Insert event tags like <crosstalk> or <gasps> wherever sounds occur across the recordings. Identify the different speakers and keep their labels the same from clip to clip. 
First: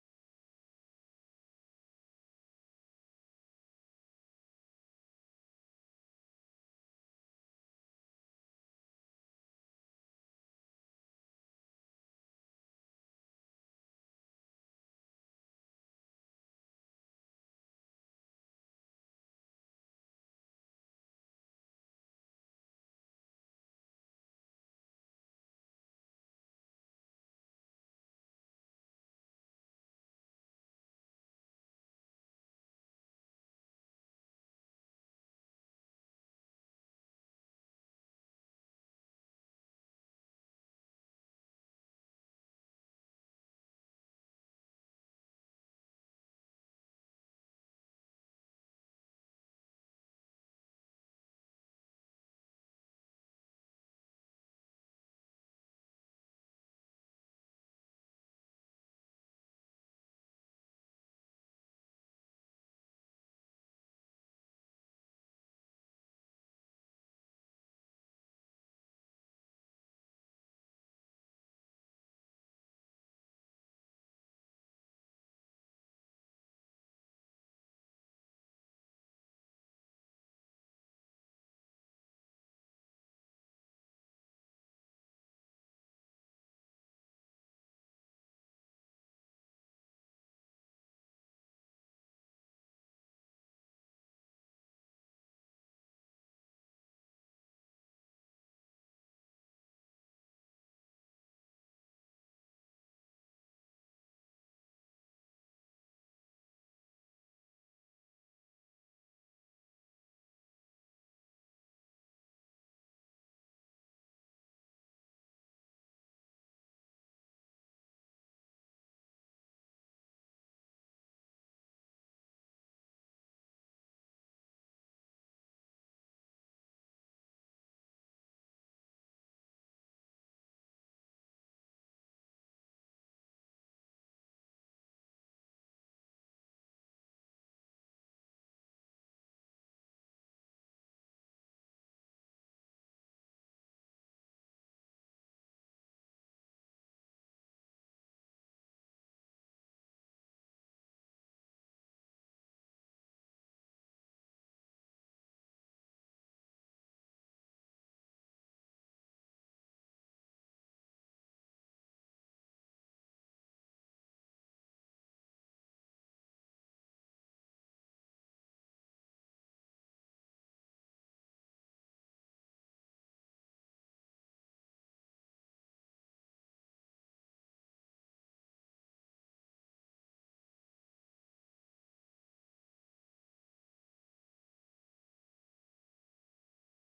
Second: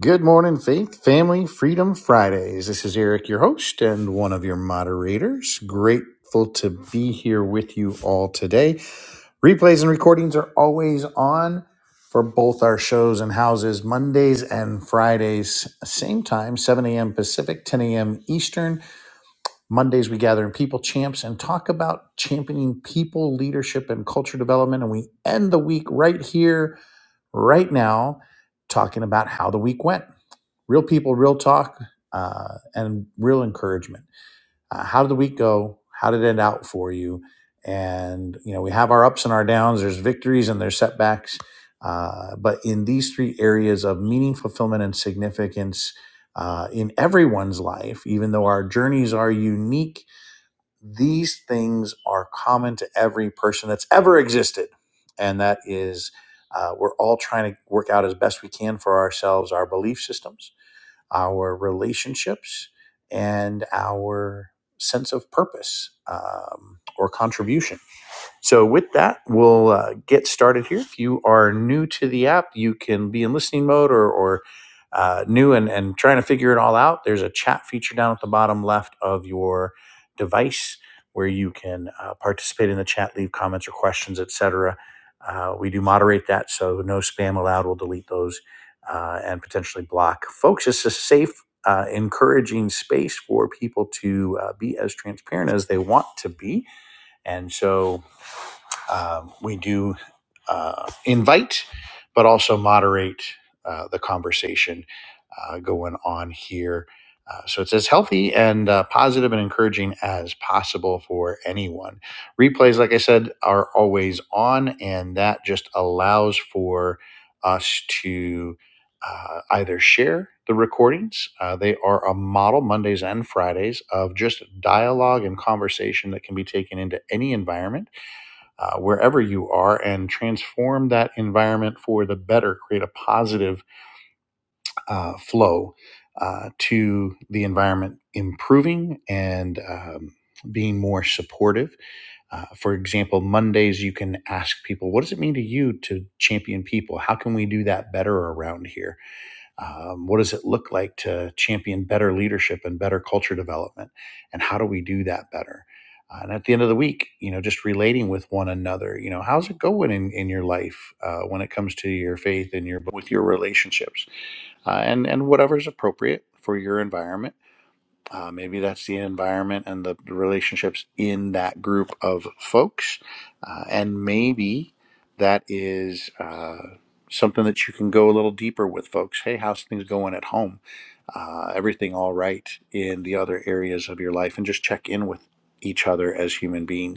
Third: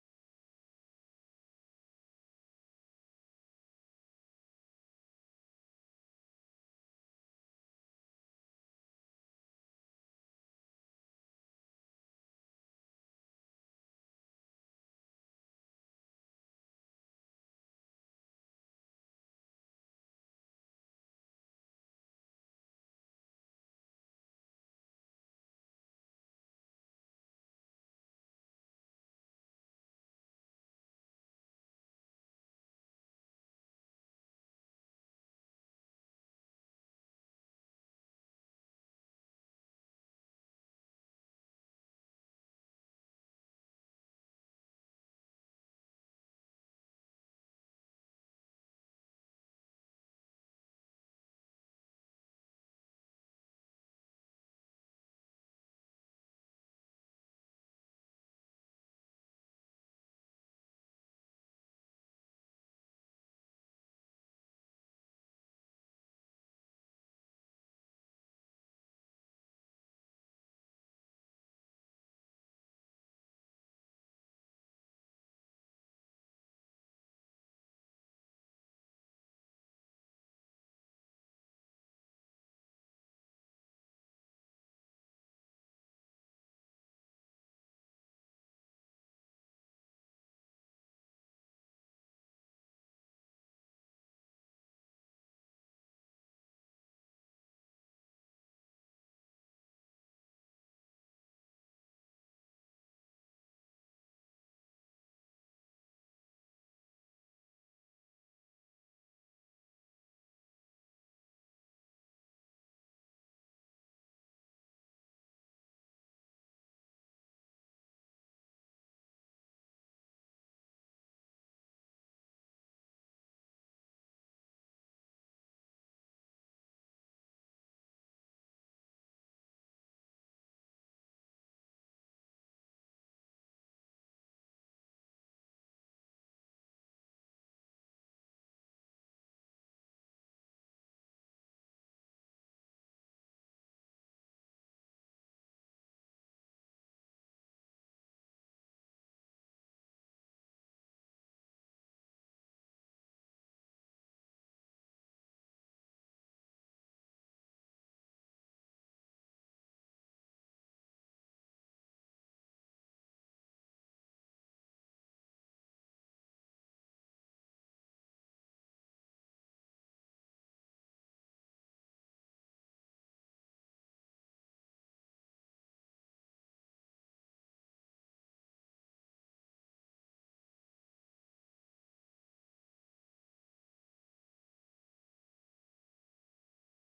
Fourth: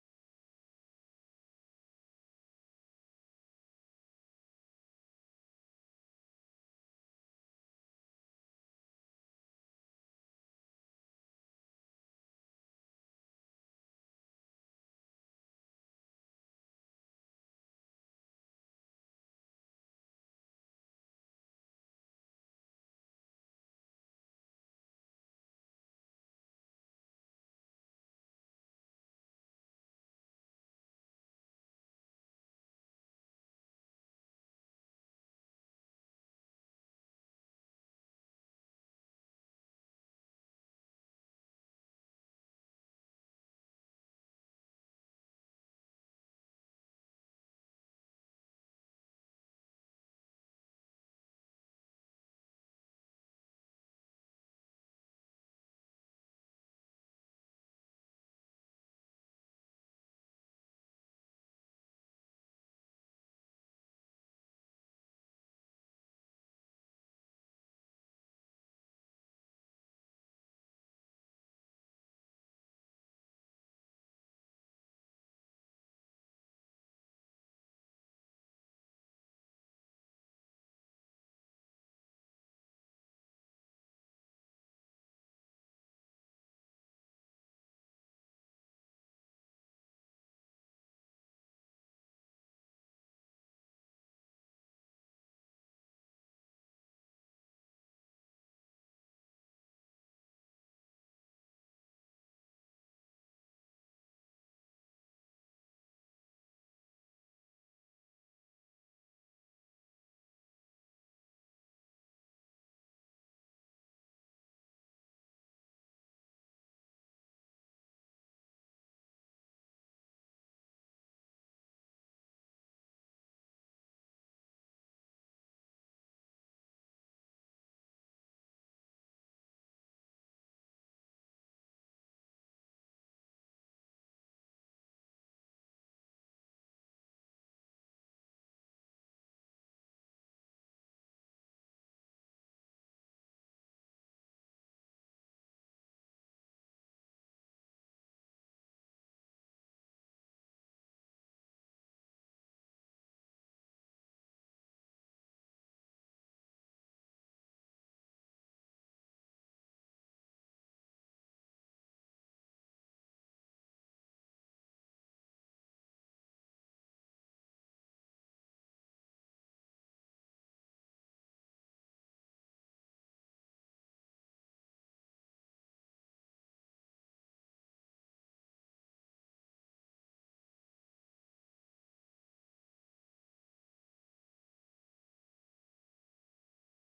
Speaker 1: Good morning, Faith, Family, Freedom Fridays. This is Eric, your host and one of your moderators. Grateful to be here with you all today. Replays and recordings are always on for both our shows and houses, Mondays and Fridays, same time, 7 a.m. Pacific, 10 a.m. Eastern. Mondays, we gather in People Champs and talk about championing people, leadership, and culture development. And we end the week right here right now talking about how the week went real people, real talk, uh, and real encouragement. Uh, how did the week go? How did it end out for you? And you know, we have our ups and our downs. There's victories and there's setbacks. Uh, but in these three areas of meaning, fulfillment, and significance uh, in everyone's life, even though our journeys are unique, these things are common to every person that's ever existed. And that is, uh, we're all trying to work out as best we can for ourselves our belief systems, our relationships, and our sense of purpose um, or contribution. So, with that, we'll uh, get started here. If you are new to the app, you can be in listening mode or, or uh, new and, and trying to figure it all out. There's a chat feature down at the bottom left of your device where you can uh, participate in the chat, leave comments or questions, etc. Uh, we do moderate that, so no spam allowed. We'll delete those uh, and potentially block folks. It's a safe, uh, encouraging space for people to uh, be as transparent as they want to be. And so um, we do uh, invite, but also moderate uh, the conversation uh, going on here. Uh, so it's as healthy and uh, positive and encouraging as possible for anyone. Replays, like I said, are always on, and that just allows for us to uh, either share the recordings. Uh, they are a model Mondays and Fridays of just dialogue and conversation that can be taken into any environment uh, wherever you are and transform that environment for the better, create a positive uh, flow uh, to the environment improving and um, being more supportive. Uh, for example, Mondays, you can ask people, What does it mean to you to champion people? How can we do that better around here? Um, what does it look like to champion better leadership and better culture development? And how do we do that better? Uh, and at the end of the week, you know, just relating with one another, you know, how's it going in, in your life uh, when it comes to your faith and your with your relationships uh, and and whatever's appropriate for your environment uh, maybe that's the environment and the, the relationships in that group of folks. Uh, and maybe that is uh, something that you can go a little deeper with folks. Hey, how's things going at home? Uh, everything all right in the other areas of your life? And just check in with each other as human beings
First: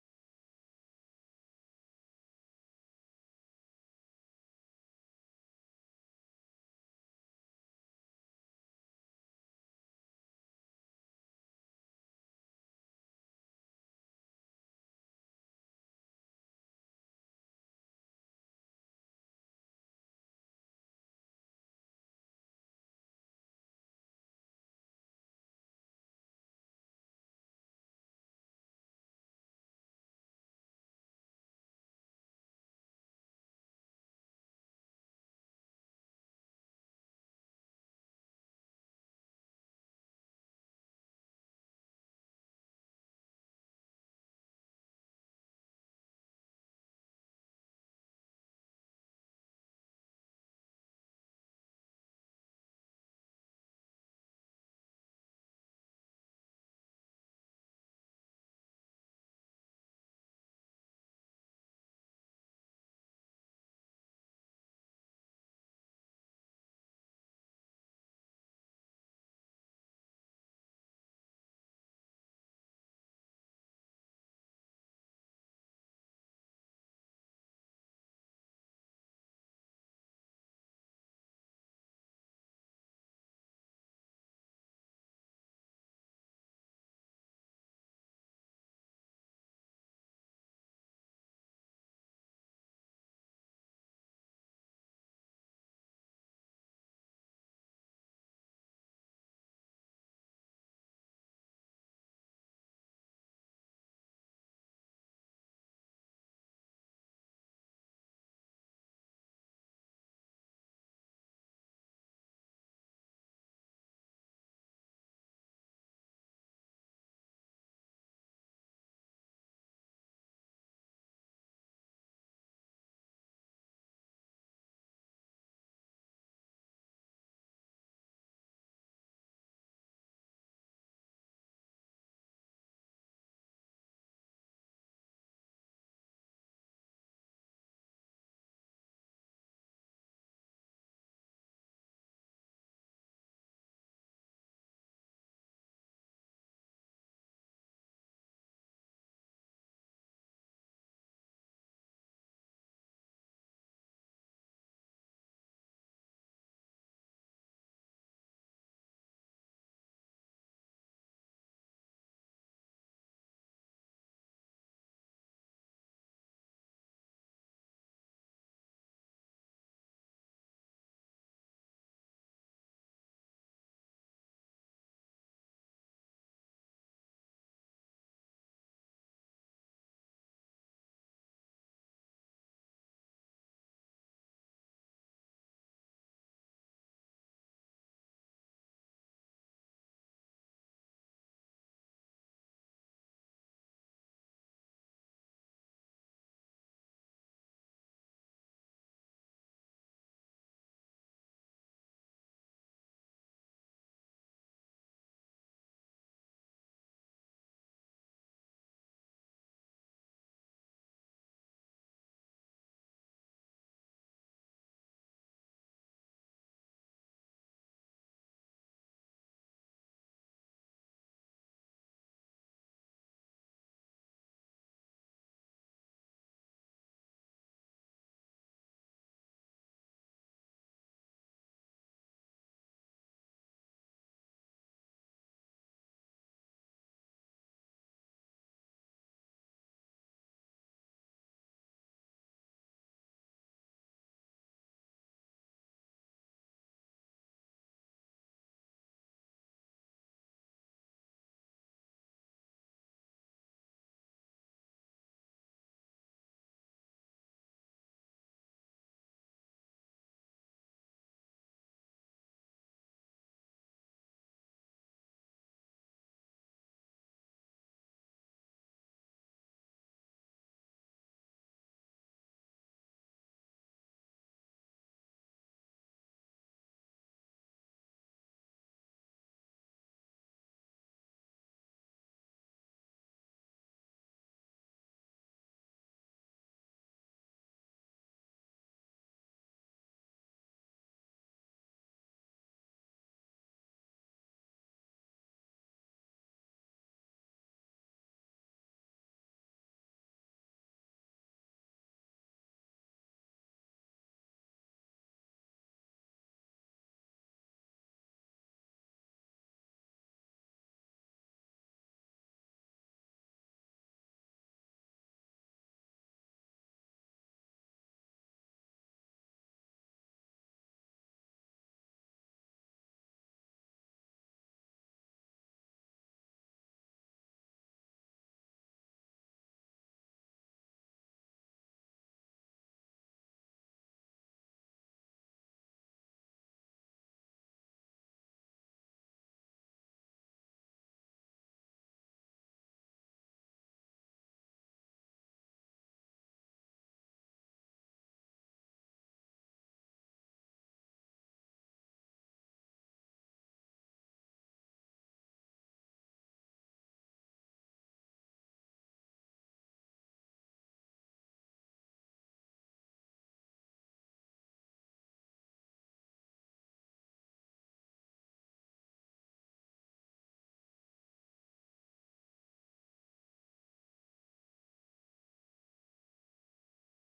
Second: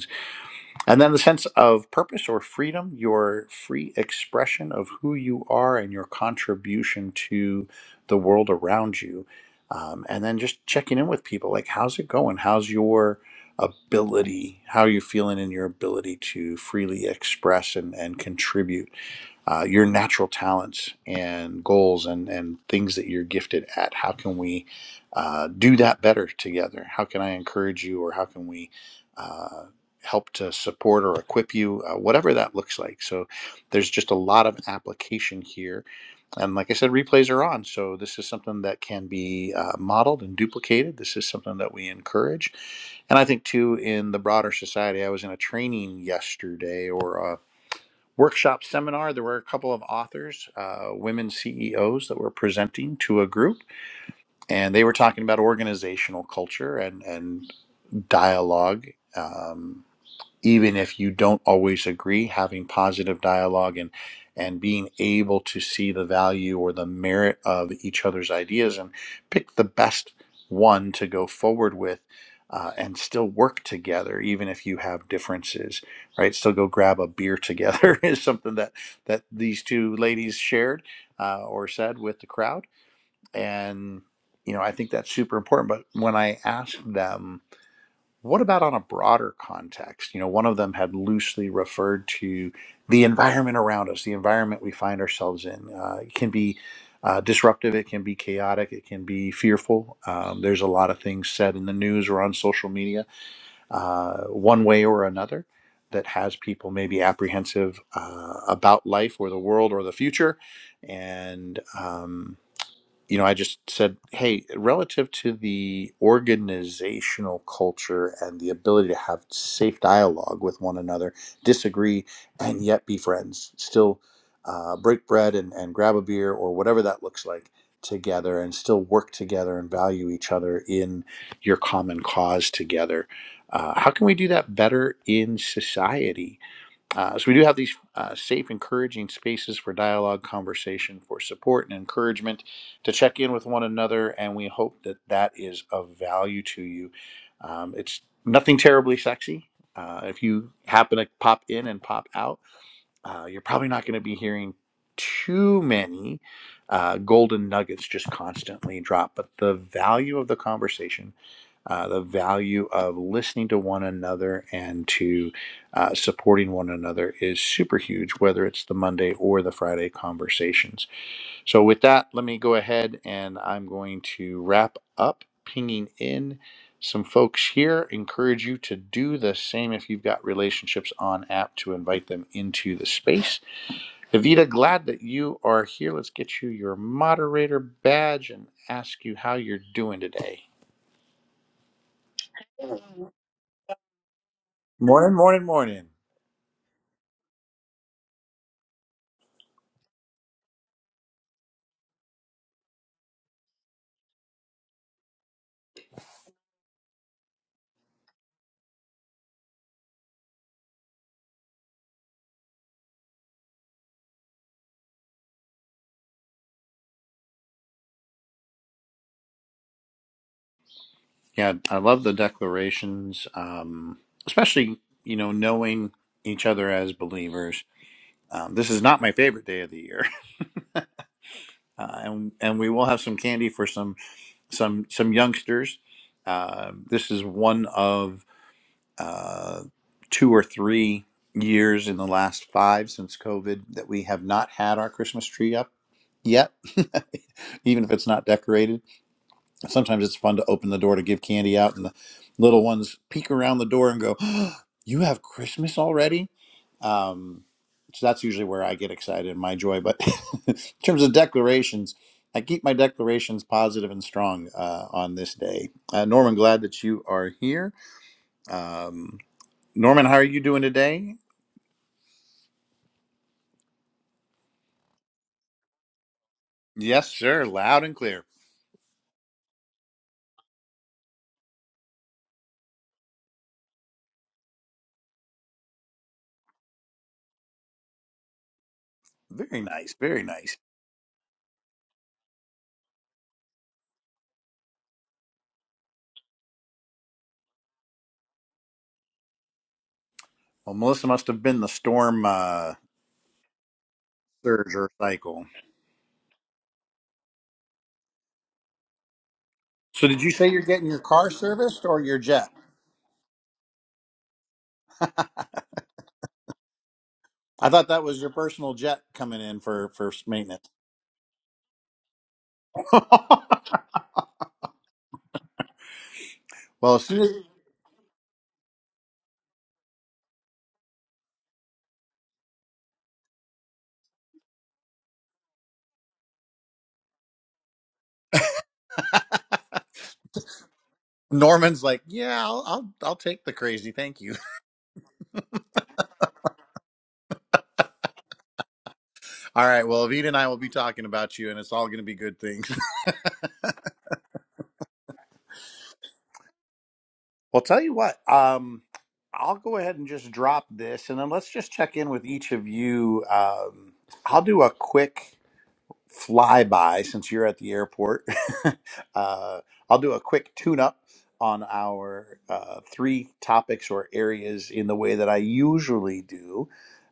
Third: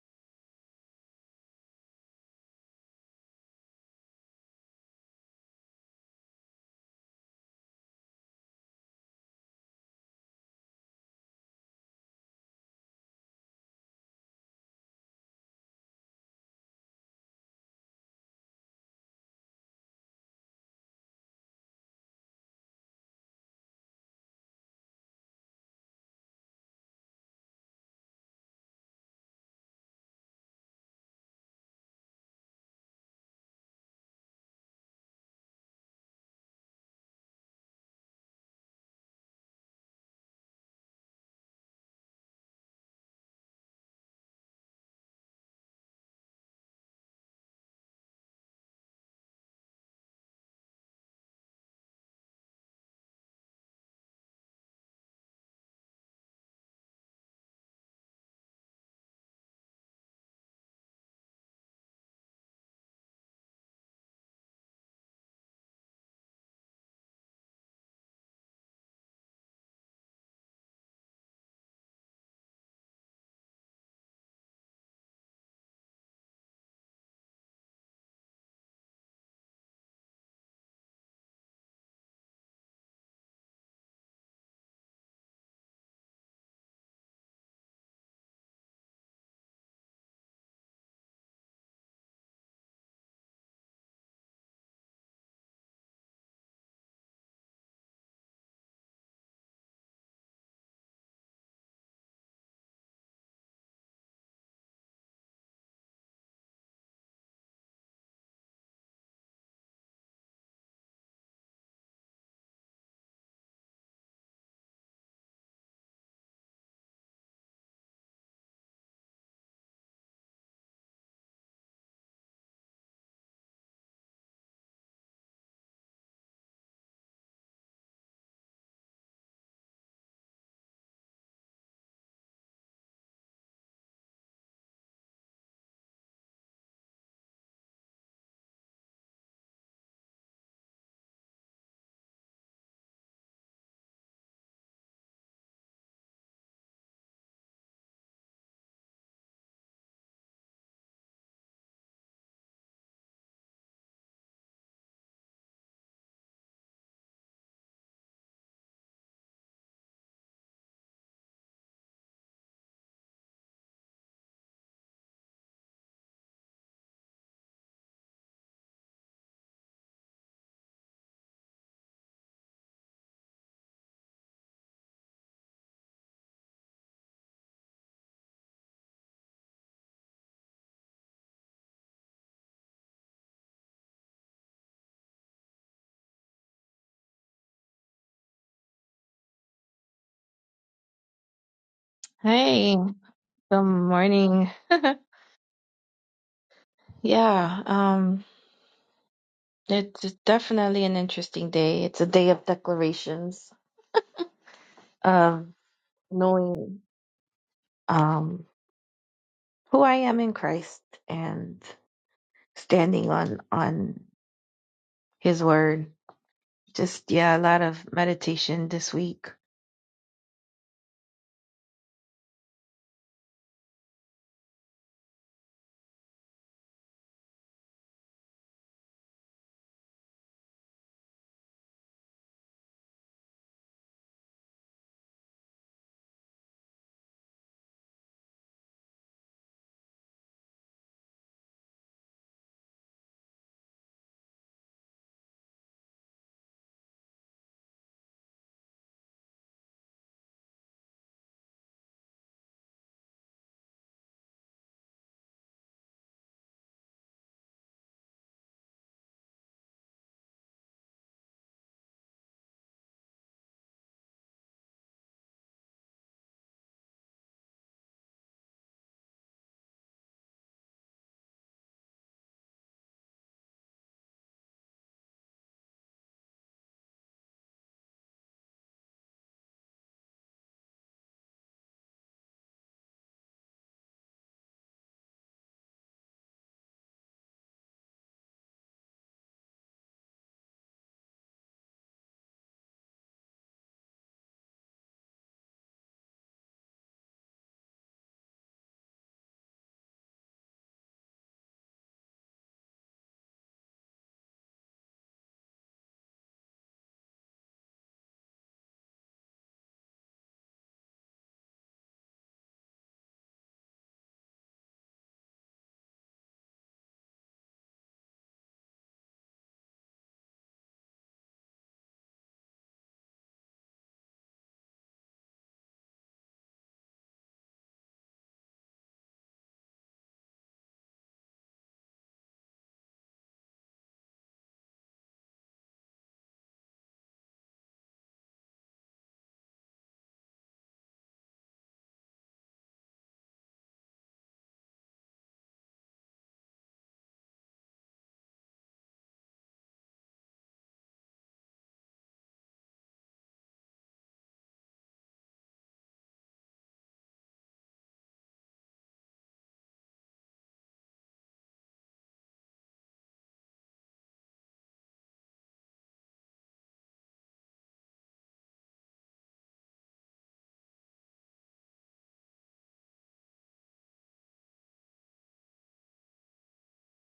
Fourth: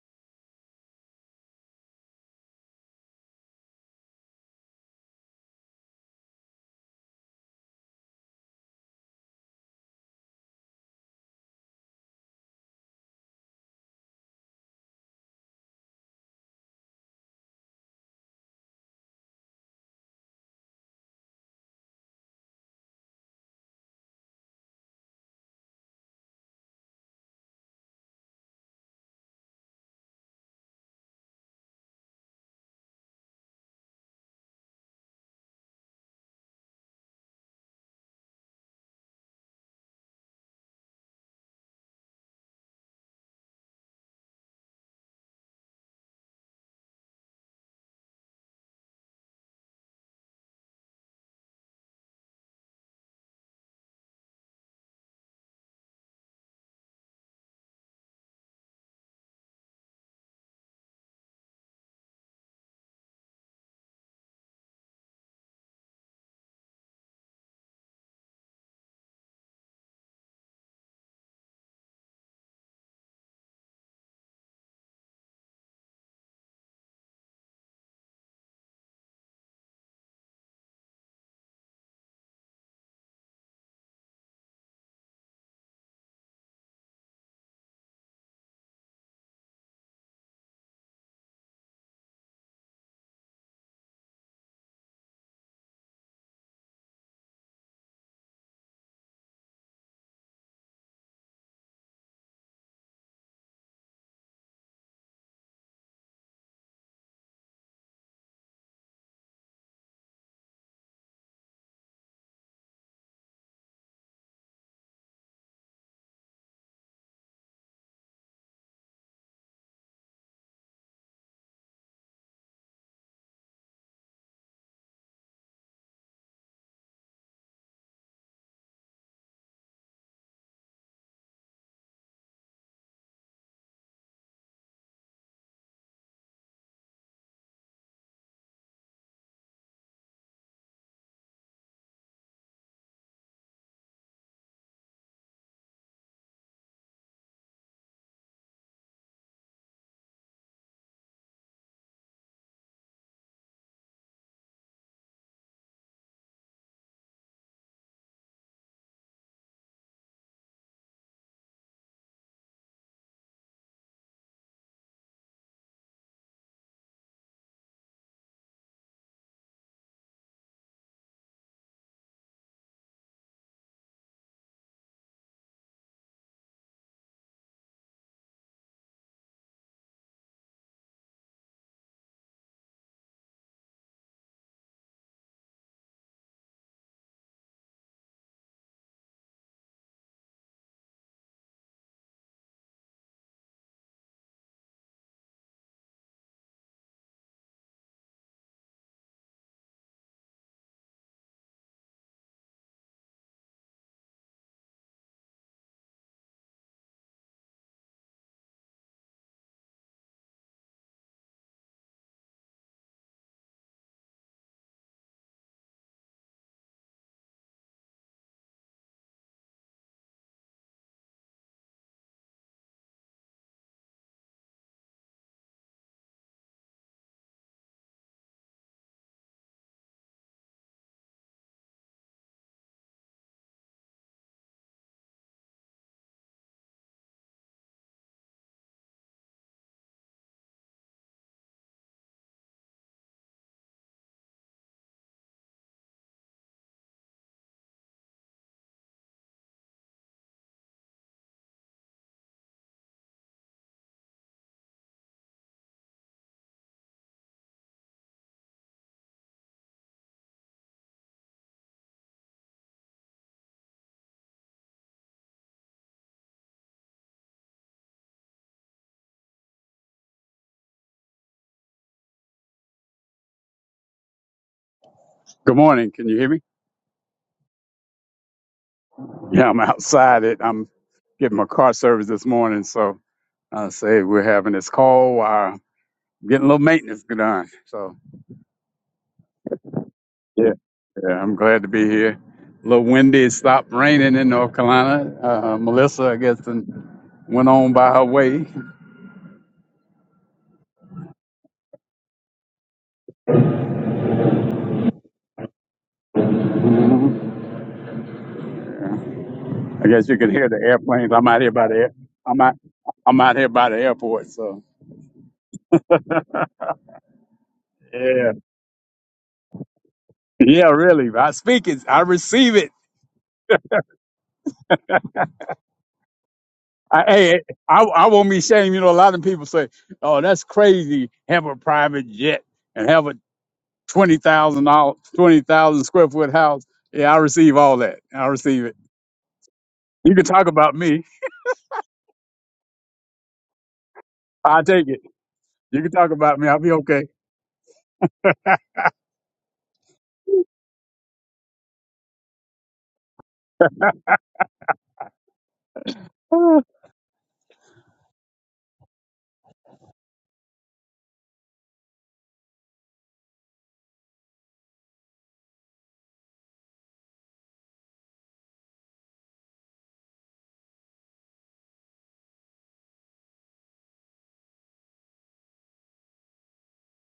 Speaker 1: and then the sense of purpose or freedom, your free expression of who you are and your contribution to the world around you. Um, and then just checking in with people like, how's it going? How's your ability? How are you feeling in your ability to freely express and, and contribute? uh, your natural talents and goals and, and things that you're gifted at. How can we uh, do that better together? How can I encourage you or how can we uh, help to support or equip you, uh, whatever that looks like? So there's just a lot of application here. And like I said, replays are on. So this is something that can be uh, modeled and duplicated. This is something that we encourage. And I think, too, in the broader society, I was in a training yesterday or uh, workshop seminar. There were a couple of authors, uh, women CEOs, that were presenting to a group, and they were talking about organizational culture and and dialogue. Um, even if you don't always agree, having positive dialogue and and being able to see the value or the merit of each other's ideas and pick the best one to go forward with. Uh, and still work together, even if you have differences, right? Still go grab a beer together <laughs> is something that that these two ladies shared uh, or said with the crowd, and you know I think that's super important. But when I asked them what about on a broader context? You know, one of them had loosely referred to the environment around us, the environment we find ourselves in. Uh, it can be uh, disruptive, it can be chaotic, it can be fearful. Um, there's a lot of things said in the news or on social media, uh, one way or another, that has people maybe apprehensive uh, about life or the world or the future. And, um, you know, I just said, hey, relative to the organizational culture and the ability to have safe dialogue with one another, disagree and yet be friends, still uh, break bread and, and grab a beer or whatever that looks like together and still work together and value each other in your common cause together. Uh, how can we do that better in society? Uh, so we do have these uh, safe, encouraging spaces for dialogue, conversation, for support and encouragement to check in with one another, and we hope that that is of value to you. Um, it's nothing terribly sexy. Uh, if you happen to pop in and pop out, uh, you're probably not going to be hearing too many uh, golden nuggets just constantly drop, but the value of the conversation uh, the value of listening to one another and to uh, supporting one another is super huge, whether it's the Monday or the Friday conversations. So, with that, let me go ahead and I'm going to wrap up pinging in some folks here. Encourage you to do the same if you've got relationships on app to invite them into the space. Evita, glad that you are here. Let's get you your moderator badge and ask you how you're doing today.
Speaker 2: Hey, good morning. <laughs>
Speaker 1: Morning, morning, morning.
Speaker 2: Yeah, um, it's definitely an interesting day. It's a day of declarations of knowing um who I am in Christ and standing on on His word. Just yeah, a lot of meditation this week.
Speaker 1: Yeah, I love the declarations, um, especially you know knowing each other as believers. Um, this is not my favorite day of the year, <laughs> uh, and and we will have some candy for some some some youngsters. Uh, this is one of uh, two or three years in the last five since COVID that we have not had our Christmas tree up yet, <laughs> even if it's not decorated. sometimes it's fun to open the door to give candy out and the little ones peek around the door and go <gasps> "Oh, you have christmas already um, so that's usually where i get excited and my joy but <laughs> in terms of declarations i keep my declarations positive and strong uh, on this day uh, norman glad that you are here um, norman how are you doing today
Speaker 3: Good morning. Can you hear me?
Speaker 1: yes sir loud and clear
Speaker 3: Yeah, I'm outside. It. I'm getting my car service this morning, so I say we're having this call while I'm getting a little maintenance done. So
Speaker 1: very nice very
Speaker 3: yeah,
Speaker 1: nice
Speaker 3: yeah, I'm glad to be here. A little windy. It stopped raining in North Carolina. Uh, Melissa, I guess, and went on by her way.
Speaker 1: well melissa must have been the storm uh, surge or cycle
Speaker 3: I
Speaker 1: So
Speaker 3: guess you
Speaker 1: did
Speaker 3: can
Speaker 1: you say
Speaker 3: hear the
Speaker 1: you're getting your
Speaker 3: airplanes. I'm
Speaker 1: car
Speaker 3: out here by the.
Speaker 1: serviced
Speaker 3: Air.
Speaker 1: or your
Speaker 3: I'm
Speaker 1: jet?
Speaker 3: out. I'm out here by the airport. So
Speaker 1: I thought that was your
Speaker 3: yeah,
Speaker 1: personal jet coming in for for maintenance.
Speaker 3: yeah, really. I speak it. I receive it.
Speaker 1: <laughs> well,
Speaker 3: I,
Speaker 1: as soon as
Speaker 3: hey, I, I won't be ashamed. You know, a lot of people say, "Oh, that's crazy. Have a private jet and have a twenty thousand dollars, twenty thousand square foot house." Yeah, I receive all that. I receive it. You can talk about me.
Speaker 1: Norman's like, yeah, I'll, I'll I'll take the crazy, thank you. <laughs>
Speaker 3: I take it. You can talk about me. I'll be okay.
Speaker 1: All right, well, Avita and I will be talking about you, and it's all going to be good things. <laughs>
Speaker 3: <sighs>
Speaker 1: Well, tell you what, um, I'll go ahead and just drop this, and then let's just check in with each of you. Um, I'll do a quick. flyby since you're at the airport. <laughs> uh, I'll do a quick tune up on our uh, three topics or areas in the way that I usually do.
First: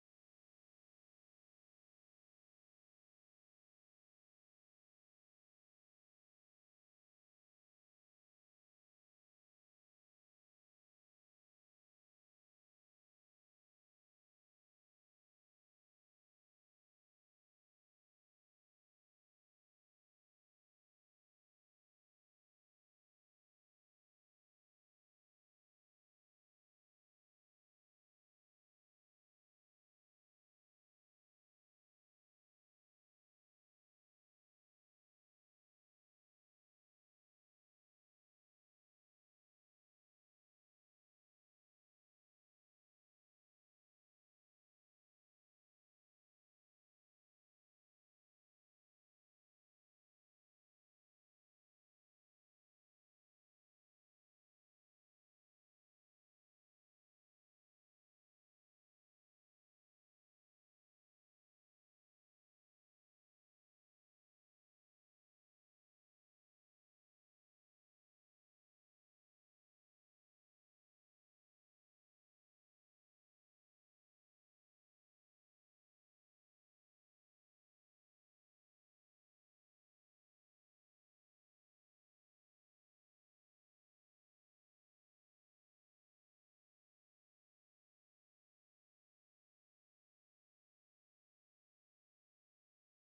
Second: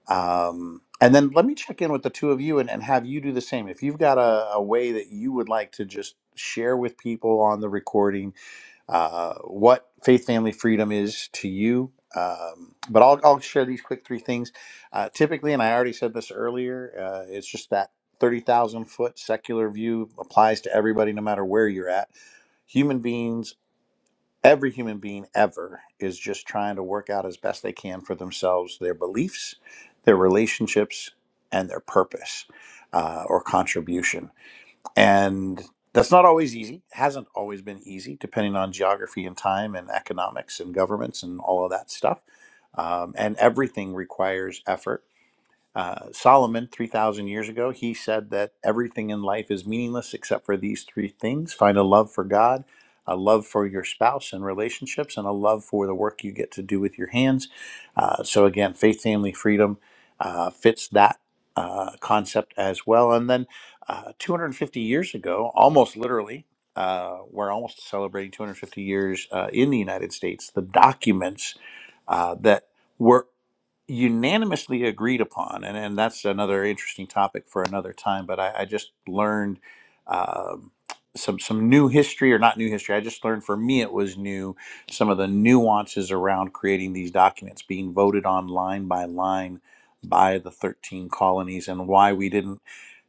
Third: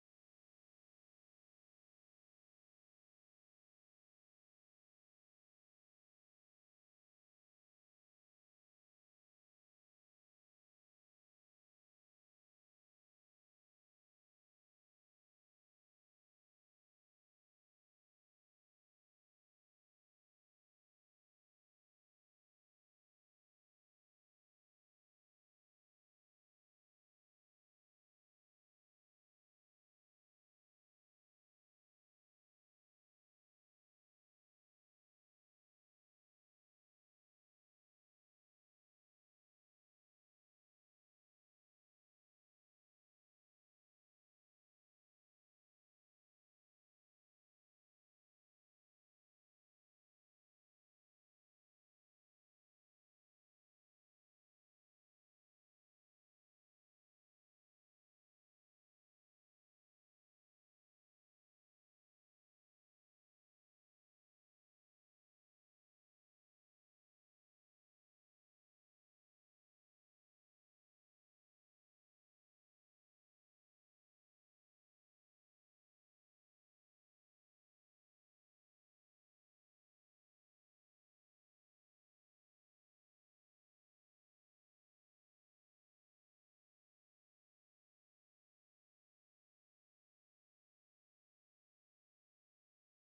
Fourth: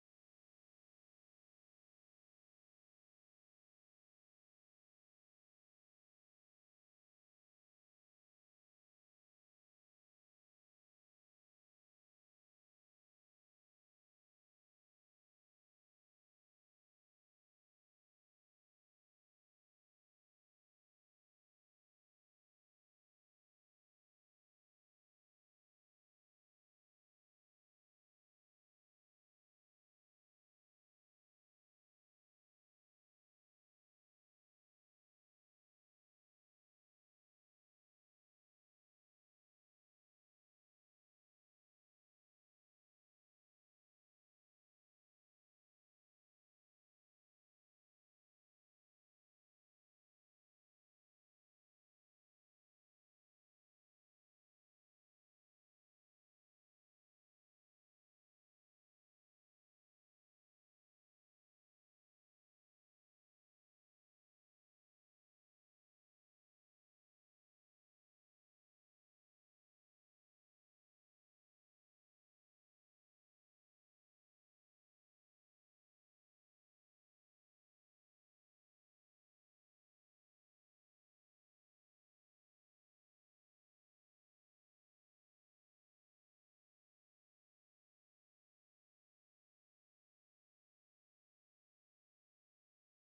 Speaker 1: Um, and then let me check in with the two of you and, and have you do the same. If you've got a, a way that you would like to just share with people on the recording, uh, what faith family freedom is to you. Um, but I'll, I'll share these quick three things. Uh, typically, and I already said this earlier, uh, it's just that 30,000 foot secular view applies to everybody, no matter where you're at. Human beings, every human being ever, is just trying to work out as best they can for themselves their beliefs, their relationships, and their purpose uh, or contribution and that's not always easy, hasn't always been easy, depending on geography and time and economics and governments and all of that stuff. Um, and everything requires effort uh, Solomon, 3,000 years ago, he said that everything in life is meaningless except for these three things find a love for God, a love for your spouse and relationships, and a love for the work you get to do with your hands. Uh, so, again, faith, family, freedom uh, fits that uh, concept as well. And then uh, 250 years ago, almost literally, uh, we're almost celebrating 250 years uh, in the United States, the documents uh, that were unanimously agreed upon, and, and that's another interesting topic for another time. But I, I just learned um, some some new history, or not new history. I just learned for me it was new. Some of the nuances around creating these documents being voted on line by line by the 13 colonies, and why we didn't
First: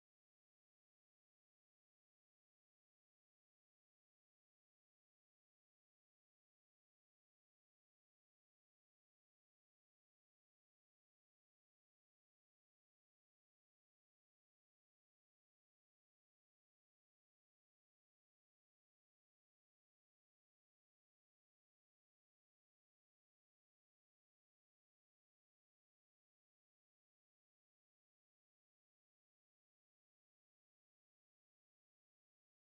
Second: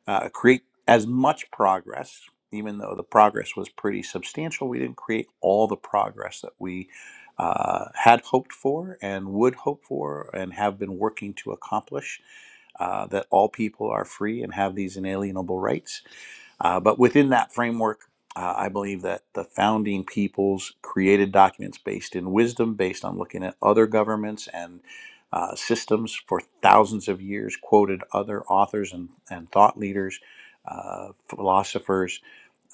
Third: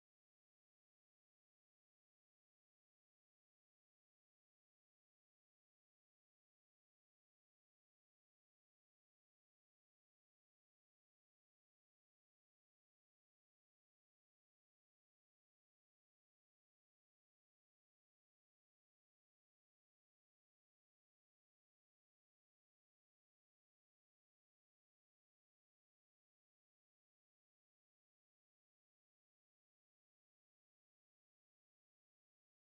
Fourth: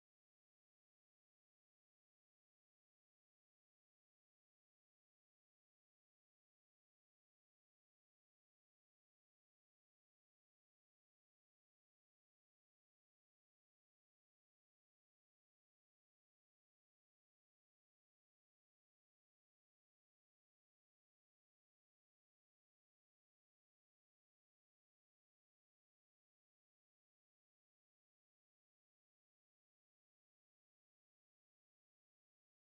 Speaker 1: uh, create as much progress, even though the progress was pretty substantial. We didn't create all the progress that we uh, had hoped for and would hope for and have been working to accomplish. Uh, that all people are free and have these inalienable rights uh, but within that framework, uh, I believe that the founding peoples created documents based in wisdom, based on looking at other governments and uh, systems for thousands of years, quoted other authors and, and thought leaders, uh, philosophers,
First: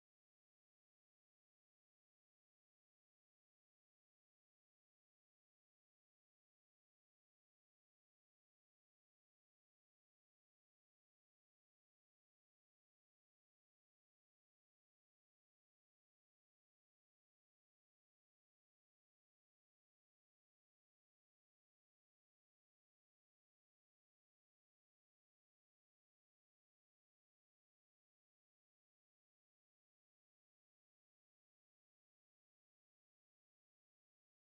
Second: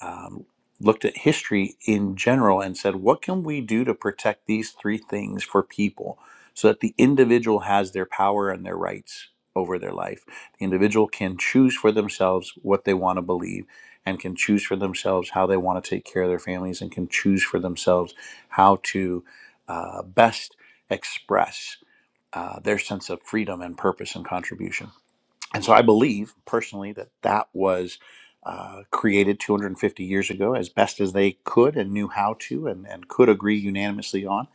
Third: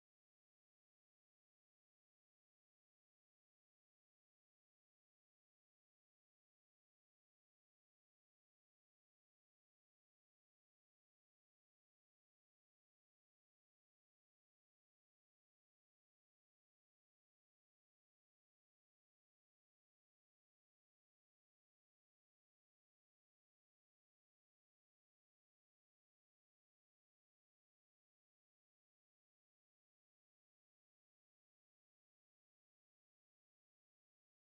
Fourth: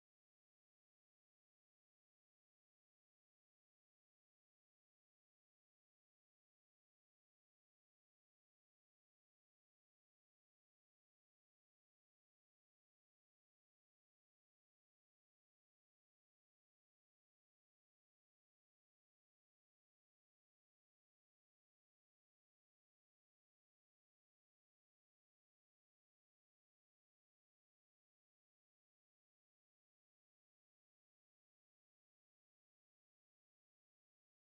Speaker 1: um, looked at history in general and said, what can we do to protect these three things for people so that the individual has their power and their rights over their life? The individual can choose for themselves what they want to believe and can choose for themselves how they want to take care of their families and can choose for themselves how to uh, best express uh, their sense of freedom and purpose and contribution. And so I believe personally that that was uh, created 250 years ago as best as they could and knew how to and, and could agree unanimously on.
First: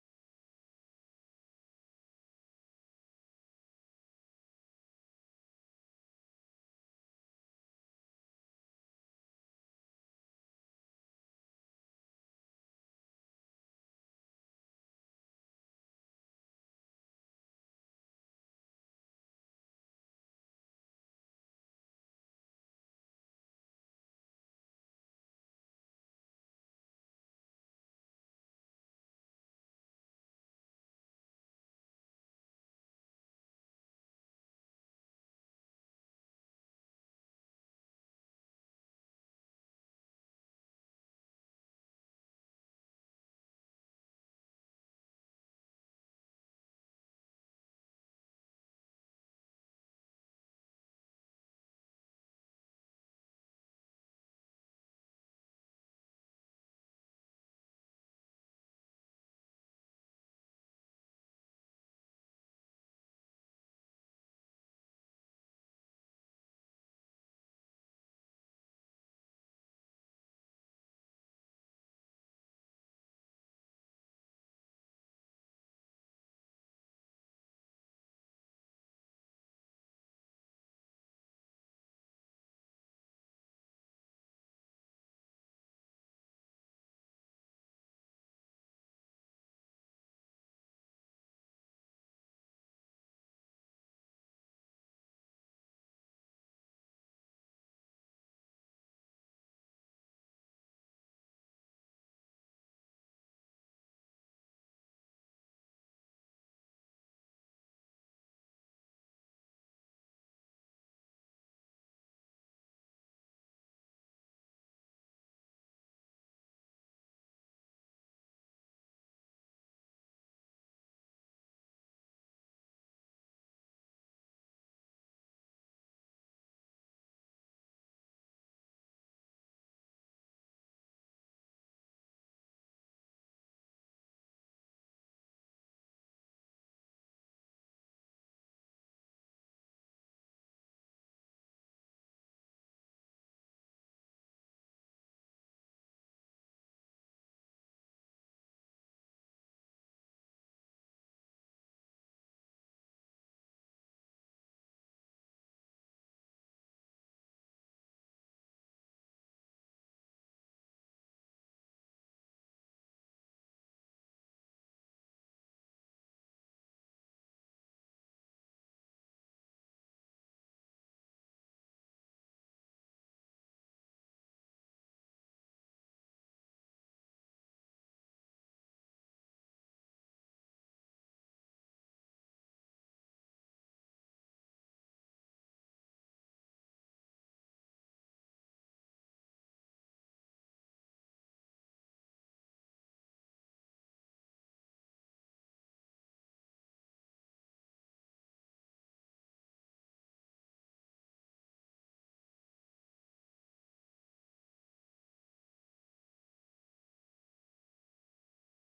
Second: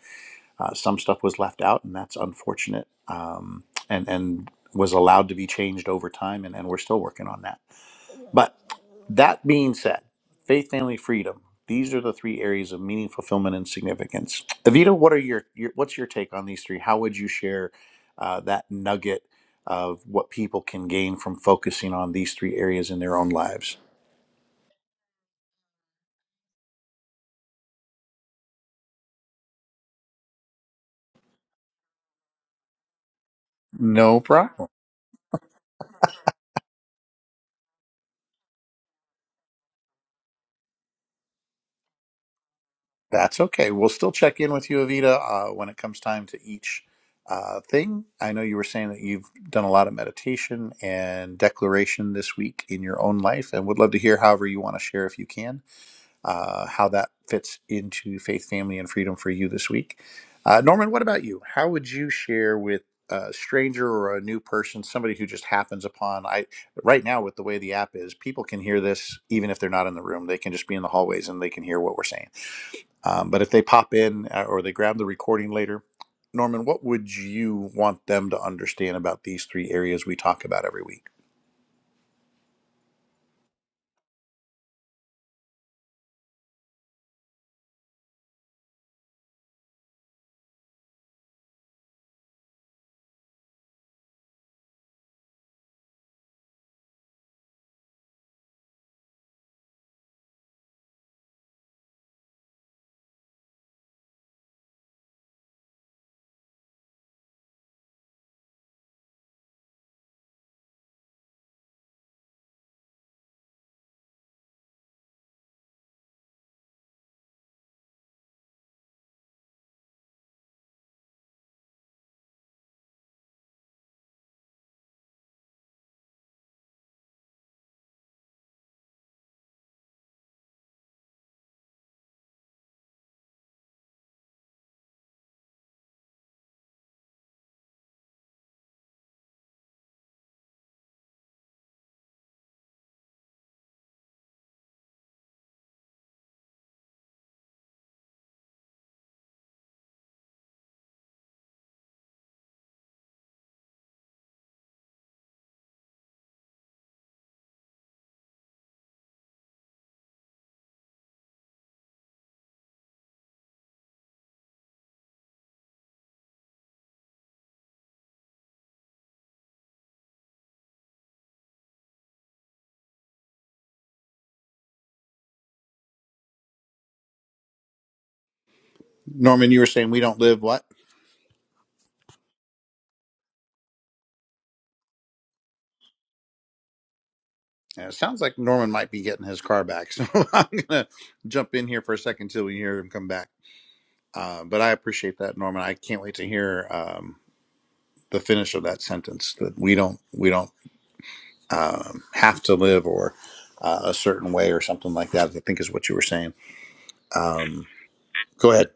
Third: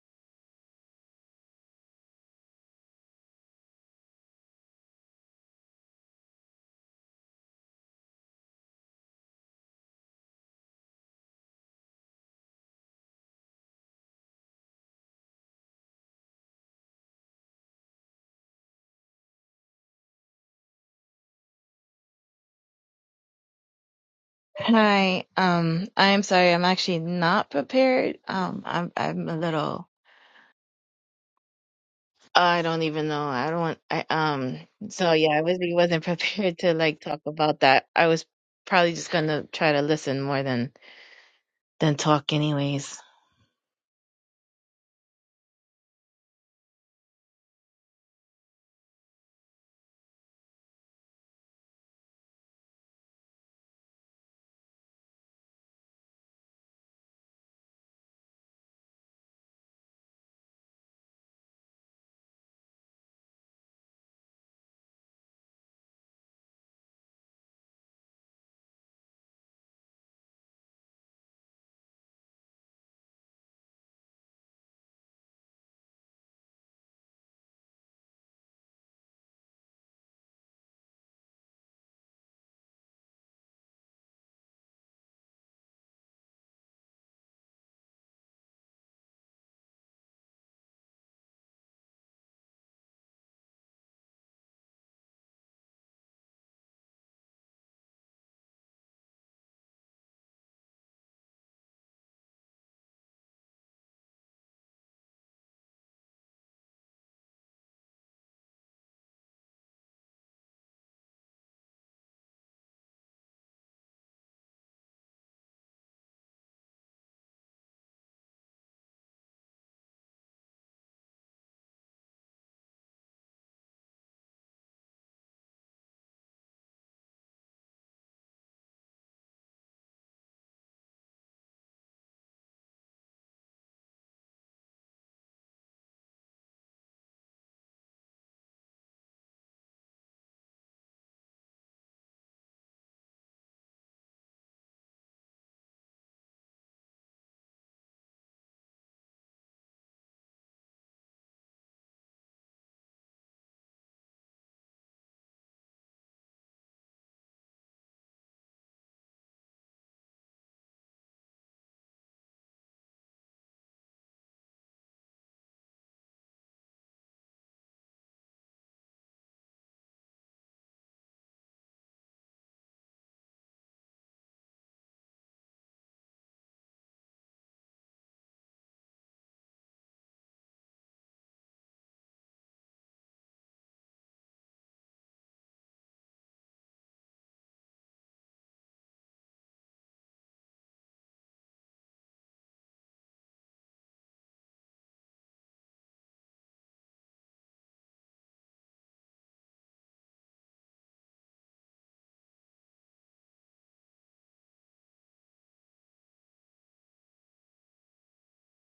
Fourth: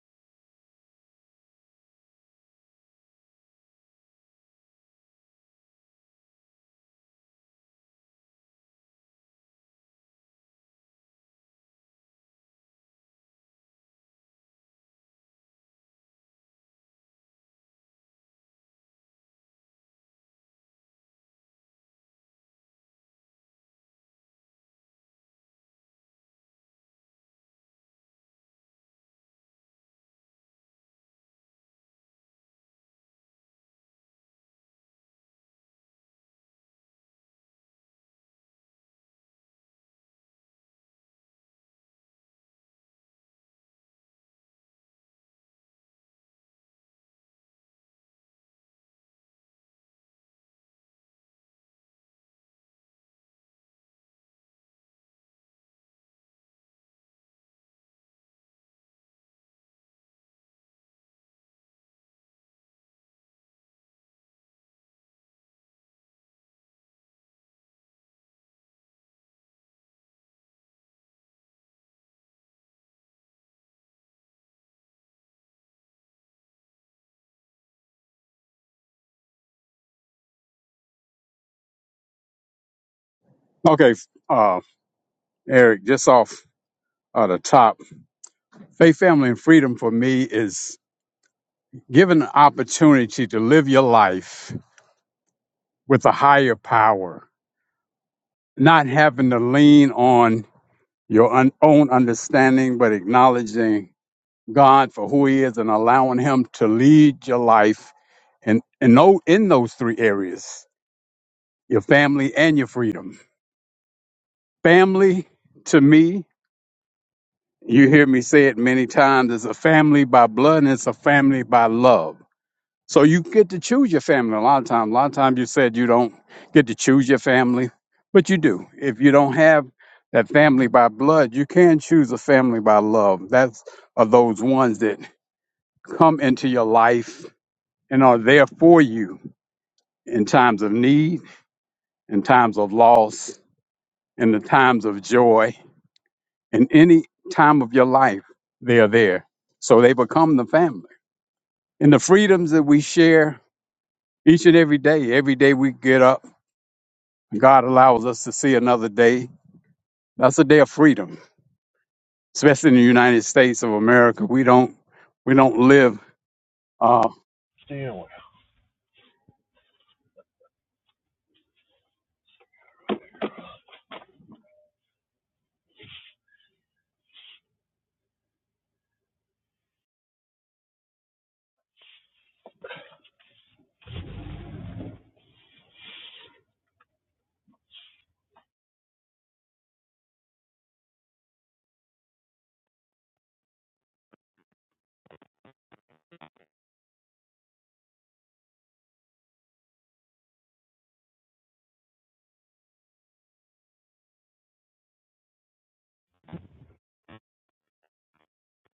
Speaker 1: Uh, some stuff was left out, and that's unfortunate um, and, and was allowed to be changed over time, and, and we're still working on that. But that being said, faith, family, freedom. These are the three areas of meaning, fulfillment, and significance. Evita, what are your, your what's your take on these three? How would you share uh, that nugget of what people can gain from focusing on these three areas in their own lives?
Speaker 2: Hi, um, I'm sorry, I'm actually not prepared. Um, I'm I'm a little I don't even know. I don't. want, I
Speaker 1: No
Speaker 2: um.
Speaker 1: problem.
Speaker 2: So yeah, I really wasn't <laughs> prepared to like talk about that. I was probably just gonna try to listen more than than talk, anyways.
Speaker 1: That's okay. We'll still check in with you, Evita, uh, when it comes time to each uh, thing. I know you were saying that you've done a lot of meditation and declaration this week in your own life, and would love to hear however you want to share if you can uh, how that fits into faith, family, and freedom for you this week. Uh, Norman, what about you? How would you share with a stranger or a new person, somebody who just happens upon? I right now with the way the app is, people can hear this even if they're not in the room. They can just be in the hallways and they can hear what we're saying. Um, but if they pop in uh, or they grab the recording later, Norman, what would you want them to understand about these three areas we talk about every week?
Speaker 3: Ah. Okay, uh, Eric, just off at the top, faith, family, and freedom for me is given the opportunity to live your life with a higher power, not having to lean on your un- own understanding, but acknowledging God for who He is and allowing Him to lead your life in, in, no, in those three areas your family and your freedom. Family, to me, you hear me say it many times, is a family by blood and it's a family by love. So you get to choose your family a lot of times. A lot of times you said you don't get to choose your family, but you do. If you don't have that family by blood, you can choose a family by love. That's are those ones that come into your life and are there for you in times of need, in times of loss, in the times of joy, in any time of your life, they are there. So they become the family. And the freedoms that we share each and every day, every day we get up God allows us to see another day. That's a day of freedom, especially in the United States of America. We don't we don't live. Uh,
Speaker 1: Norman, you were saying we don't live what? And it sounds like Norman might be getting his car back. So <laughs> I'm going to jump in here for a second till we hear him come back. Uh, but I appreciate that, Norman. I can't wait to hear um, the finish of that sentence that we don't, we don't um, have to live or uh, a certain way or something like that, I think is what you were saying. Um, go ahead.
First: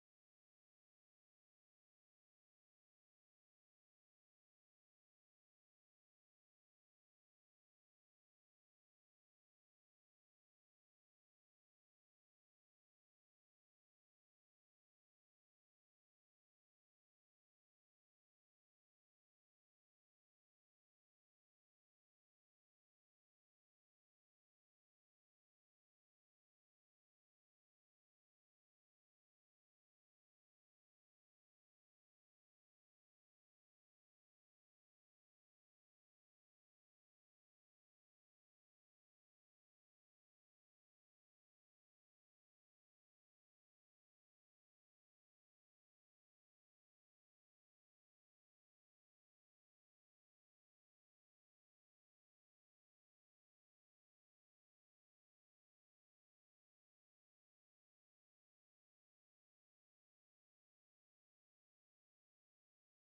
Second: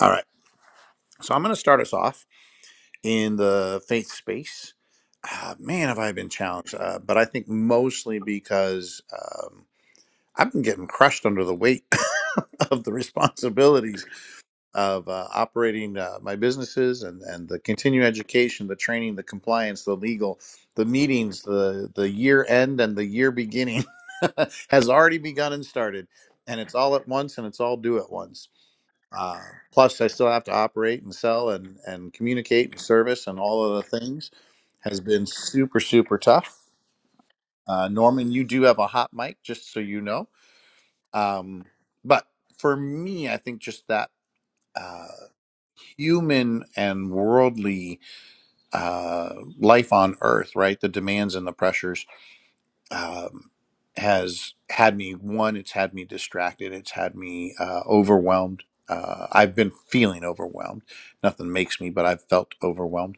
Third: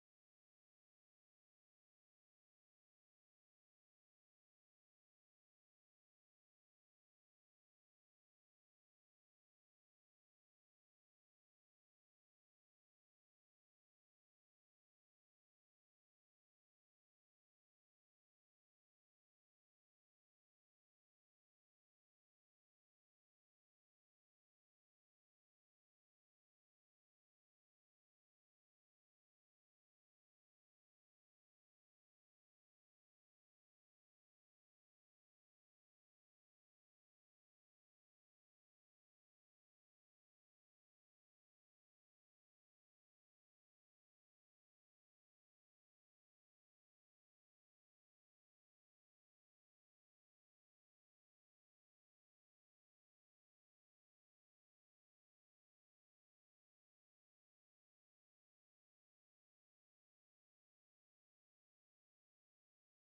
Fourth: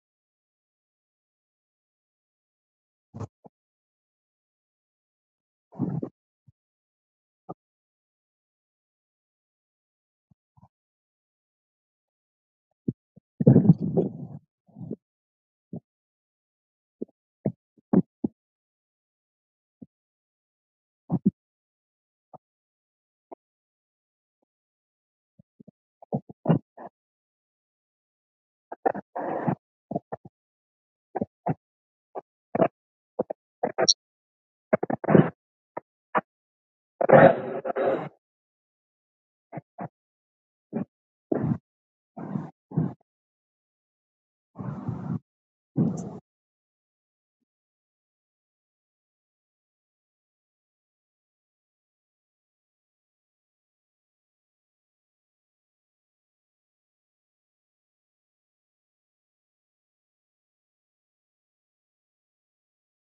Speaker 1: All right. So I'm going to start us off in the faith space. Ah, man, have I been challenged, uh, but I think mostly because. um, I've been getting crushed under the weight <laughs> of the responsibilities of uh, operating uh, my businesses and, and the continuing education, the training, the compliance, the legal, the meetings, the, the year end and the year beginning <laughs> has already begun and started. And it's all at once and it's all due at once. Uh, plus, I still have to operate and sell and, and communicate and service and all of the things has been super, super tough. Uh, Norman, you do have a hot mic, just so you know. Um, but for me, I think just that uh, human and worldly uh, life on Earth, right? The demands and the pressures um, has had me, one, it's had me distracted, it's had me uh, overwhelmed. Uh, I've been feeling overwhelmed. Nothing makes me, but I've felt overwhelmed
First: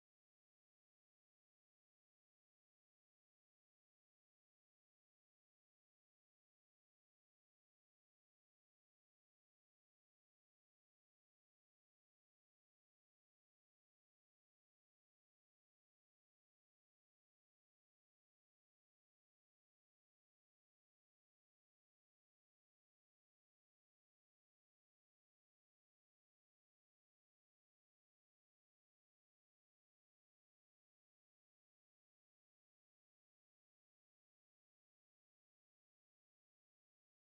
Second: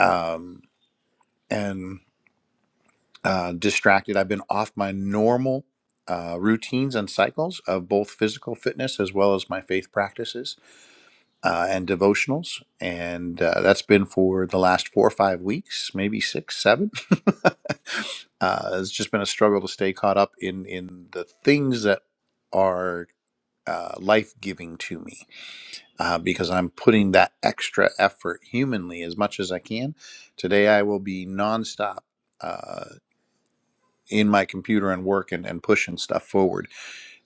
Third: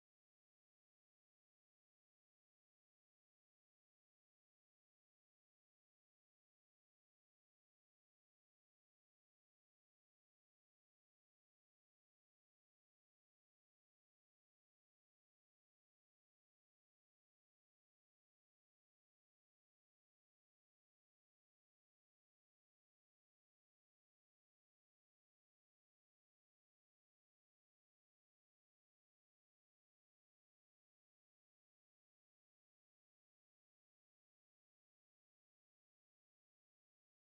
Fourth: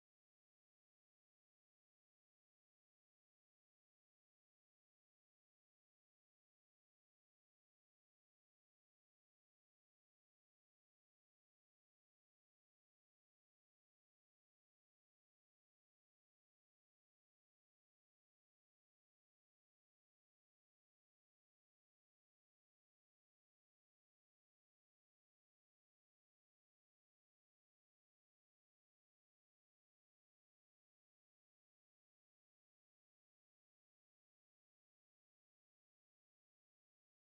Speaker 1: um, and uh, distracted. I've been off my normal uh, routines and cycles of both physical fitness as well as my faith practices uh, and devotionals. And uh, that's been for the last four or five weeks, maybe six, seven. <laughs> uh, it's just been a struggle to stay caught up in, in the things that are uh, life giving to me uh, because I'm putting that extra effort humanly as much as I can. Today, I will be nonstop. Uh, in my computer and work and, and pushing stuff forward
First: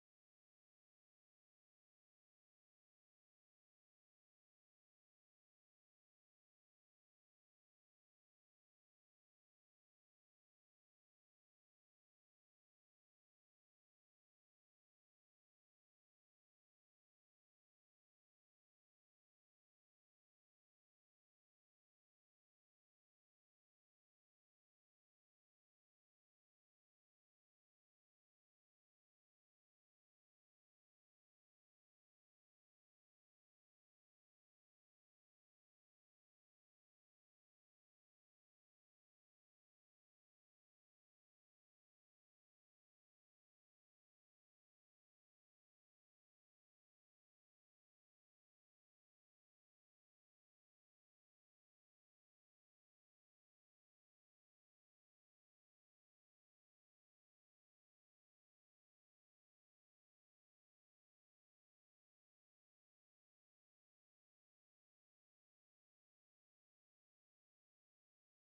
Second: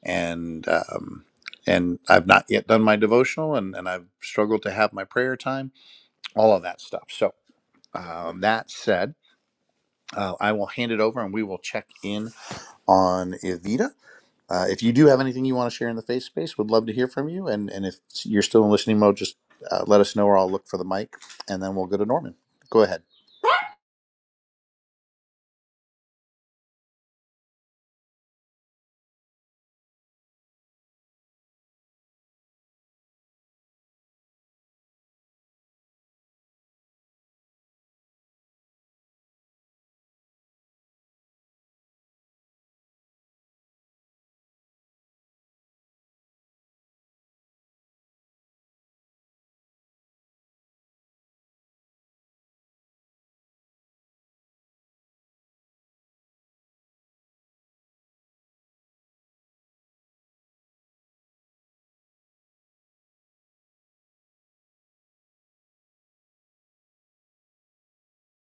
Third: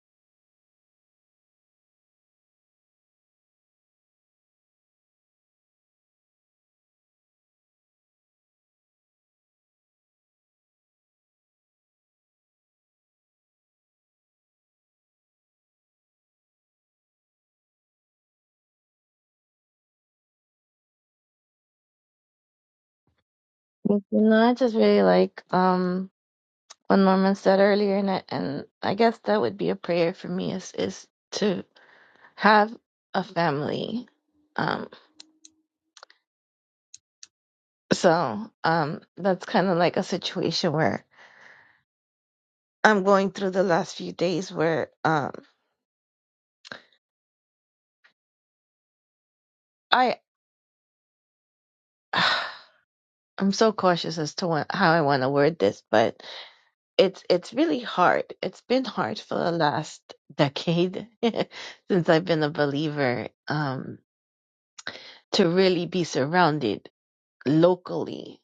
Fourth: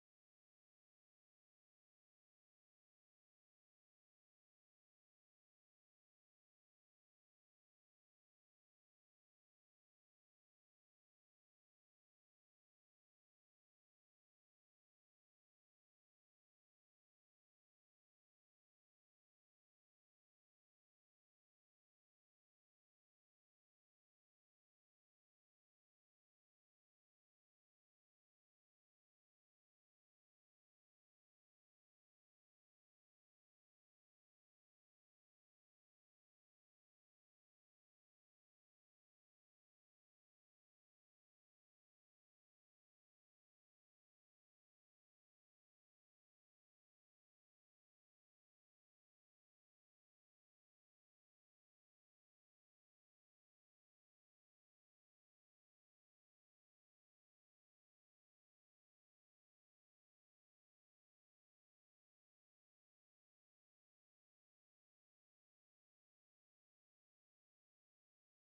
Speaker 1: and um, and I've not yet done my devotional and, and I've struggled to have my prayer time all of that stuff. So, um, that said, uh, I will hand it over and we will check in on Evita. Uh, if you do have anything you want to share in the face space, would love to hear from you. And, and if you're still in listening mode, just uh, let us know or I'll look for the mic and then we'll go to Norman. Go ahead.
Speaker 2: But, you know, I just really like um what Norman said earlier, and I, and I guess that would be a prayer for me is is to have a family. Um, so um, that's kind of like a situation where I'm going through the last few days where um, I <sighs> I'm so cautious as to what, how I want to word this, but it's it's really hard. It's been hard for the last decade <laughs> since I've been a believer um, to really be surrounded locally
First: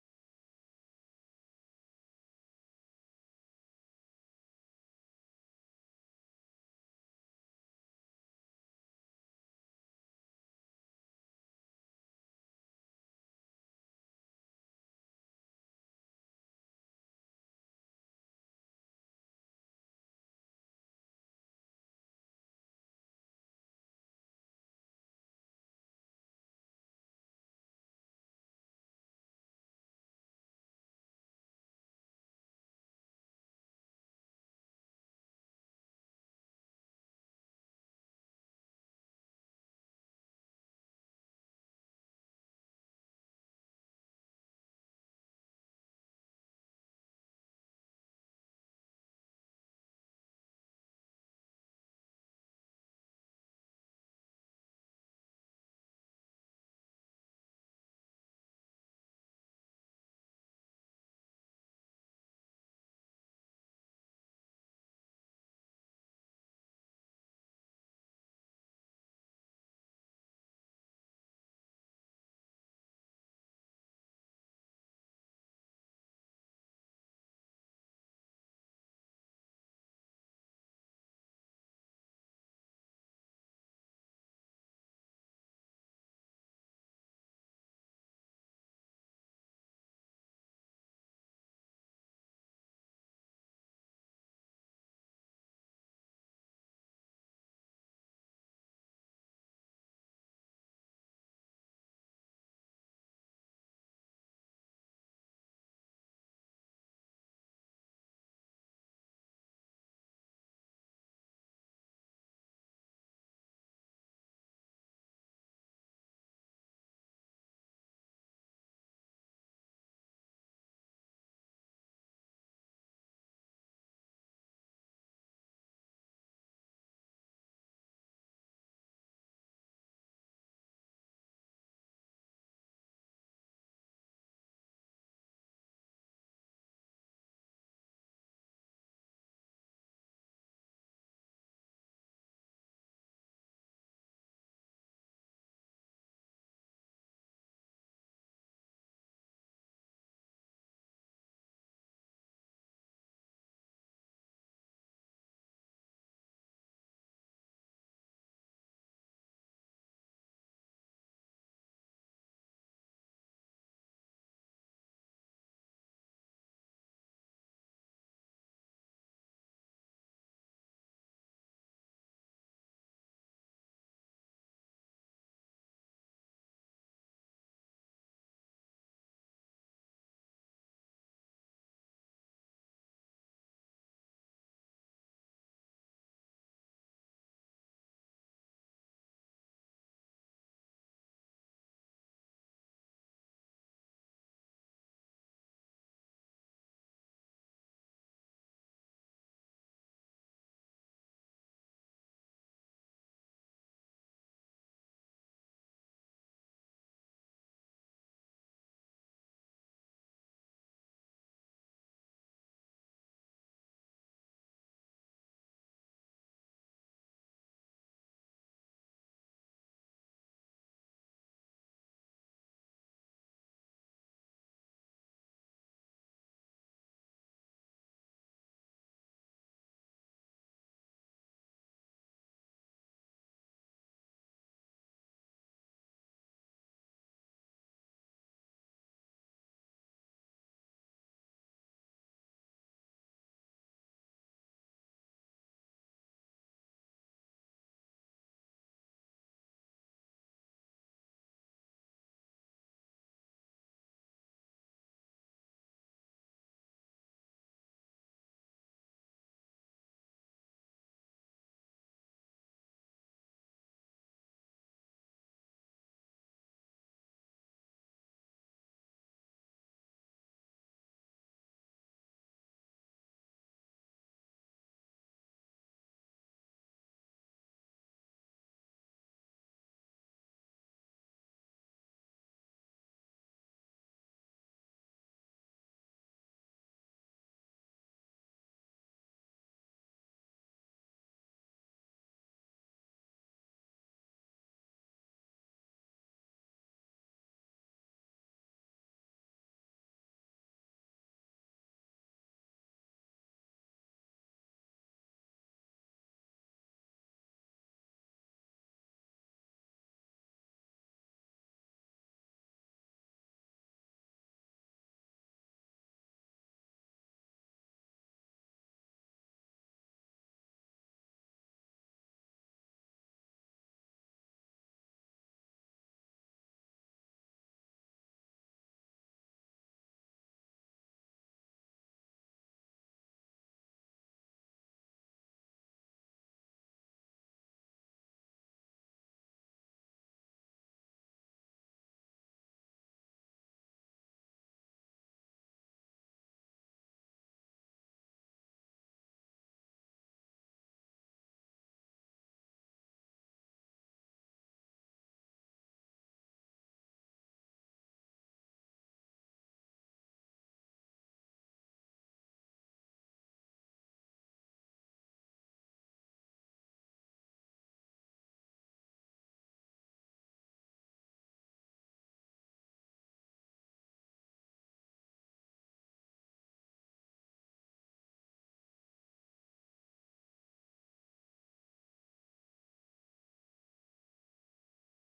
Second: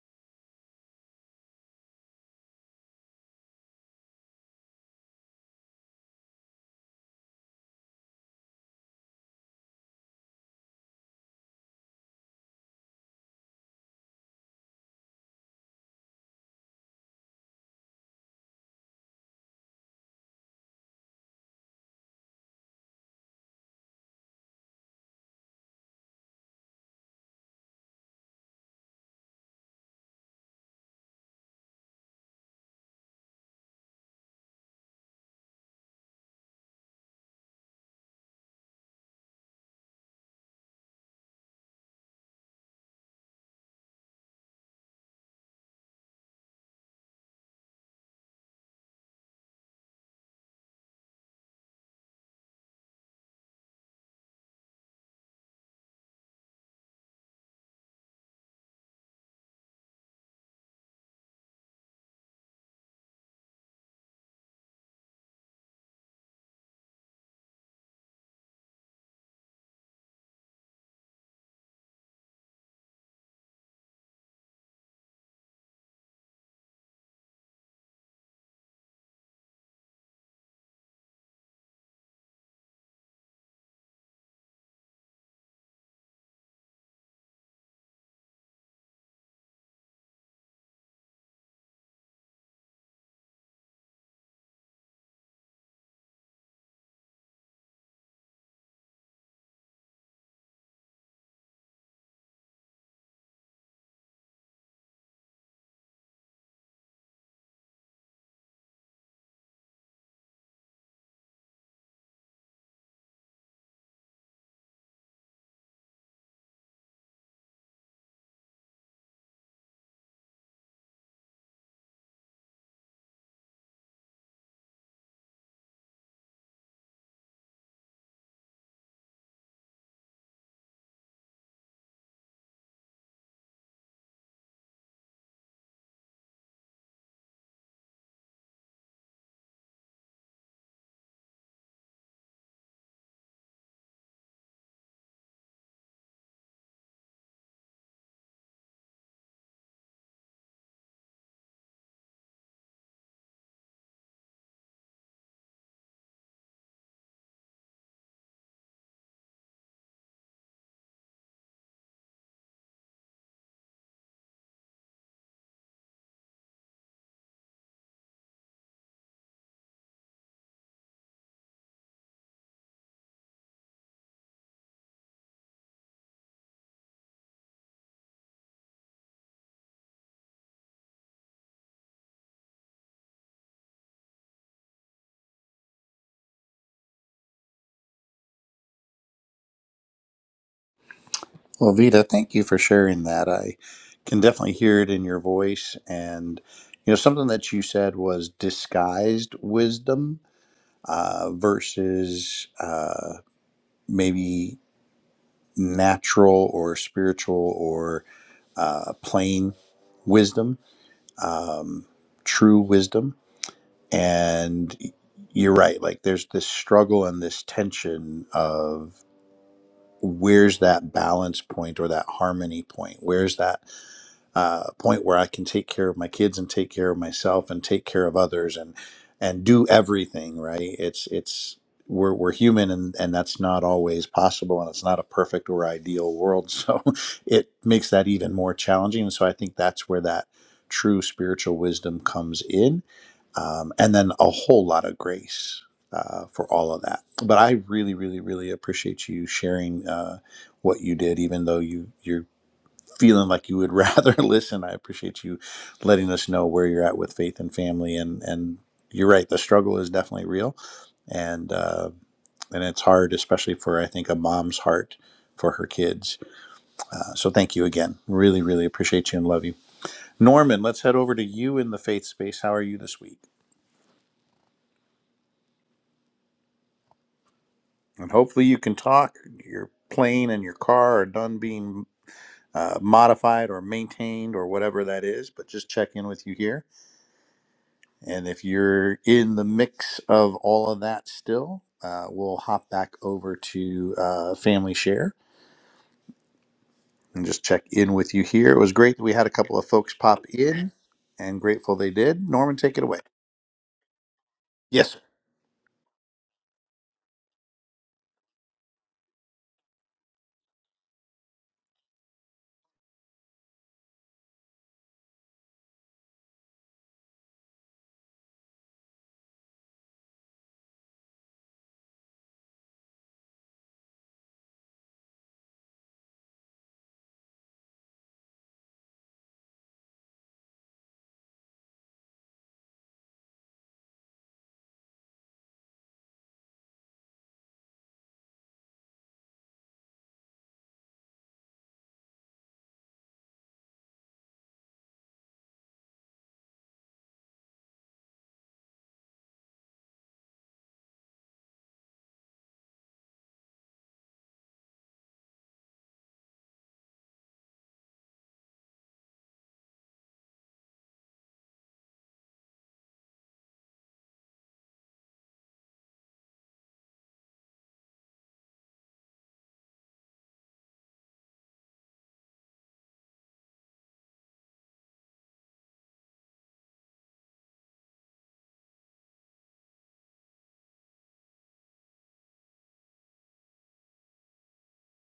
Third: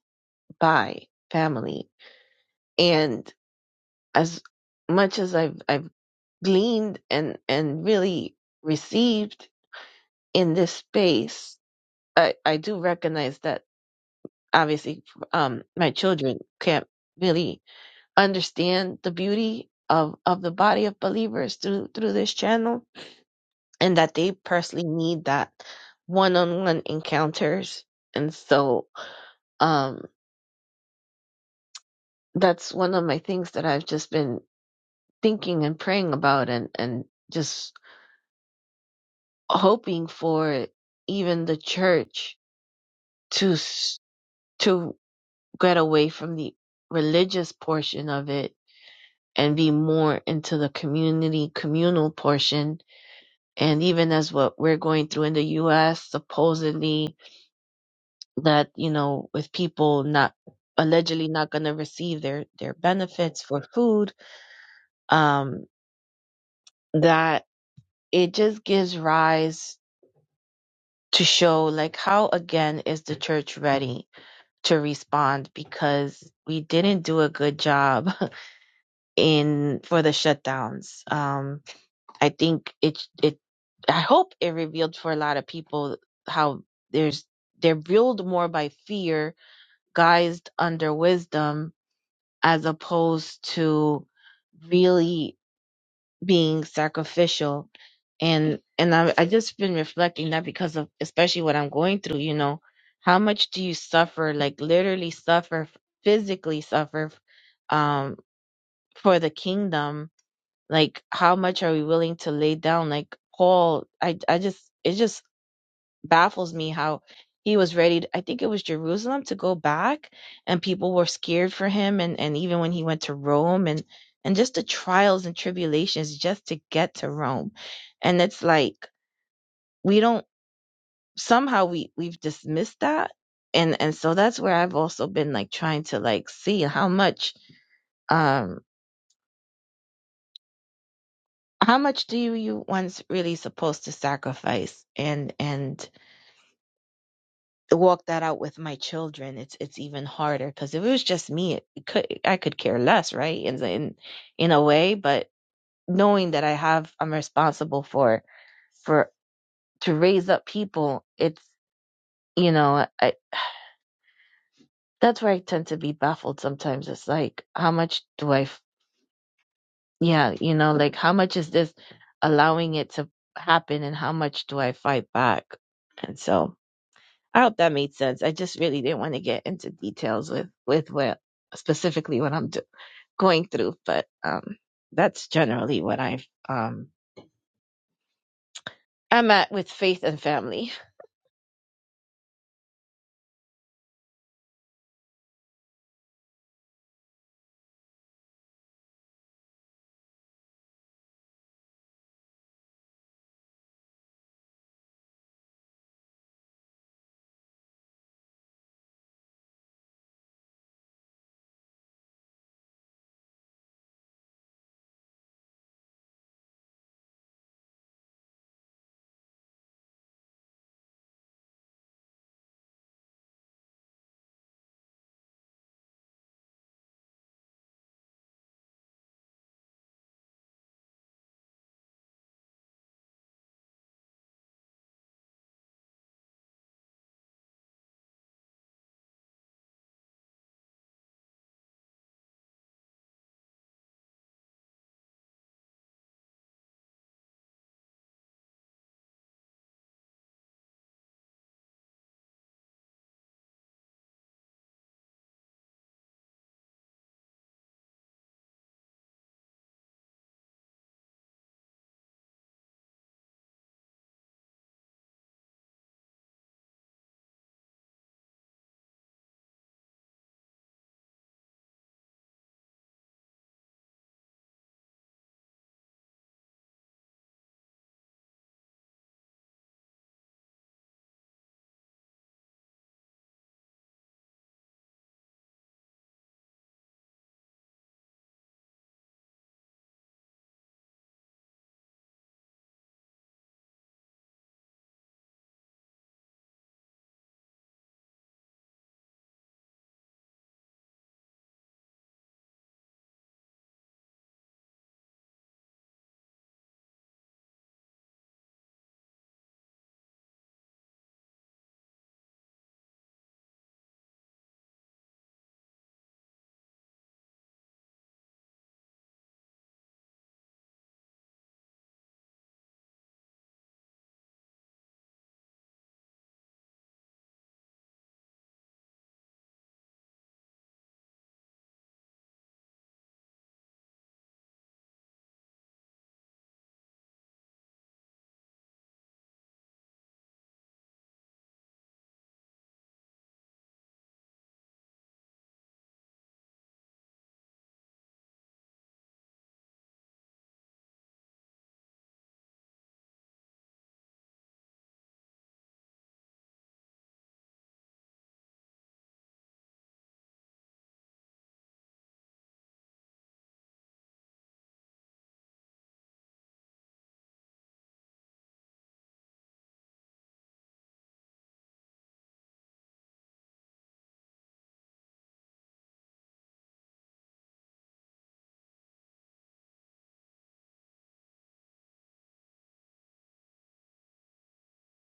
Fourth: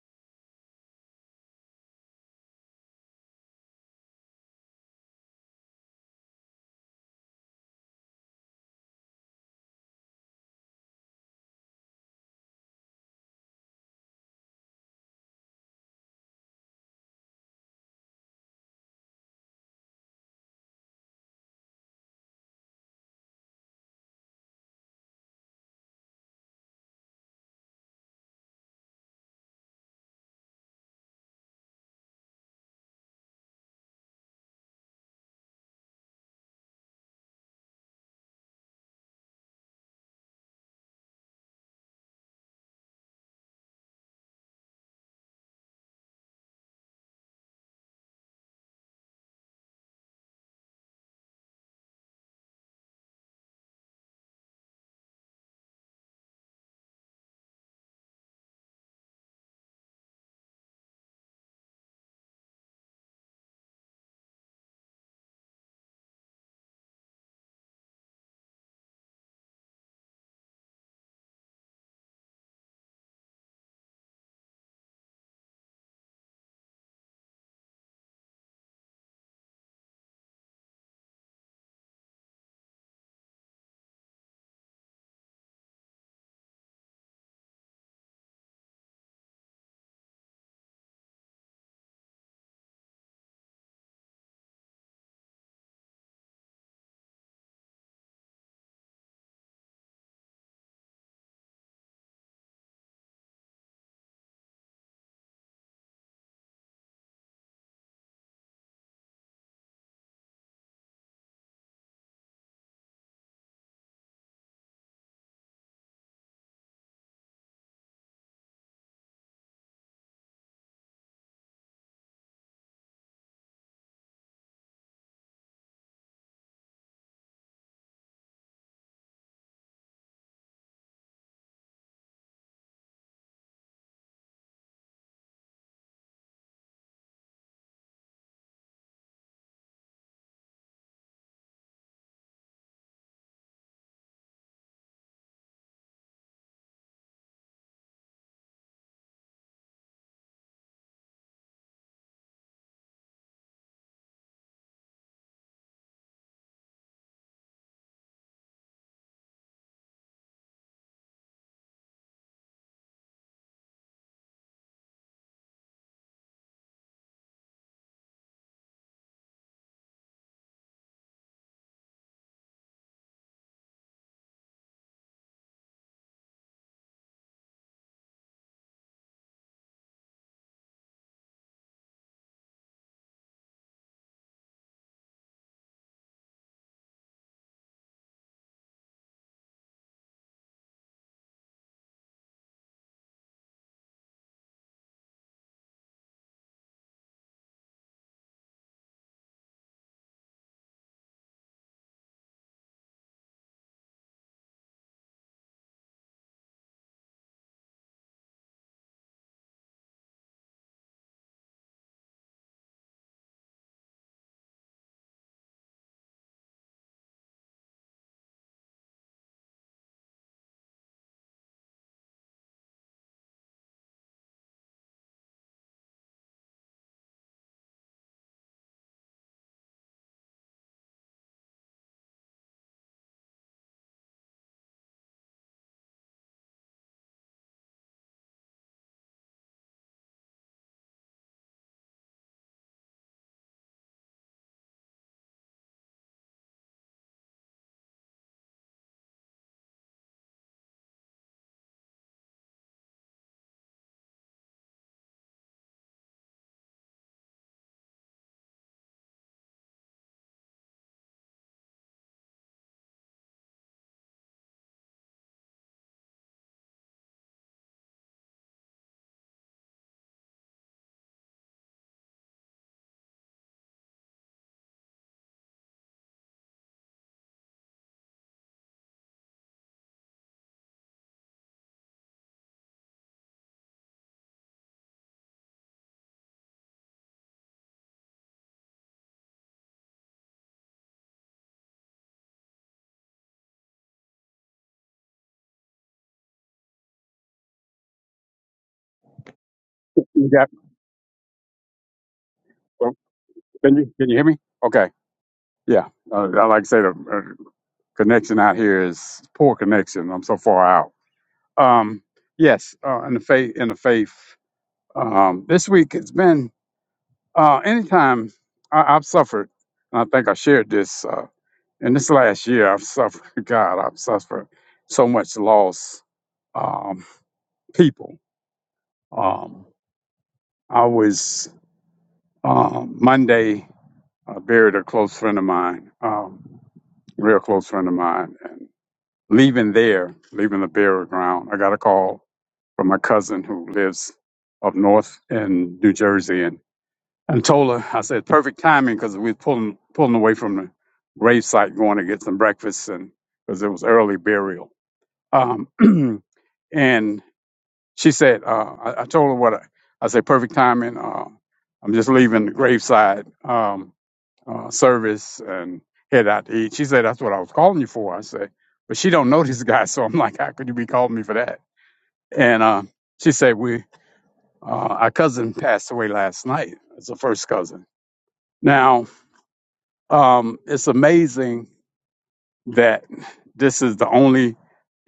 Speaker 2: by family and as much as I've I've gleaned and and really received in this space i i do recognize that obviously um my children can't really understand the beauty of of the body of believers through through this channel and that they personally need that one-on-one encounters and so um that's one of my things that i've just been thinking and praying about and and just hoping for even the church to s- to get away from the religious portion of it and be more into the community communal portion and even as what we're going through in the US supposedly that you know with people not allegedly not going to receive their their benefits for food um that it just gives rise to show like how again is the church ready to respond because we didn't do a good job in for the shutdowns. Um, I think it it I hope it revealed for a lot of people how there's they're ruled more by fear, guised under wisdom, as opposed to really being sacrificial. And and I I just been reflecting that because of especially what I'm going through. You know, how much do you suffer? Like literally suffer, physically suffer, um, for the kingdom like how much are we willing to lay down like paul i i just it just baffles me how he was ready to, i think it was jerusalem to go back and people were scared for him and and even when he went to rome and and just the trials and tribulations just to get to rome and it's like we don't somehow we we've dismissed that and and so that's where i've also been like trying to like see how much um, how much do you you one's really supposed to sacrifice and and walk that out with my children it's it's even harder because if it was just me it could i could care less right in, in in a way but knowing that i have i'm responsible for for to raise up people it's you know i that's where i tend to be baffled sometimes it's like how much do i f- yeah you know like how much is this allowing it to happen and how much do i fight back and so I hope that made sense. I just really didn't want to get into details with with what specifically what I'm do- going through, but um, that's generally what I've um I'm at with faith and family.
Speaker 1: Well, Vita, thank you for sharing that. I can definitely hear it in your voice. And, you know, something that you said was disguised wisdom uh, versus uh, maybe natural or spiritual or uh, plain wisdom, um, true wisdom. And you're right, like there's this struggle and this tension of where's that balance point or that harmony point? Where's that? uh, point where I can take care of my kids and take care of myself and take care of others and and do everything right. It's it's we're we're human and and that's not always possible and it's not a perfect or ideal world. <laughs> So it makes that even more challenging. And so I think that's where that true spiritual wisdom comes in, um, and then a whole lot of grace. Uh, for all of that, but I really, really, really appreciate you sharing uh, what you did, even though you you're feeling like you would rather <laughs> listen. I appreciate you letting us know where you're at with faith and family, and and you're right. The struggle is definitely real, and uh, and it's hard, especially for I think a mom's heart for her kids. Uh, so thank you again. Really, really appreciate you and love you, Norman. Let's head over to you in the faith space. How are you this week? And hopefully you can talk. Your plane and your car are done being. Uh, modified or maintained or whatever that is, but just check in with you here And if you're in the mix of all of that still, uh, we'll hop back over to uh, Family Share and just check in with you here. It was great that we had a couple of folks pop
Speaker 3: you got-
Speaker 1: in and grateful they did. Norman, take it away.
Speaker 3: can you can you hear me? Okay,
Speaker 1: Yes. sir.
Speaker 3: yeah. Uh, I like to say the uh, connection out here is poor connection. I'm so far out. Um, yes, uh, in the faith in the faith. Um, this week it's been uh, anytime I, I've suffered, and I think I shared this uh, in this last year. I've suffered. <laughs> God, I've suffered so much loss. Um, people. Um, I was um, Monday. I buried a close friend of mine, um, real close friend of mine, and leaving there, leaving the burial ground, I got a call from my cousin who lives up north in New Jersey, and and told her I said perfect timing because we was pulling pulling away from the grave site, going to get some breakfast, and because it was early burial. Um, <clears throat> and She said, uh, I, I told her what I, I said, perfect timing. Uh, I'm just leaving the graveside um, uh, service and head out to eat. She said, that's what I was calling you for. I said, but she don't know <laughs> this guy. So I'm like, how could you be calling me for that? And uh, she said, we, uh, our cousin passed away last night. It's a first cousin. Now, um, it's amazing that this is the only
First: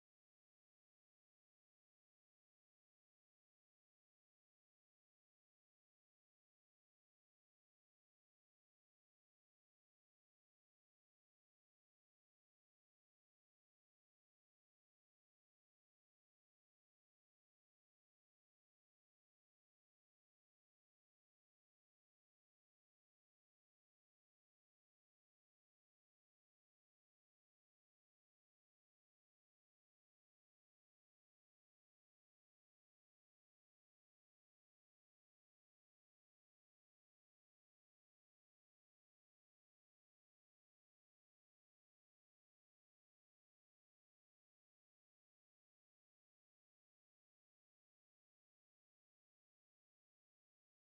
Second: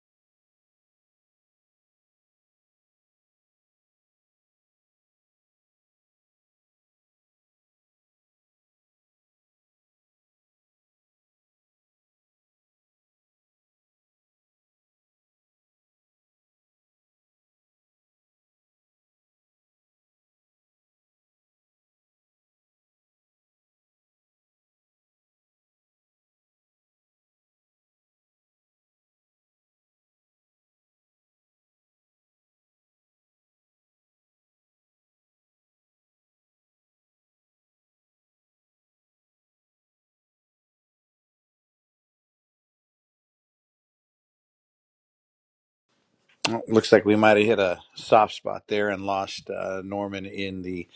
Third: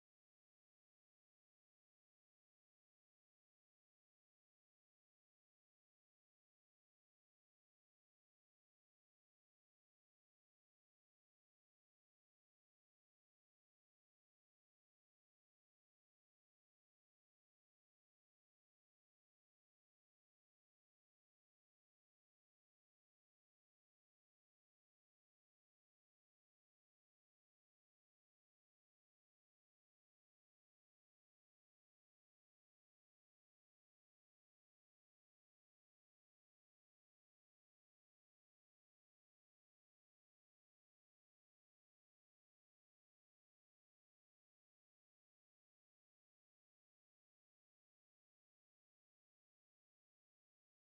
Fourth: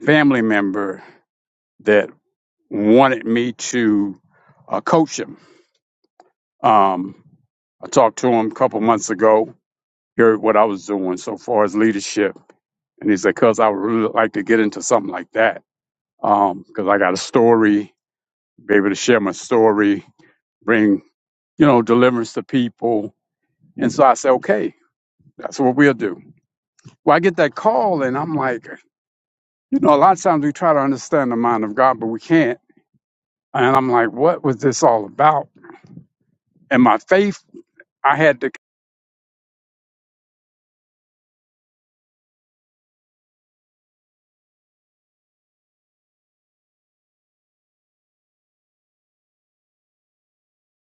Speaker 3: family member that wanted me to uh, coach him Um, I talked to him a couple months ago, heard what I was doing so far as leadership. And he said, cuz I would really like to get into something like that. Um, 'cause cause I got a story, be able to share my story, bring, you know, deliverance to people. And so I said, okay, that's what we'll do. Well, I get that call and I'm like, you know, a lot of times we try to understand the mind of God, but we can't. And I'm like, what was this all about? And my faith, I had to
Speaker 1: Well, looks like we might have hit a soft spot there and lost uh, Norman in the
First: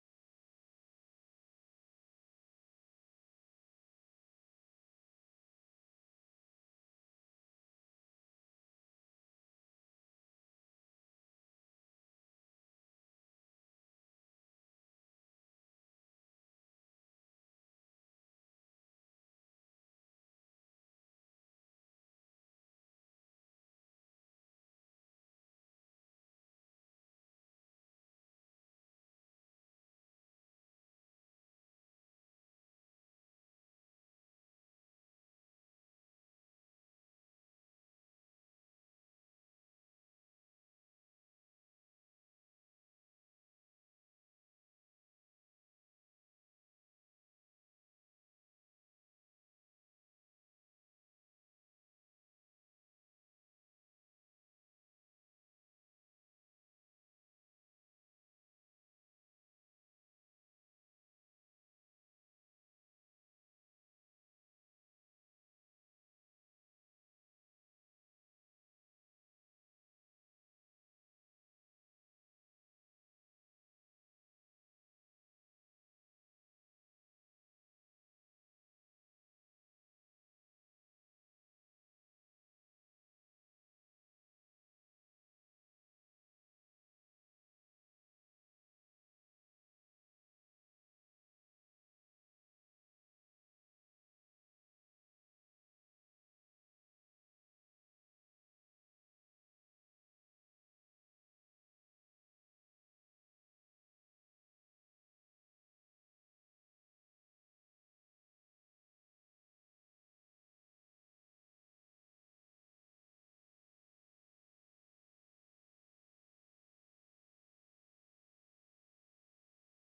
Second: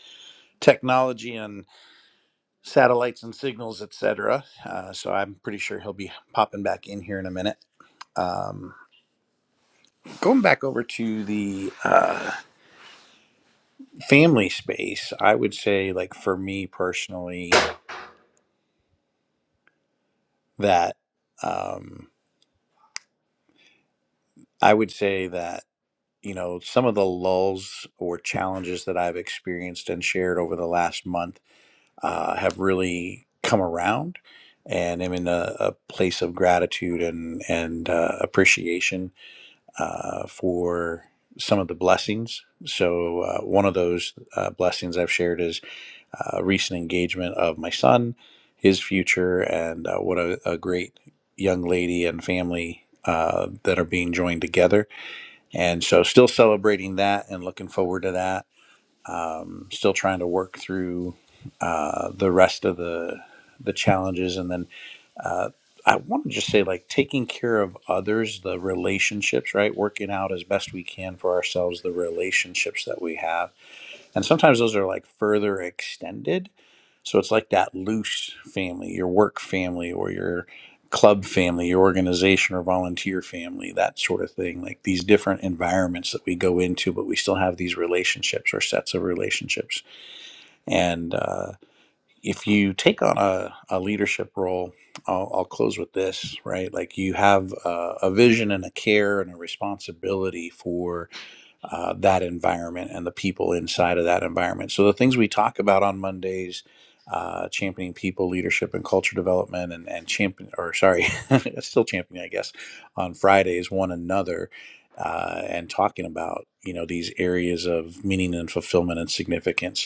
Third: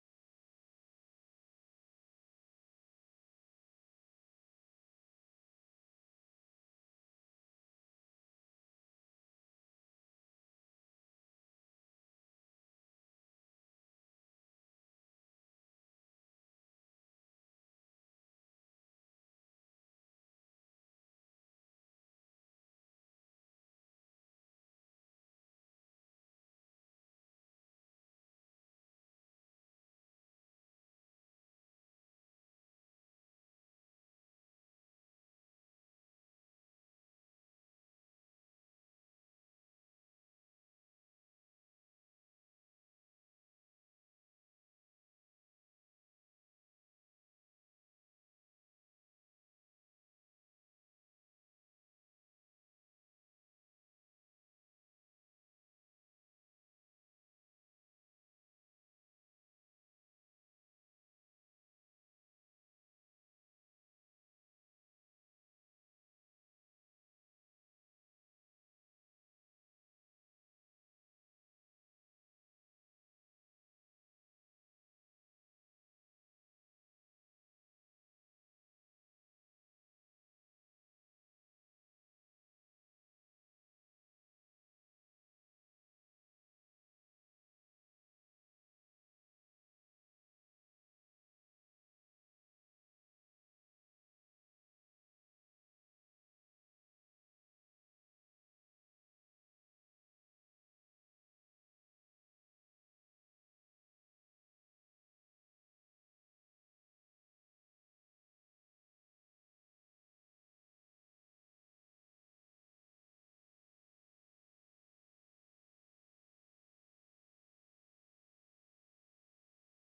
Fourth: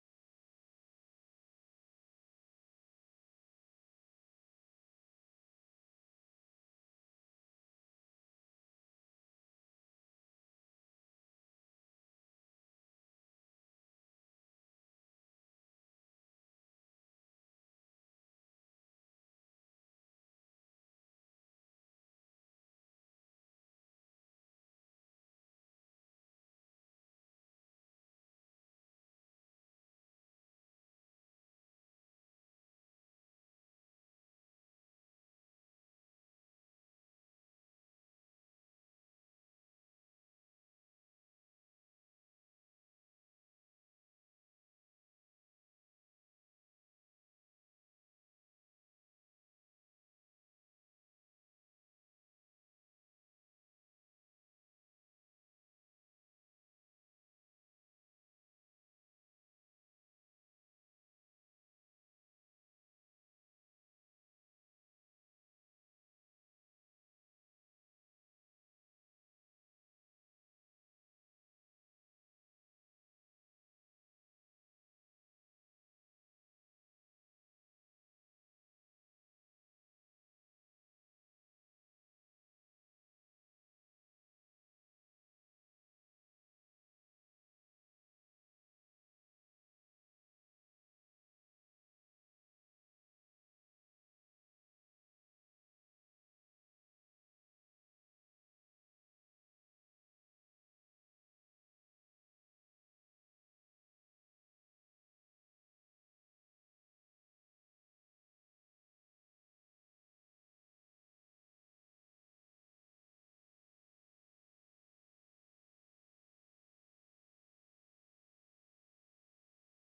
Speaker 1: technology and satellites and signals, etc. Uh, so I'm pretty sure he'll be popping back in here in a minute. Um, going back over to the uh, family space, I would say, like for me personally, that um, I would say that, you know, some of the lulls or challenges that I've experienced and shared over the last month uh, have really come around. And I'm in a, a place of gratitude and, and uh, appreciation uh, for some of the blessings. So, uh, one of those uh, blessings I've shared is. uh, recent engagement of my son, his future, and uh, what a, a great young lady and family uh, that are being joined together. And so, still celebrating that and looking forward to that. Um, still trying to work through uh, the rest of the the challenges, and then uh, I want to just say, like taking care of others, the relationships, right? Working out as best we can for ourselves the relationships that we have and sometimes those are like further extended. So it's like that loose family, your work family or your club family, your organization or volunteer family, that sort of thing. Like these different environments that we go into, but we still have these relationships or sets of relationships. And uh, if you take on a, a leadership role, I'll, I'll close with this, right? Like you have a, a vision and a care and a responsibility for uh, that environment and the people inside of that environment. So the things we talk about on Mondays, uh, championing people, leadership, and culture development, and and champion or sorry, <laughs> still championing, I guess, on Fridays one another. Uh, and talking about you know these areas of meaning and fulfillment and significance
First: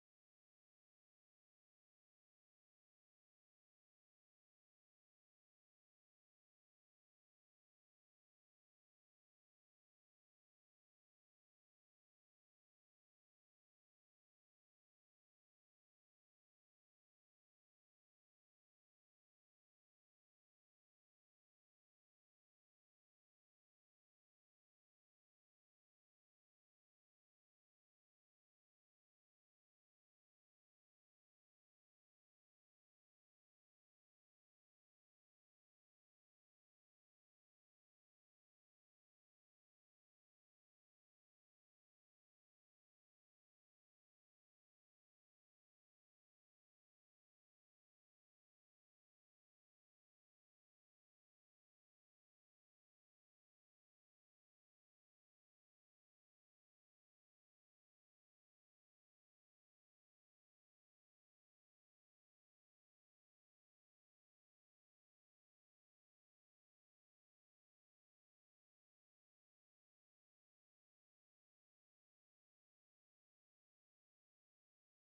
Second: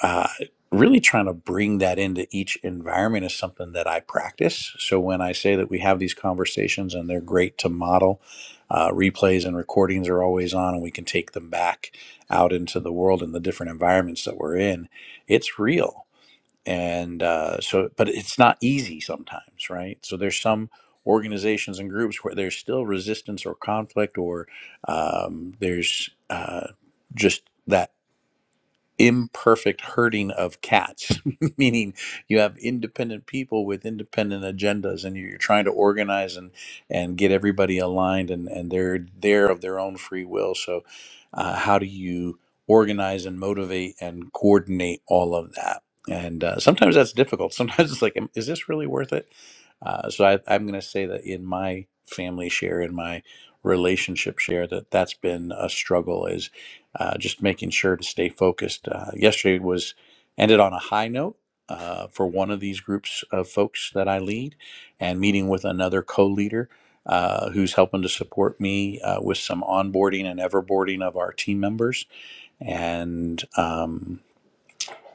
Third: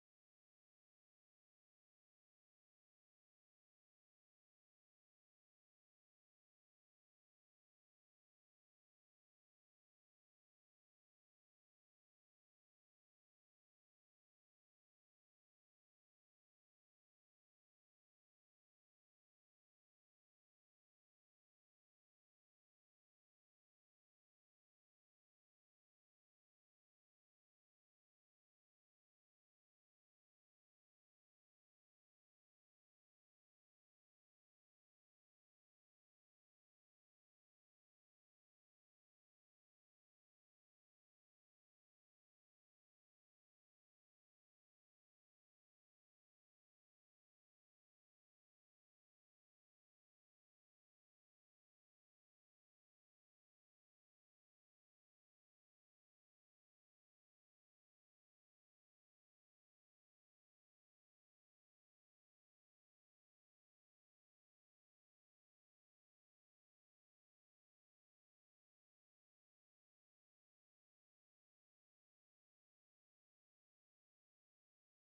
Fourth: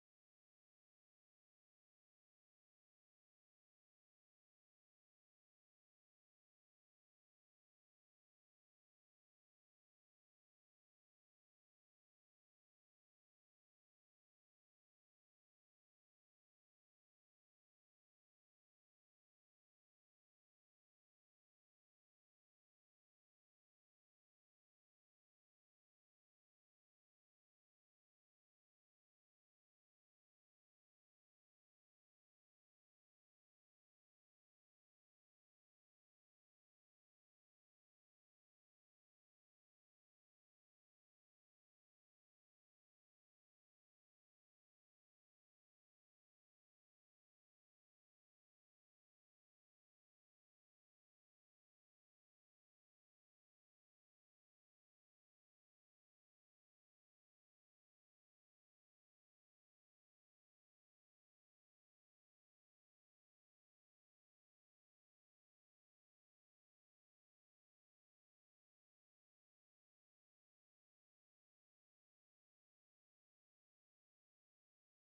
Speaker 1: uh, really trying to bring that into each environment is something that I practice. So when I say that we have these conversations and they're great to model, uh, replays and recordings are always on, and we can take them back out into the world and the different environments that we're in. It's real, and uh, so, but it's not easy sometimes, right? So there's some organizations and groups where there's still resistance or conflict, or um, there's uh, just that imperfect herding of cats, <laughs> meaning you have independent people with independent agendas, and you're trying to organize and and get everybody aligned, and and they're there of their own free will. So, uh, how do you organize and motivate and coordinate all of that? And uh, sometimes that's difficult. Sometimes it's like, "Am- is this really worth it? Uh, so I, I'm going to say that in my family share, in my relationship share, that that's been a struggle uh, just making sure to stay focused. Uh, yesterday was ended on a high note uh, for one of these groups of folks that I lead, and meeting with another co-leader uh, who's helping to support me uh, with some onboarding and everboarding of our team members. And um,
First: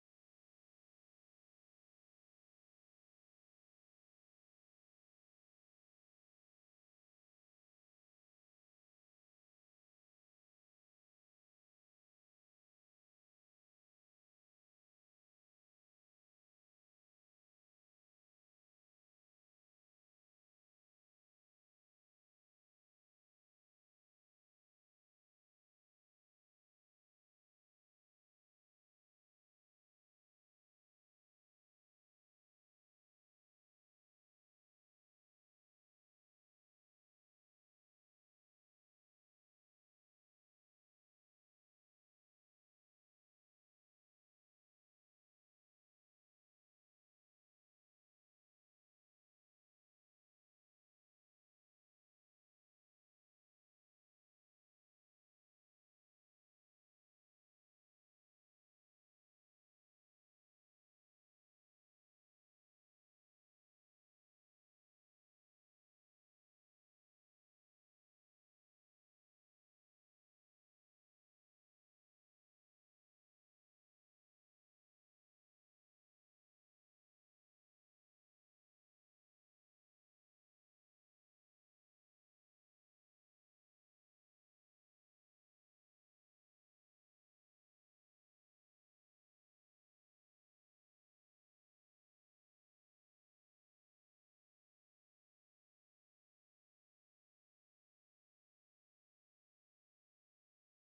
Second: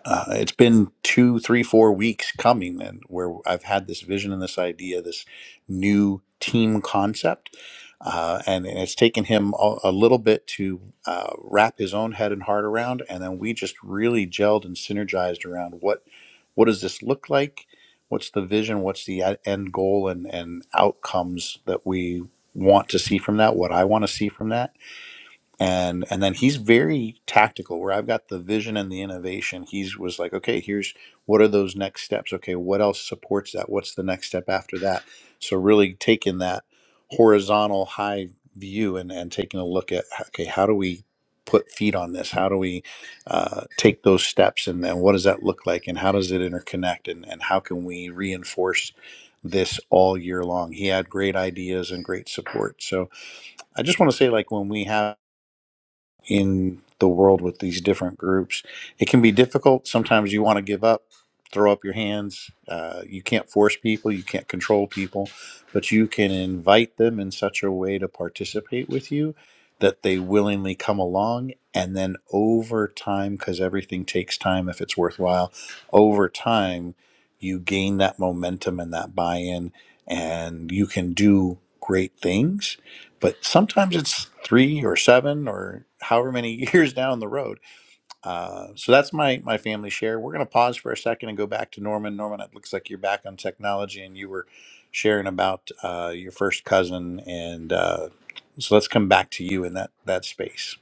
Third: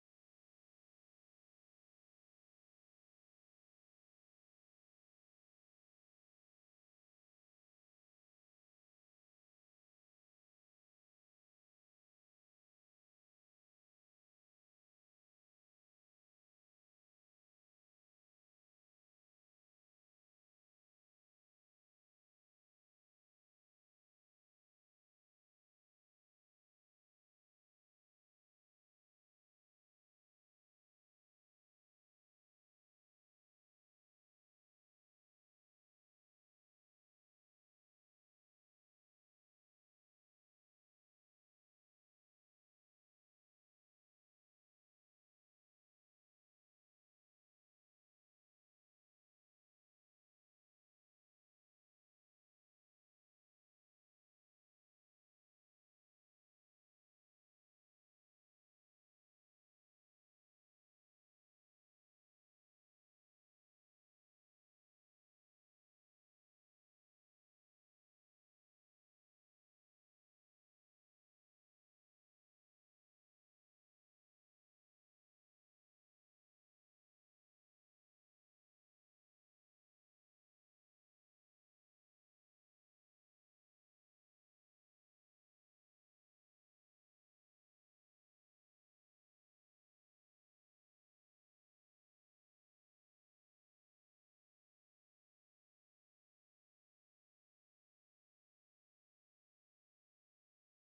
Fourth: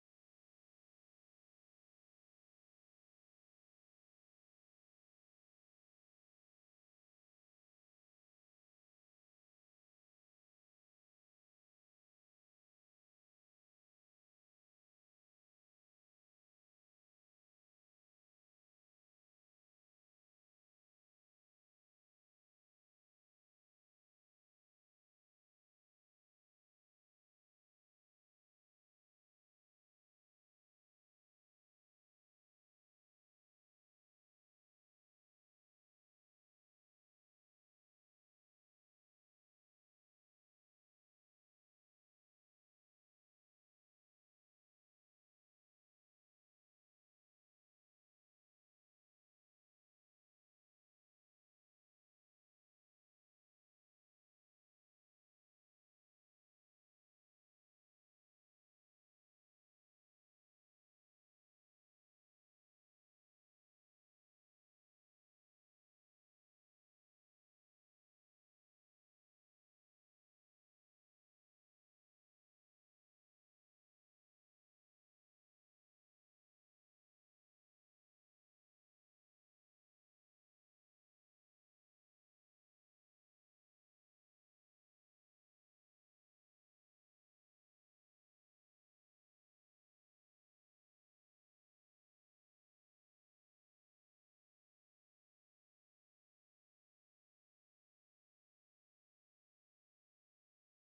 Speaker 1: uh, it's been two, three, four weeks coming, and where I've had this vision and this idea, this new team concept, uh, and, and it's taken him a, a little bit to uh, wrap his own head and heart around, and then we just really gelled and synergized around what what does this look like, what's the vision, what's the e- end goal, and and outcomes that we want to see from that, what I want to see from that and and then he's very tactical where i've got the vision and the innovation he's was like okay here's what are those next steps okay what else supports that what's the next step after that so really taking that horizontal high view and and taking a look at okay how do we put feet on this how do we uh, take those steps and, and what does that look like and how does it interconnect and, and how can we reinforce this all year long he had great ideas and great support so i just want to say like when we have in the world with these different groups. It can be difficult. Sometimes you want to give up, throw up your hands. Uh, you can't force people, you can't control people, but you can invite them in such a way to participate with you that they willingly come along. And then over time, because everything takes time if it's worthwhile, over time, you gain that momentum and that buy in, and you can do great things but sometimes it's three or seven or however many <laughs> years down the road. Uh, so that's my my family share. We're going to pause for a second and go back to Norman. Norman, it looks like you're back on technology, and you were sharing about uh, your first cousin, and uh, so let's come back to you in that that space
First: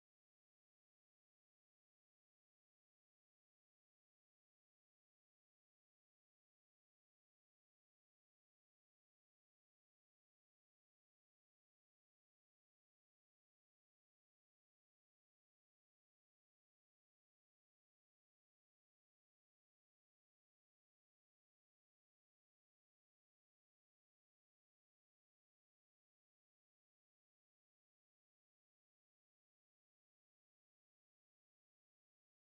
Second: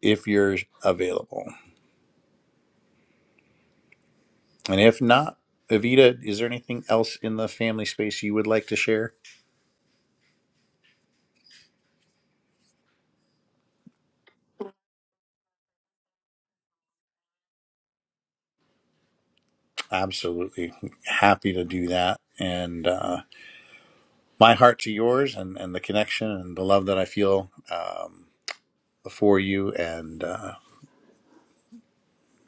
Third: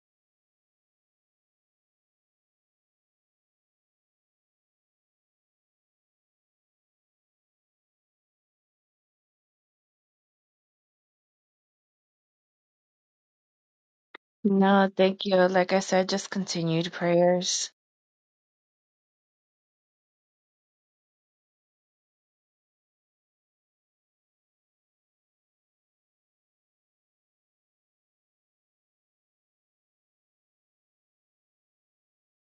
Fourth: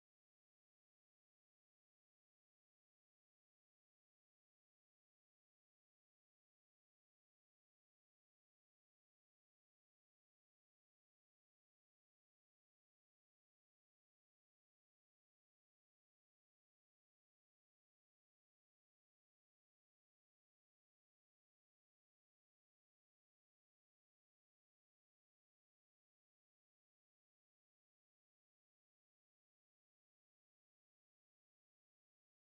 Speaker 1: if you're available, and if not. Evita, is there anything else in the family space you would like to share?
Speaker 2: No, thank you. Like I said, just continued prayers.
Speaker 1: Absolutely. Happy to do that. And Uh, my heart to yours and, and the connection and the love that I feel um, for you and uh,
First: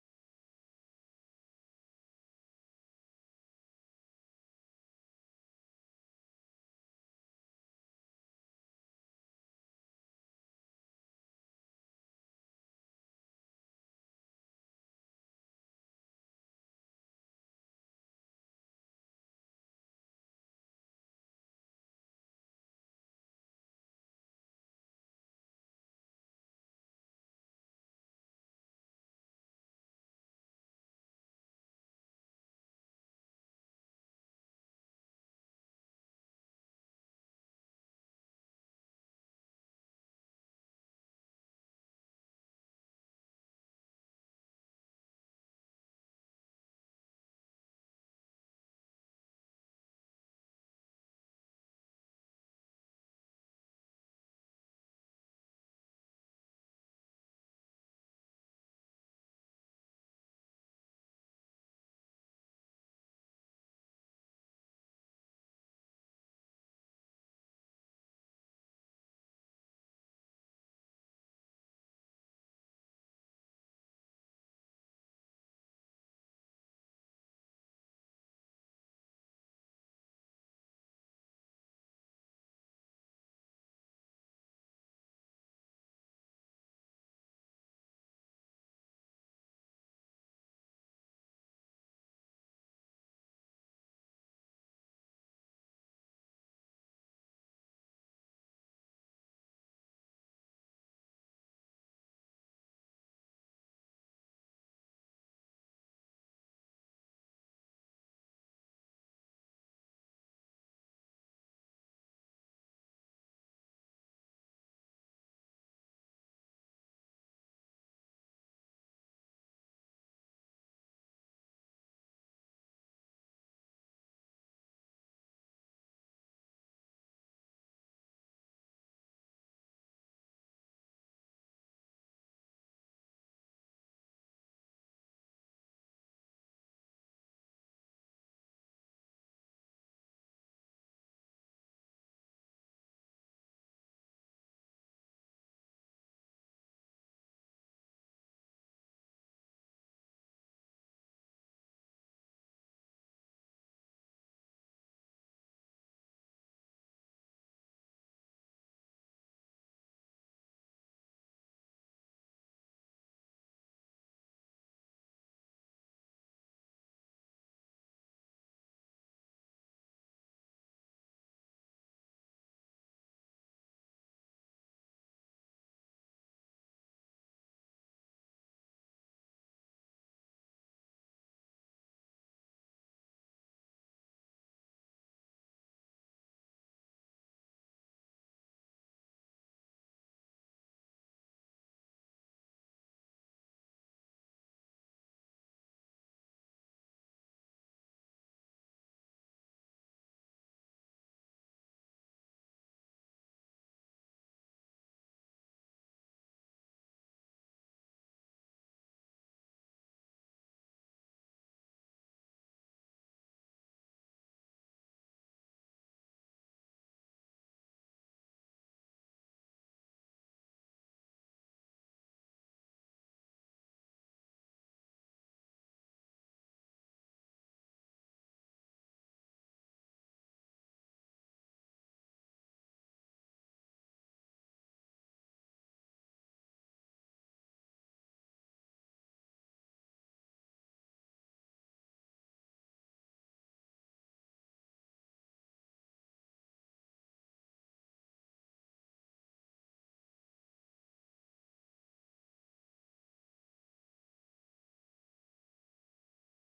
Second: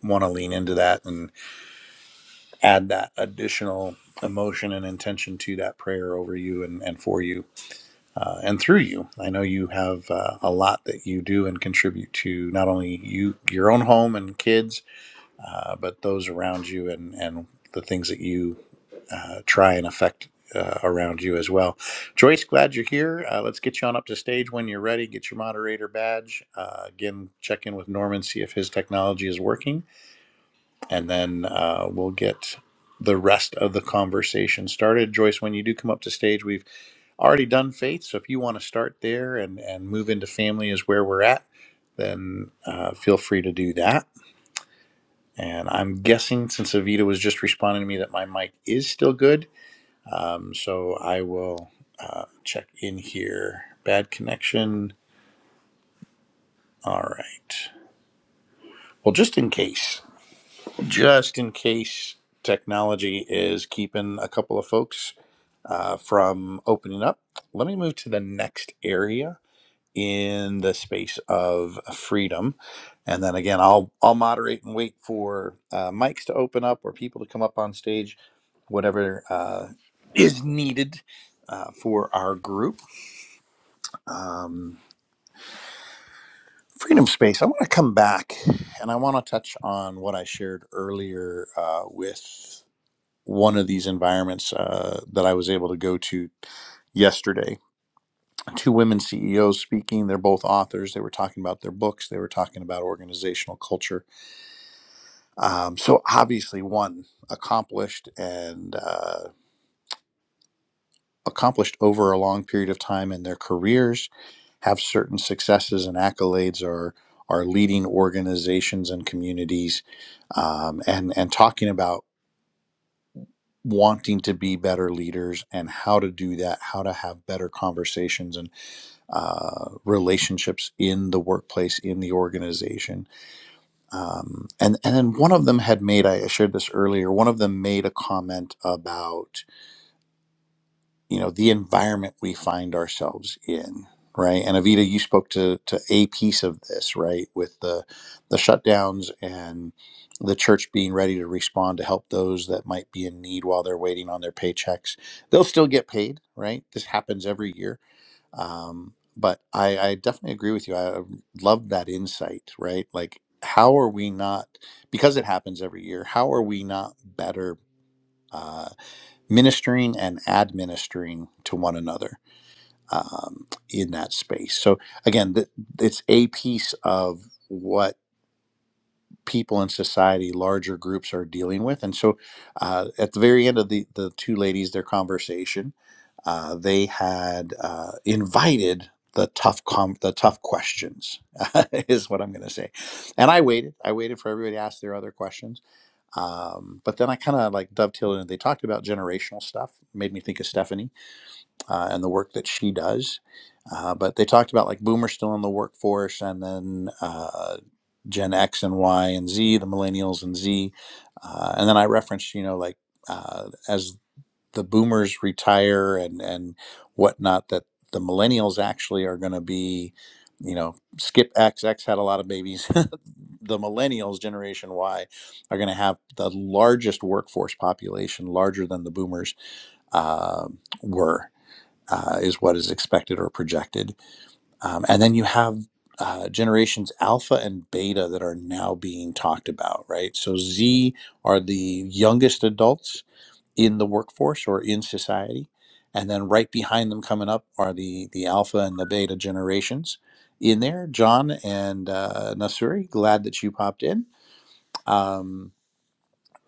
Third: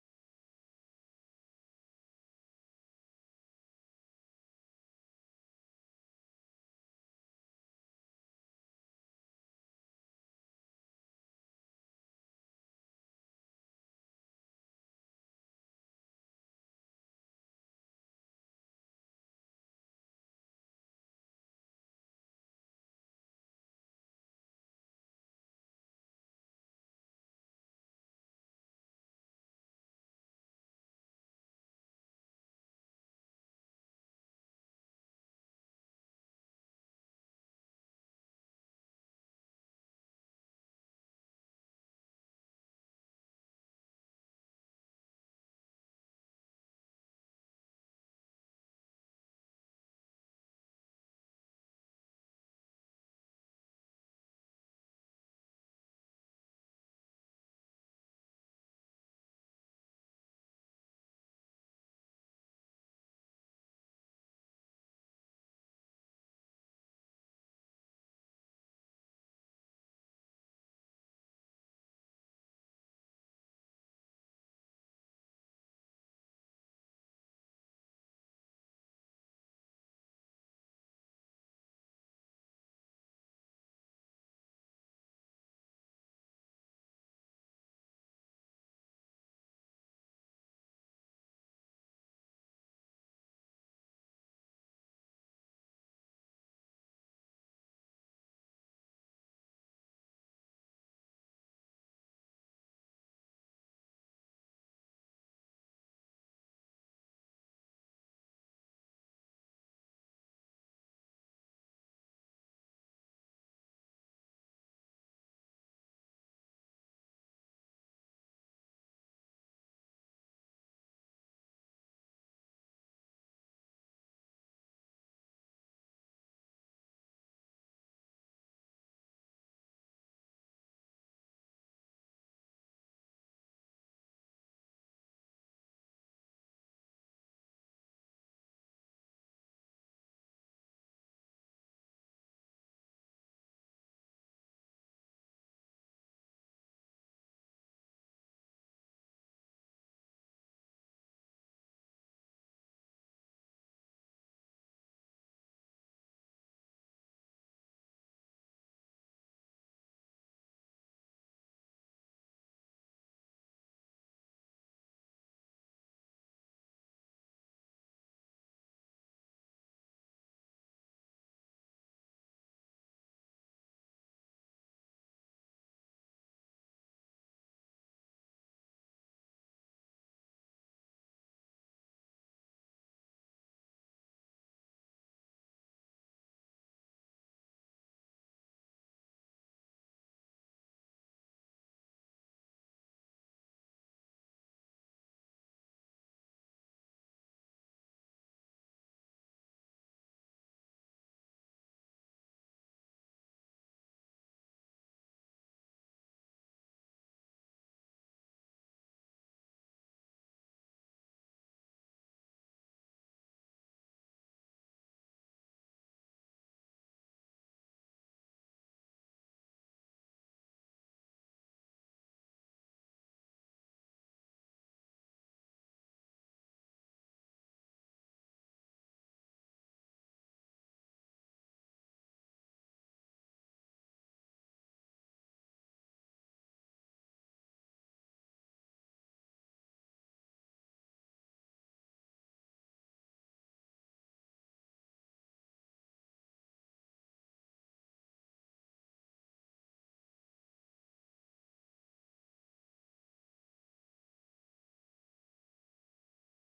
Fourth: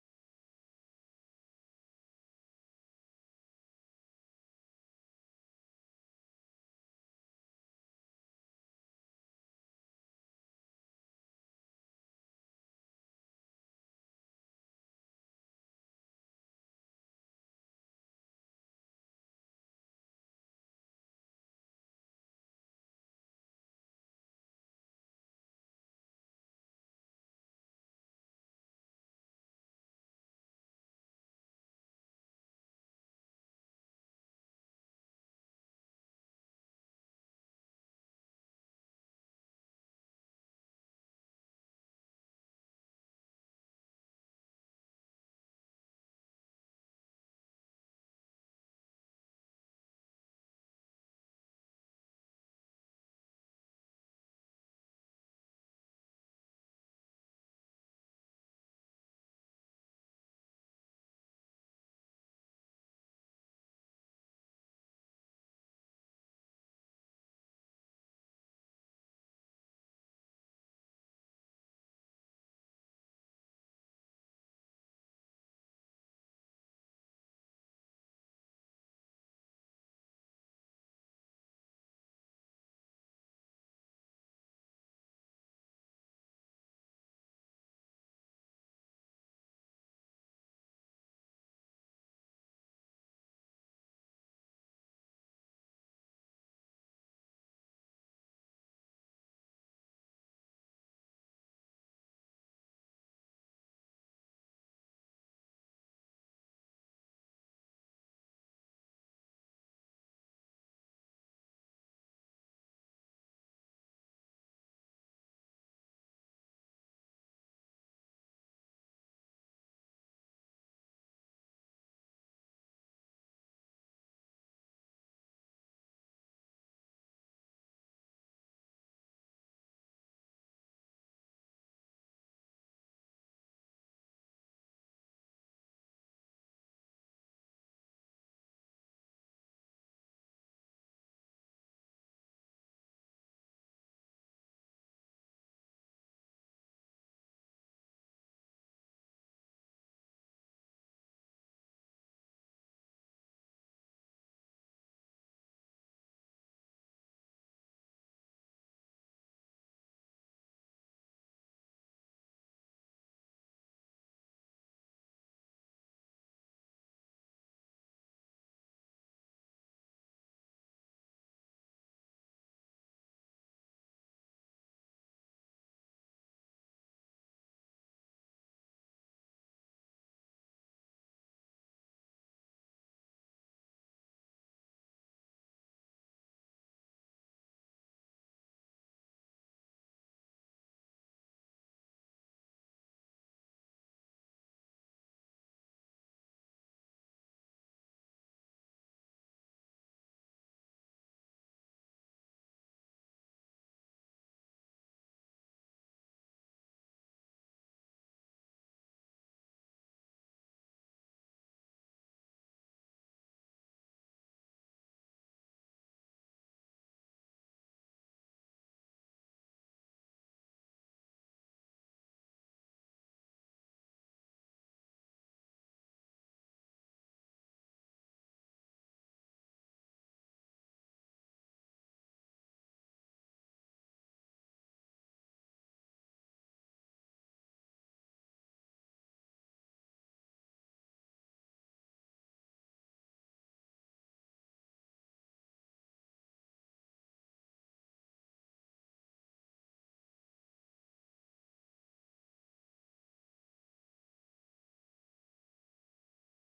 Speaker 1: want to lean into that and add that additional emotion and intention to that prayer over you and, and for you uh, and through you. I know you have uh, a lot that you do and contribute to not only you, your own home and kids, uh, but those around you and, and the things that you uh, try and affect uh, around you as well. Joyce, glad you're here. Uh, let's get you on up to stage when you're ready. Get your moderator badge. Uh, again, check in with Norman, see if his technology is working, and then uh, we'll get the rest of the conversation started. Joyce, when you do come up to stage, we've already done faith. So if you want to start there and, and move into family is where we're at, then uh, feel free to do that. And I'm guessing since Avita was just responding to me that my mic is still good. Um, so I will uh, check in here. Bad connection. All right. Well, just in case, just in case technology is keeping a couple of folks uh, from opening up, let me move to the next area in the space of freedom. And then again, I'll I'll moderate and wait for uh, mics to open up or people to come up on stage, whatever uh, is needed uh, for our group. Um, Freedom Space, I want to come back and I want to touch on what I shared earlier uh, with one of these environments uh, that I was able to go to yesterday. Two women CEOs speaking. They're both authors. They were talking about their books. They were talking about organizational culture. Um, so obviously, one accomplished and uh, accomplished over a long period of time in their careers, have certain successes and accolades, or are leading organizations and communities, um, and and talking about wanting to be better leaders and how to do that, how to have better conversations and uh, relationships in the workplace, in the organization, um, and and then one of them had made I shared this earlier. One of them made a comment about you know the environment we find ourselves in right and avita you spoke to to a piece of this right with the the shutdowns and the church being ready to respond to help those that might be in need while they're waiting on their paychecks they'll still get paid right this happens every year um, but I, I definitely agree with you i love that insight right like how are we not because it happens every year how are we not better uh, ministering and administering to one another um, in that space. So again, th- it's a piece of what people in society, larger groups, are dealing with. And so, uh, at the very end of the the two ladies, their conversation, uh, they had uh, invited. The tough, com- the tough questions <laughs> is what I'm going to say, and I waited. I waited for everybody to ask their other questions, um, but then I kind of like dovetailed in. They talked about generational stuff, made me think of Stephanie, uh, and the work that she does. Uh, but they talked about like boomers still in the workforce, and then uh, Gen X and Y and Z, the millennials and Z, uh, and then I referenced you know like uh, as the boomers retire and and whatnot that the millennials actually are going to be. You know, skip X, X had a lot of babies. <laughs> the millennials, Generation Y, are going to have the largest workforce population, larger than the boomers uh, were uh, is what is expected or projected. Um, and then you have uh, generations alpha and beta that are now being talked about, right? So Z are the youngest adults in the workforce or in society. And then right behind them coming up are the, the alpha and the beta generations in there. John and uh, Nasuri, glad that you popped in. Um,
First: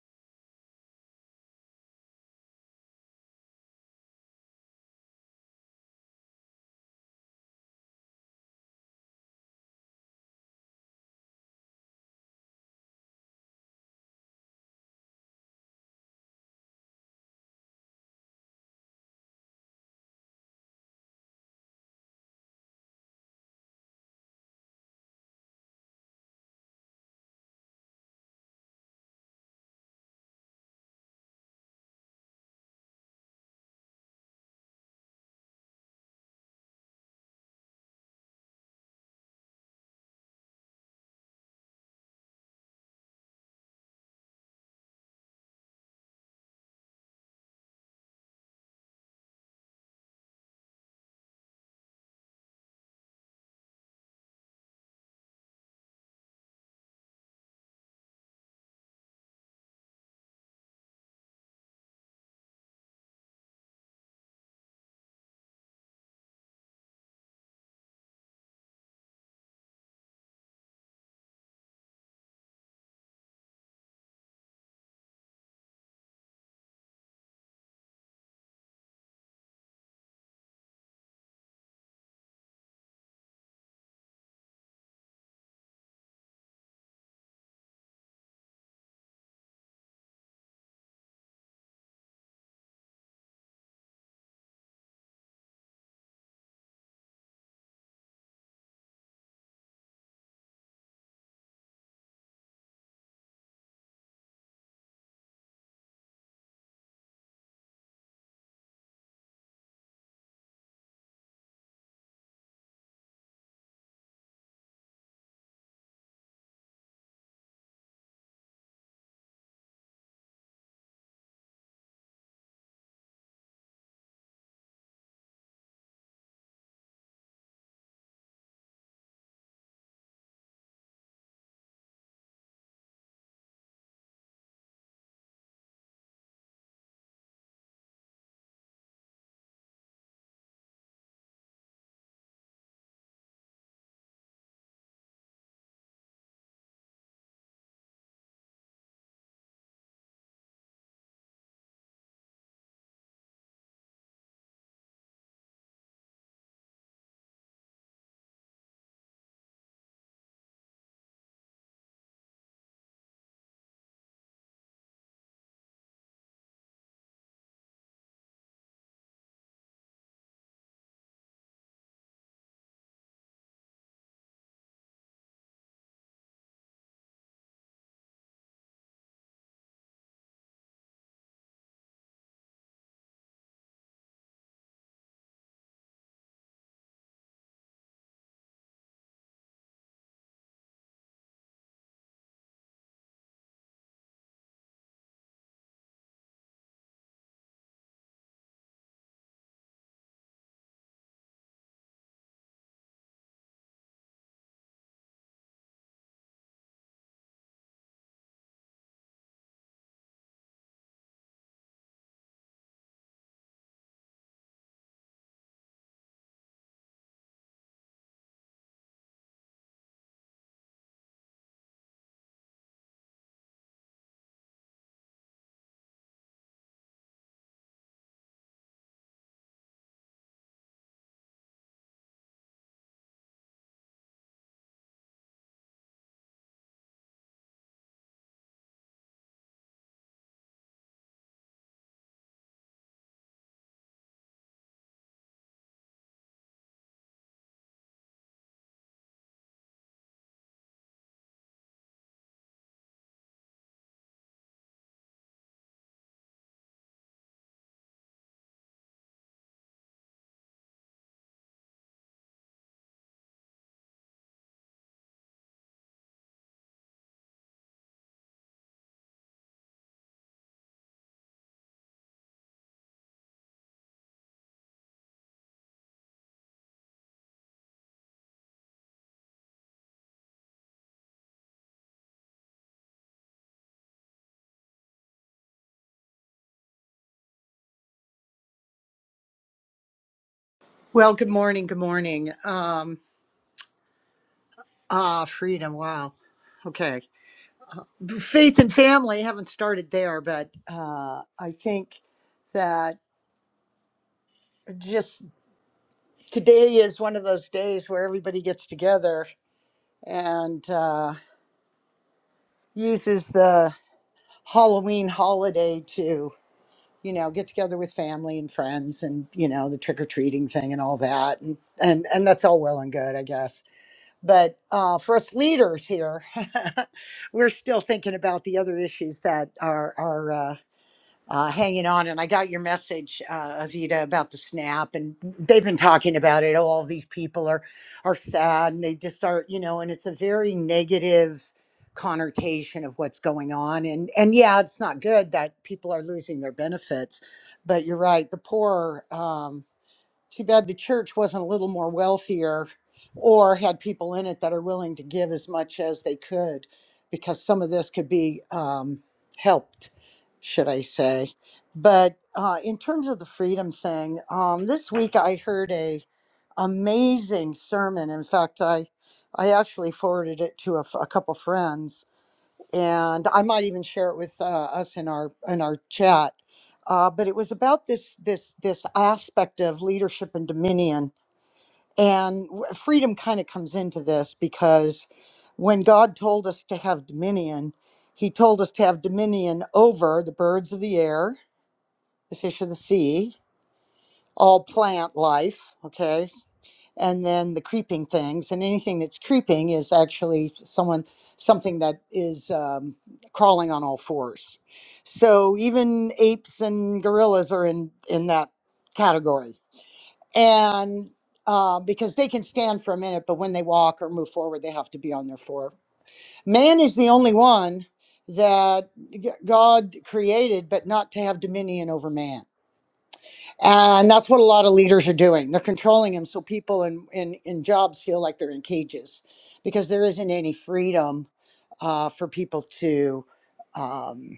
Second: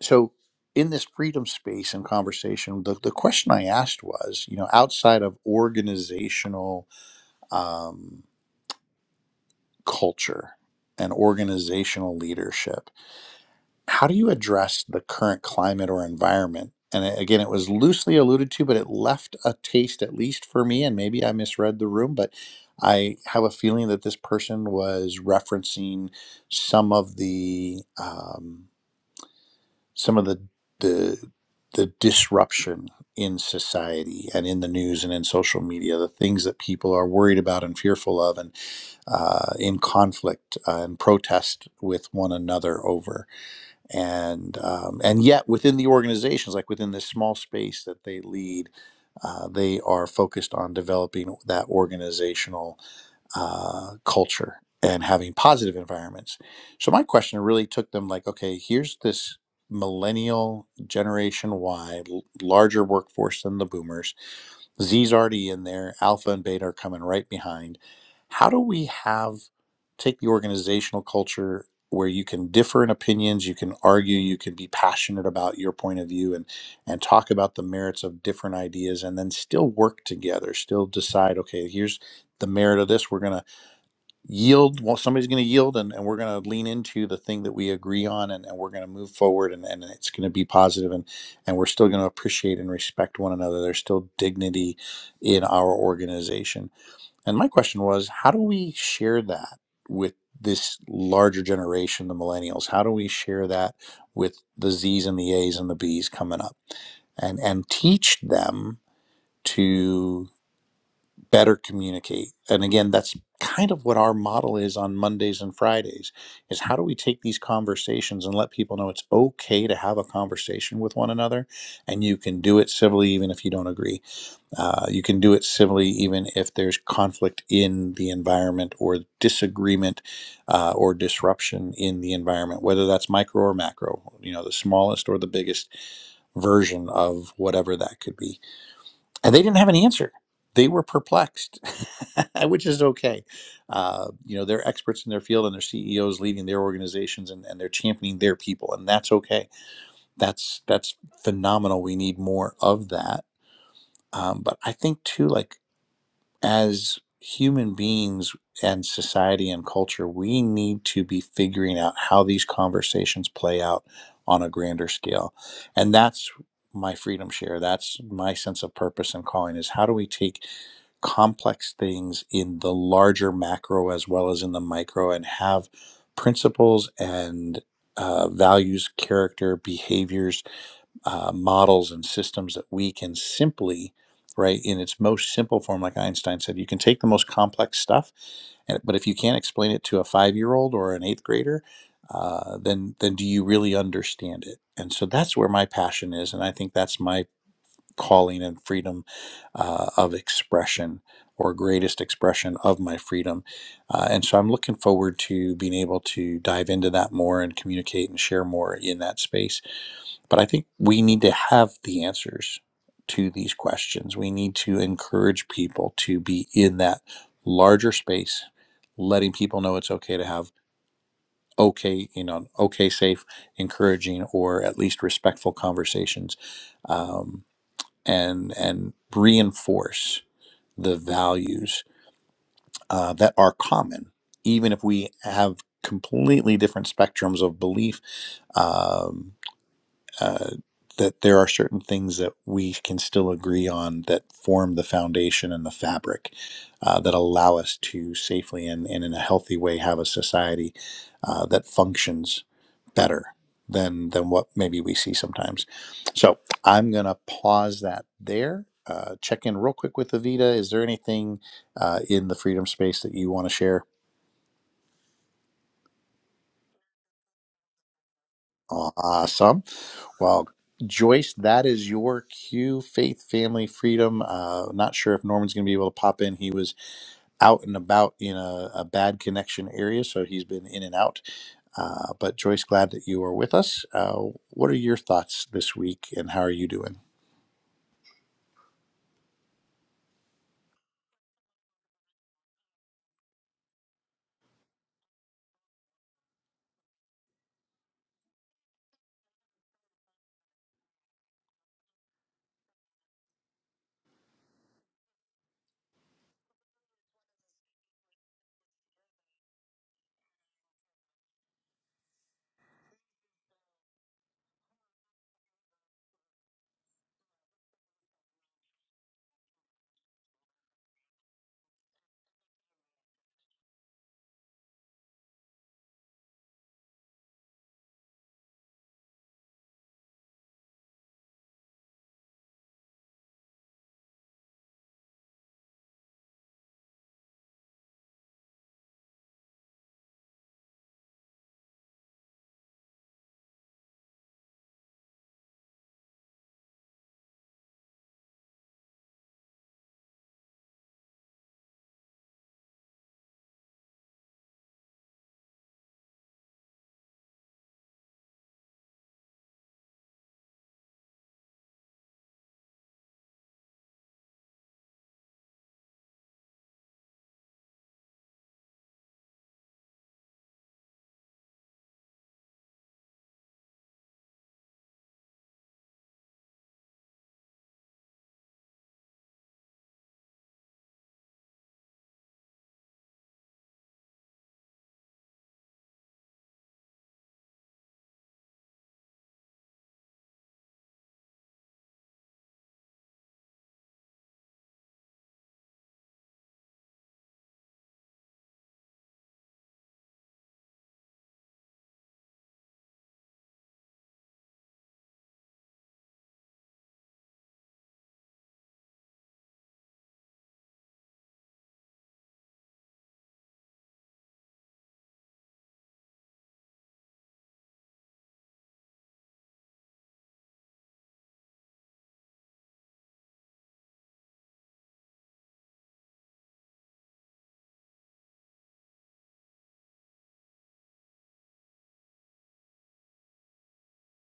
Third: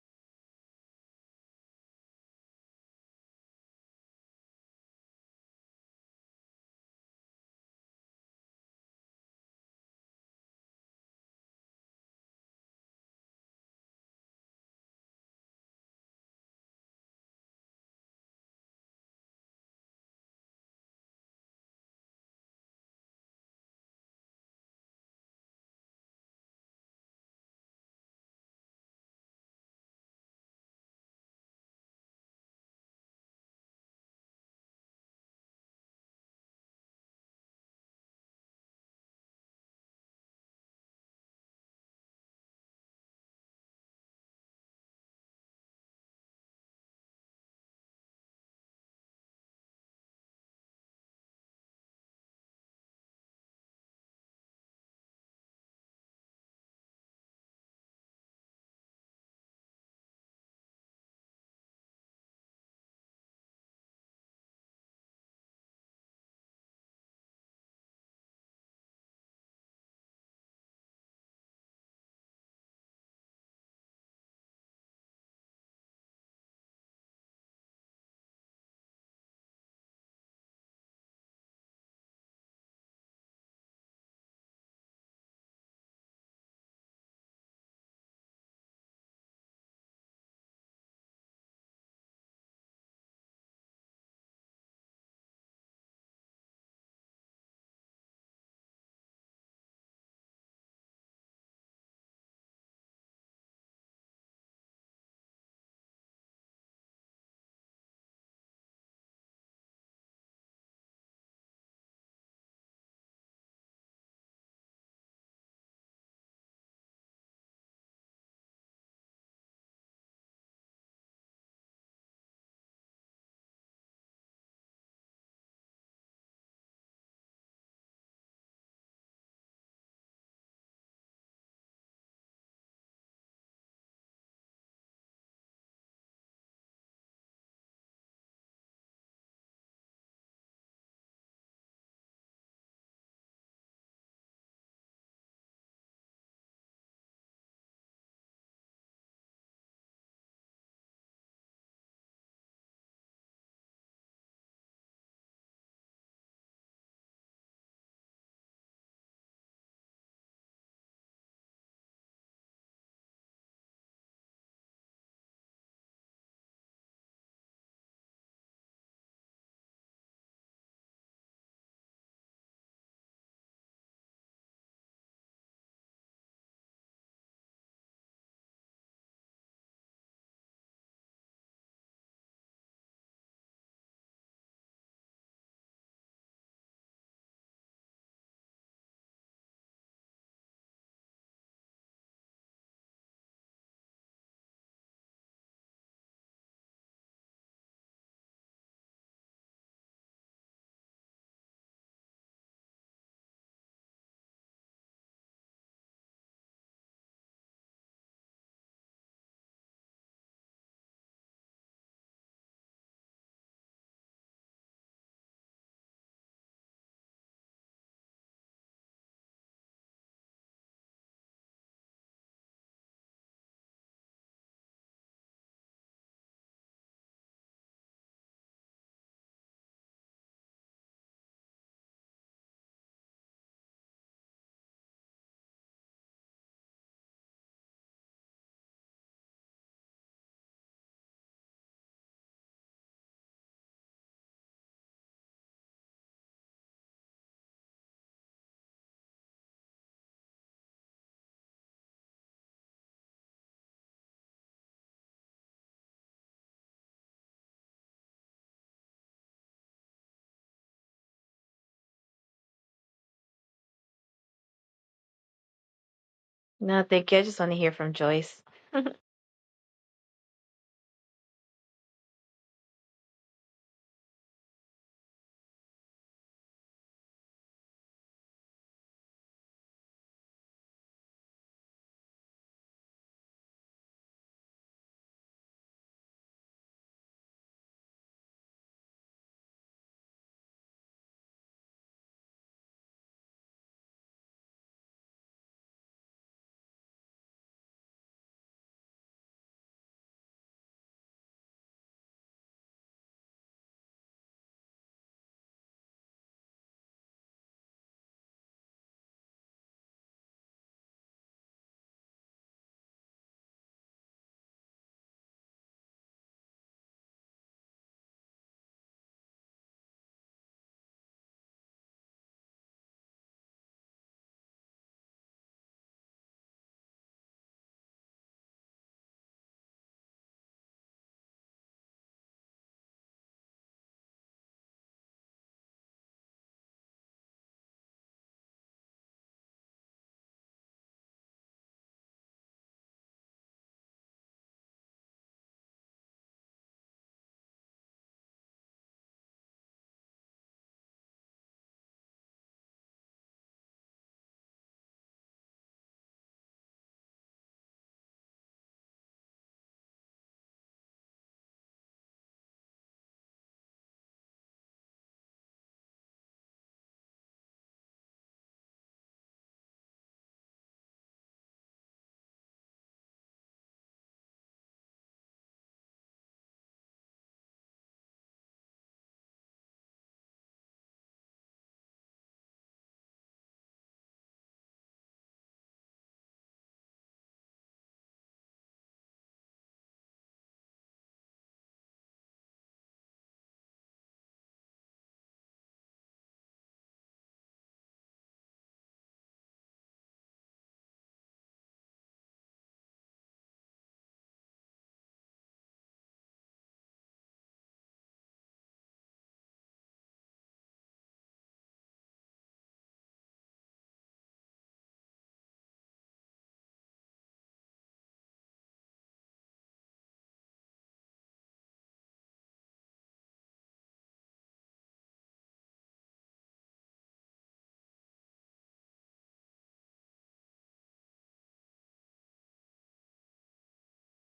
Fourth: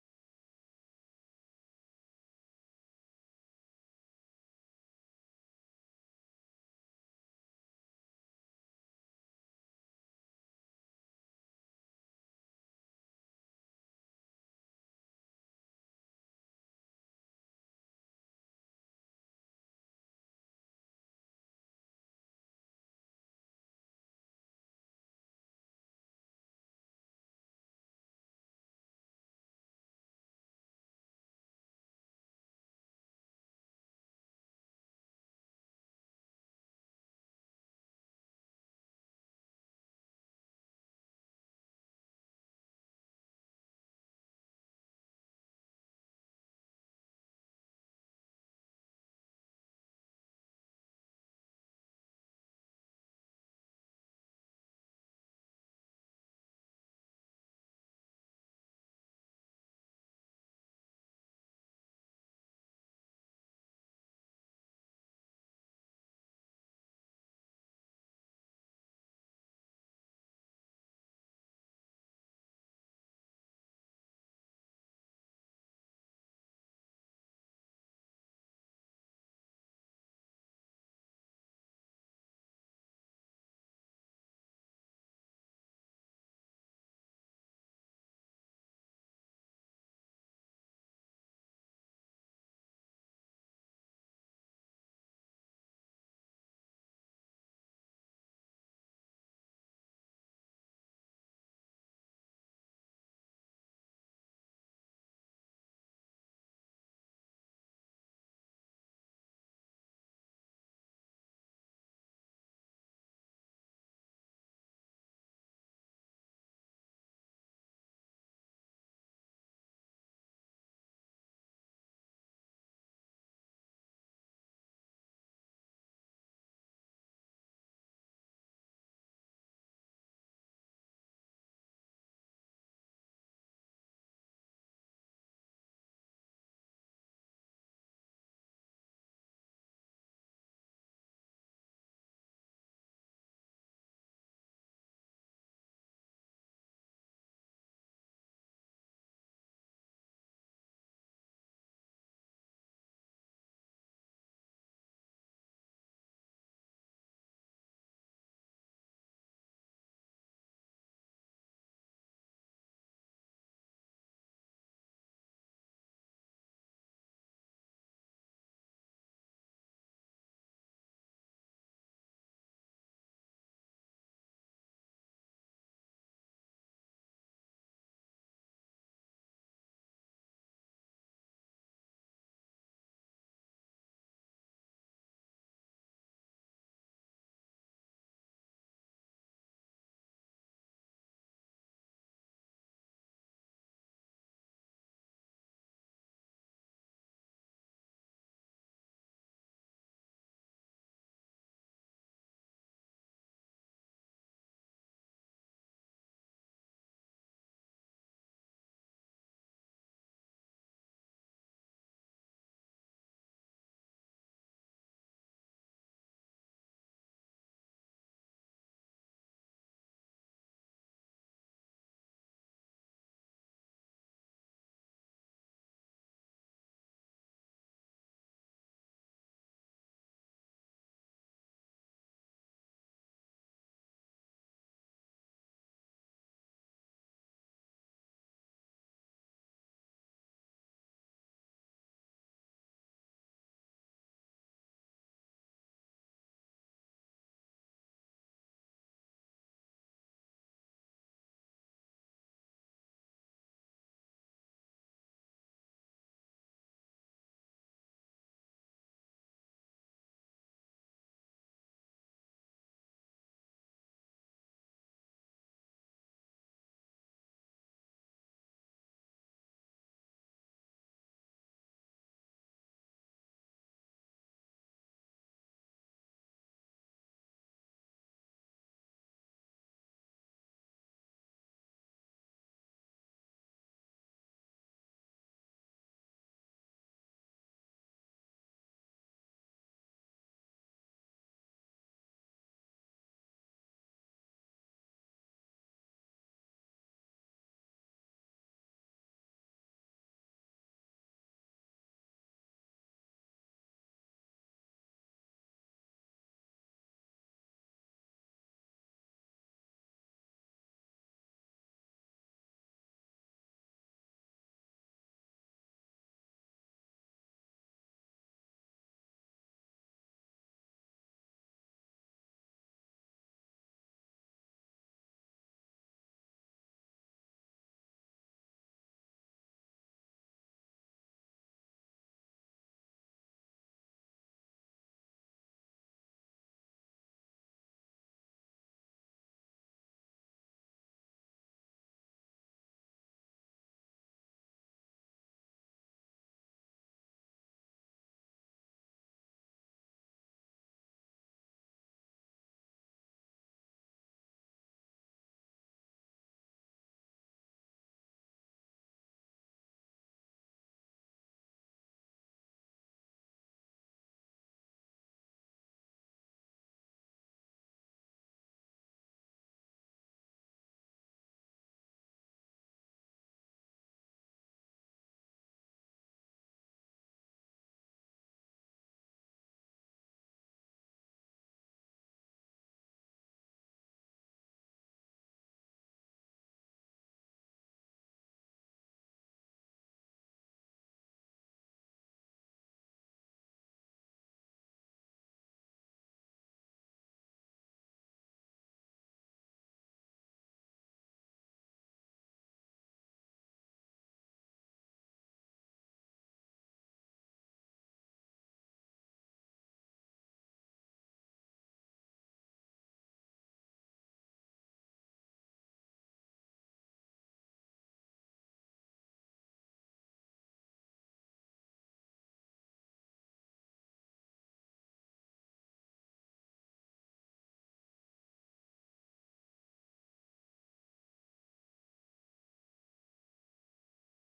Speaker 1: so, in this freedom space and conversation, the, the question I asked was, you know, outside of organizational um, culture and organizational leadership. How do you address the current climate or environment? And again, it was loosely alluded to, but it left a taste, at least for me, and maybe I misread the room, but I have a feeling that this person was referencing some of the um, some of the the the disruption in society and in the news and in social media, the things that people are worried about and fearful of, and uh, in conflict uh, and protest with one another over, and um, and yet within the organizations, like within this small space that they lead, uh, they are focused on developing that organizational uh, culture and having positive environments. So my question really took them like, okay, here's this millennial generation Y, l- larger workforce than the boomers. Z's already in there. Alpha and beta are coming right behind. How do we have take the organizational culture where you can differ in opinions, you can argue, you can be passionate about your point of view and and talk about the merits of different ideas and then still work together, still decide, okay, here's the merit of this. We're going to yield. Well, somebody's going to yield, and, and we're going to lean into the thing that we agree on, and, and we're going to move forward, and, and it's going to be positive, and and we're still going to appreciate and respect one another. There's still dignity in our organization. And my question was, how do we share that with this larger generation, the millennials? How do we share that with the Z's and the A's and the B's coming up, and and teach them? to better communicate and again that's kind of what our model is on mondays and fridays is how do we take these conversations and let people know it's okay to have a conversation with one another and you can do it civilly even if you don't agree uh, you can do it civilly even if there's conflict in the environment or disagreement uh, or disruption in the environment whether that's micro or macro you know the smallest or the biggest version of whatever that could be and they didn't have an answer. They were perplexed, <laughs> which is okay. Uh, you know, they're experts in their field and their CEOs leading their organizations and, and they're championing their people, and that's okay. That's that's phenomenal. We need more of that. Um, but I think too, like as human beings and society and culture, we need to be figuring out how these conversations play out on a grander scale. And that's my freedom share. That's my sense of purpose and calling is how do we take complex things in the larger macro as well as in the micro and have principles and uh, values, character, behaviors uh, models and systems that we can simply right in its most simple form like einstein said you can take the most complex stuff and, but if you can't explain it to a five year old or an eighth grader uh, then then do you really understand it and so that's where my passion is and i think that's my calling and freedom uh, of expression or greatest expression of my freedom uh, and so i'm looking forward to being able to dive into that more and communicate and share more in that space but I think we need to have the answers to these questions. We need to encourage people to be in that larger space, letting people know it's okay to have okay, you know, okay, safe, encouraging, or at least respectful conversations, um, and and reinforce the values uh, that are common, even if we have completely different spectrums of belief. Um, uh, that there are certain things that we can still agree on that form the foundation and the fabric uh, that allow us to safely and, and in a healthy way have a society uh, that functions better than than what maybe we see sometimes. So I'm gonna pause that there. Uh, check in real quick with Avita. Is there anything uh, in the freedom space that you want to share?
Speaker 2: No, thank you. I just want to hear from Joyce.
Speaker 1: Awesome. Well, Joyce, that is your cue. Faith, family, freedom. Uh, not sure if Norman's going to be able to pop in. He was out and about in a, a bad connection area, so he's been in and out. Uh, but Joyce, glad that you are with us. Uh, what are your thoughts this week, and how are you doing?
Speaker 4: Well, good morning. Good morning. Um, ah, freedom. Wow. Okay. Faith and family, haven't started there, but uh, I think that just today is one of those days where everybody gets together and uh, uses the Halloween holiday to, you know, get together with family and friends and, you know, the trick or treating thing and all that. And, and, and that's all well and good, I guess But uh, for us leaders here, <laughs> we're still thinking about the other issues that are are uh, uh, hanging on. And I got your message, uh, Avita, about the snap, and they've been talking about it. Oh, all these people are are sad, and they just are, you know. And it's a very negative connotation of what's going on. And and yeah, it's not good that people are losing their benefits, but you're right. The poor. Um, too bad the church wasn't a little more wealthier or had people in it that are willing to give as much as they could because some of this could be um, helped, should I say. But uh, in terms of the freedom thing, um, this week I heard a amazing sermon. In fact, I I actually forwarded it to a, f- a couple friends and I might even share it with uh, us in our in our chat. Uh, but it was about this this this aspect of leadership and dominion, and w- freedom kind of comes into this because when God told us to have dominion, He told us to have dominion over the birds of the air, the fish of the sea all plant life, okay? And then the creeping things, and anything that's creeping is actually someone, something that is um, crawling on all fours. So even apes and gorillas are in in that category, and uh, because they can stand for a minute, but when they walk or move forward, they have to be on their four. Man is the only one that g- God created, but not to have dominion over man and that's what a lot of leaders are doing they're controlling them so people in in, in jobs feel like they're in cages because there isn't any freedom uh, for people to um,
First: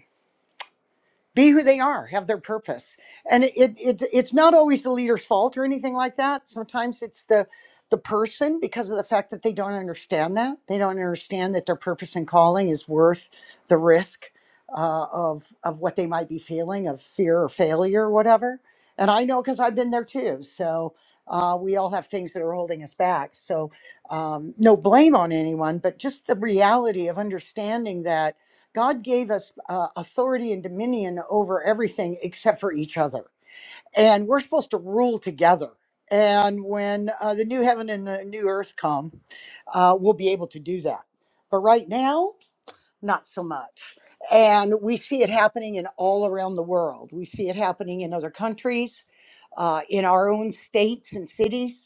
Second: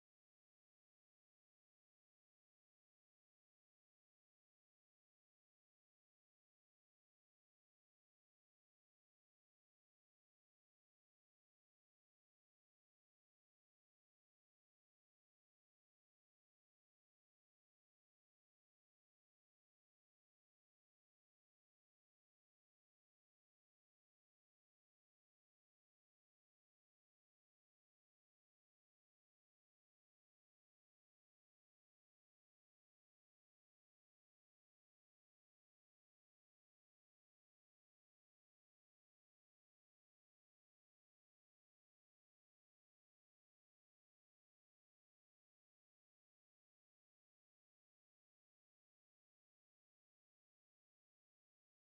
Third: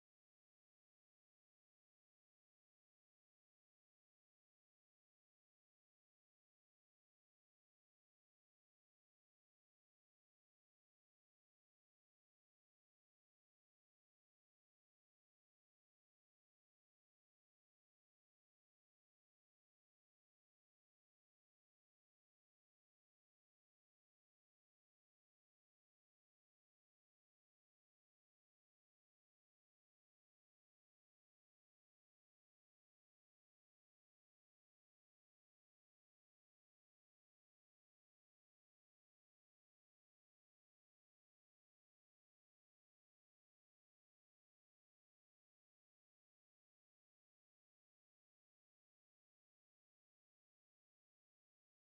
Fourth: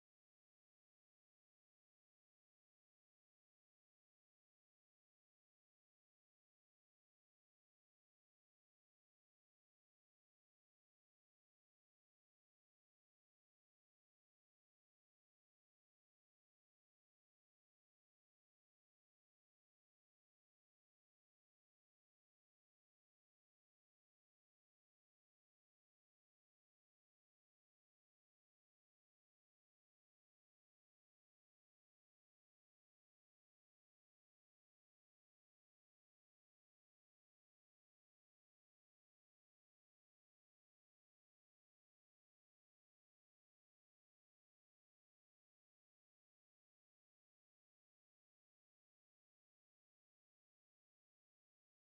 Speaker 4: be who they are, have their purpose. And it, it, it's not always the leader's fault or anything like that. Sometimes it's the the person because of the fact that they don't understand that they don't understand that their purpose and calling is worth the risk uh, of of what they might be feeling of fear or failure or whatever. And I know because I've been there too. So uh, we all have things that are holding us back. So um, no blame on anyone, but just the reality of understanding that God gave us uh, authority and dominion over everything except for each other. And we're supposed to rule together. And when uh, the new heaven and the new earth come, uh, we'll be able to do that. But right now, not so much. And we see it happening in all around the world. We see it happening in other countries, uh, in our own states and cities.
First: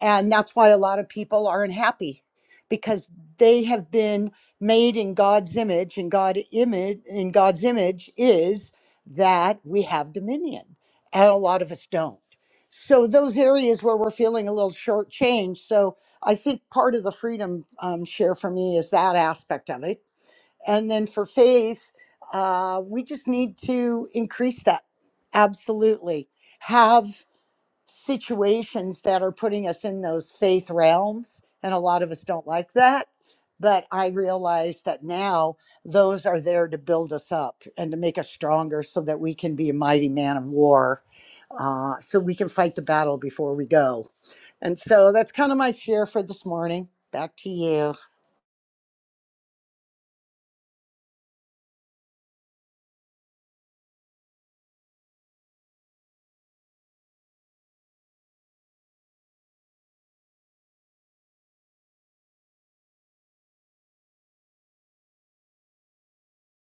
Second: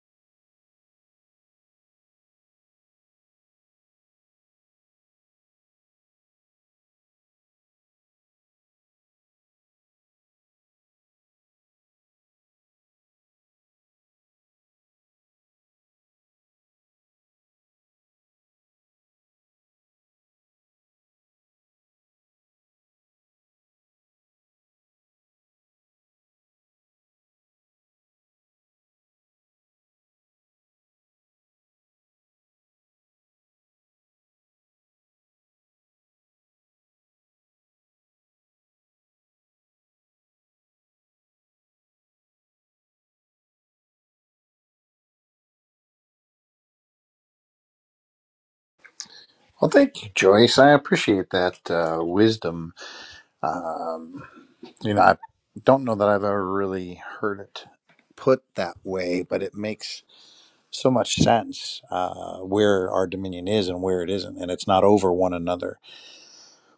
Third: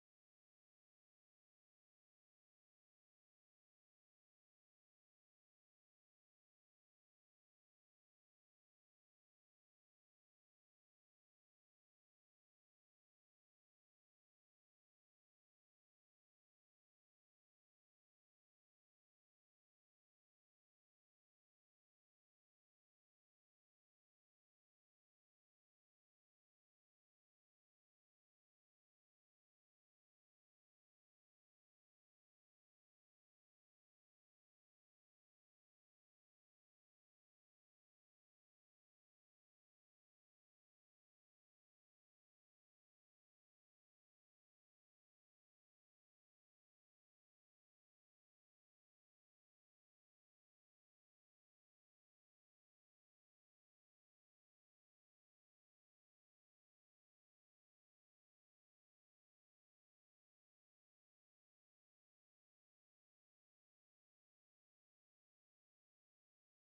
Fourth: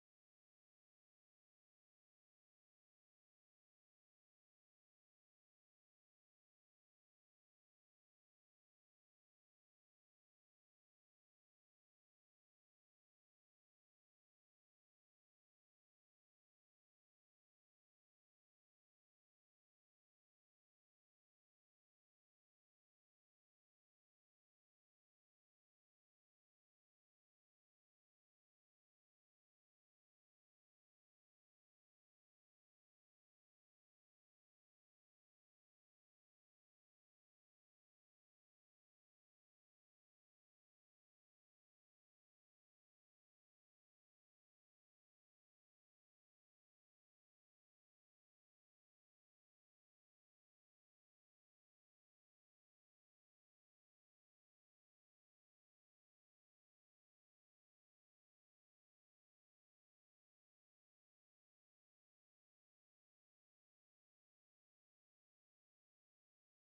Speaker 4: And that's why a lot of people aren't happy because they have been made in God's image and God image in God's image is that we have dominion and a lot of us don't. So those areas where we're feeling a little shortchanged. So I think part of the freedom um, share for me is that aspect of it. And then for faith, uh, we just need to increase that. Absolutely. Have situations that are putting us in those faith realms. And a lot of us don't like that. But I realize that now those are there to build us up and to make us stronger so that we can be a mighty man of war, uh, so we can fight the battle before we go. And so that's kind of my share for this morning. Back to you.
Speaker 1: Well, thank you, Joyce. I appreciate that uh, wisdom. Um, you know, I don't know that I've ever really heard it put that way, but it makes so much sense uh, where our dominion is and where it isn't, and it's not over one another,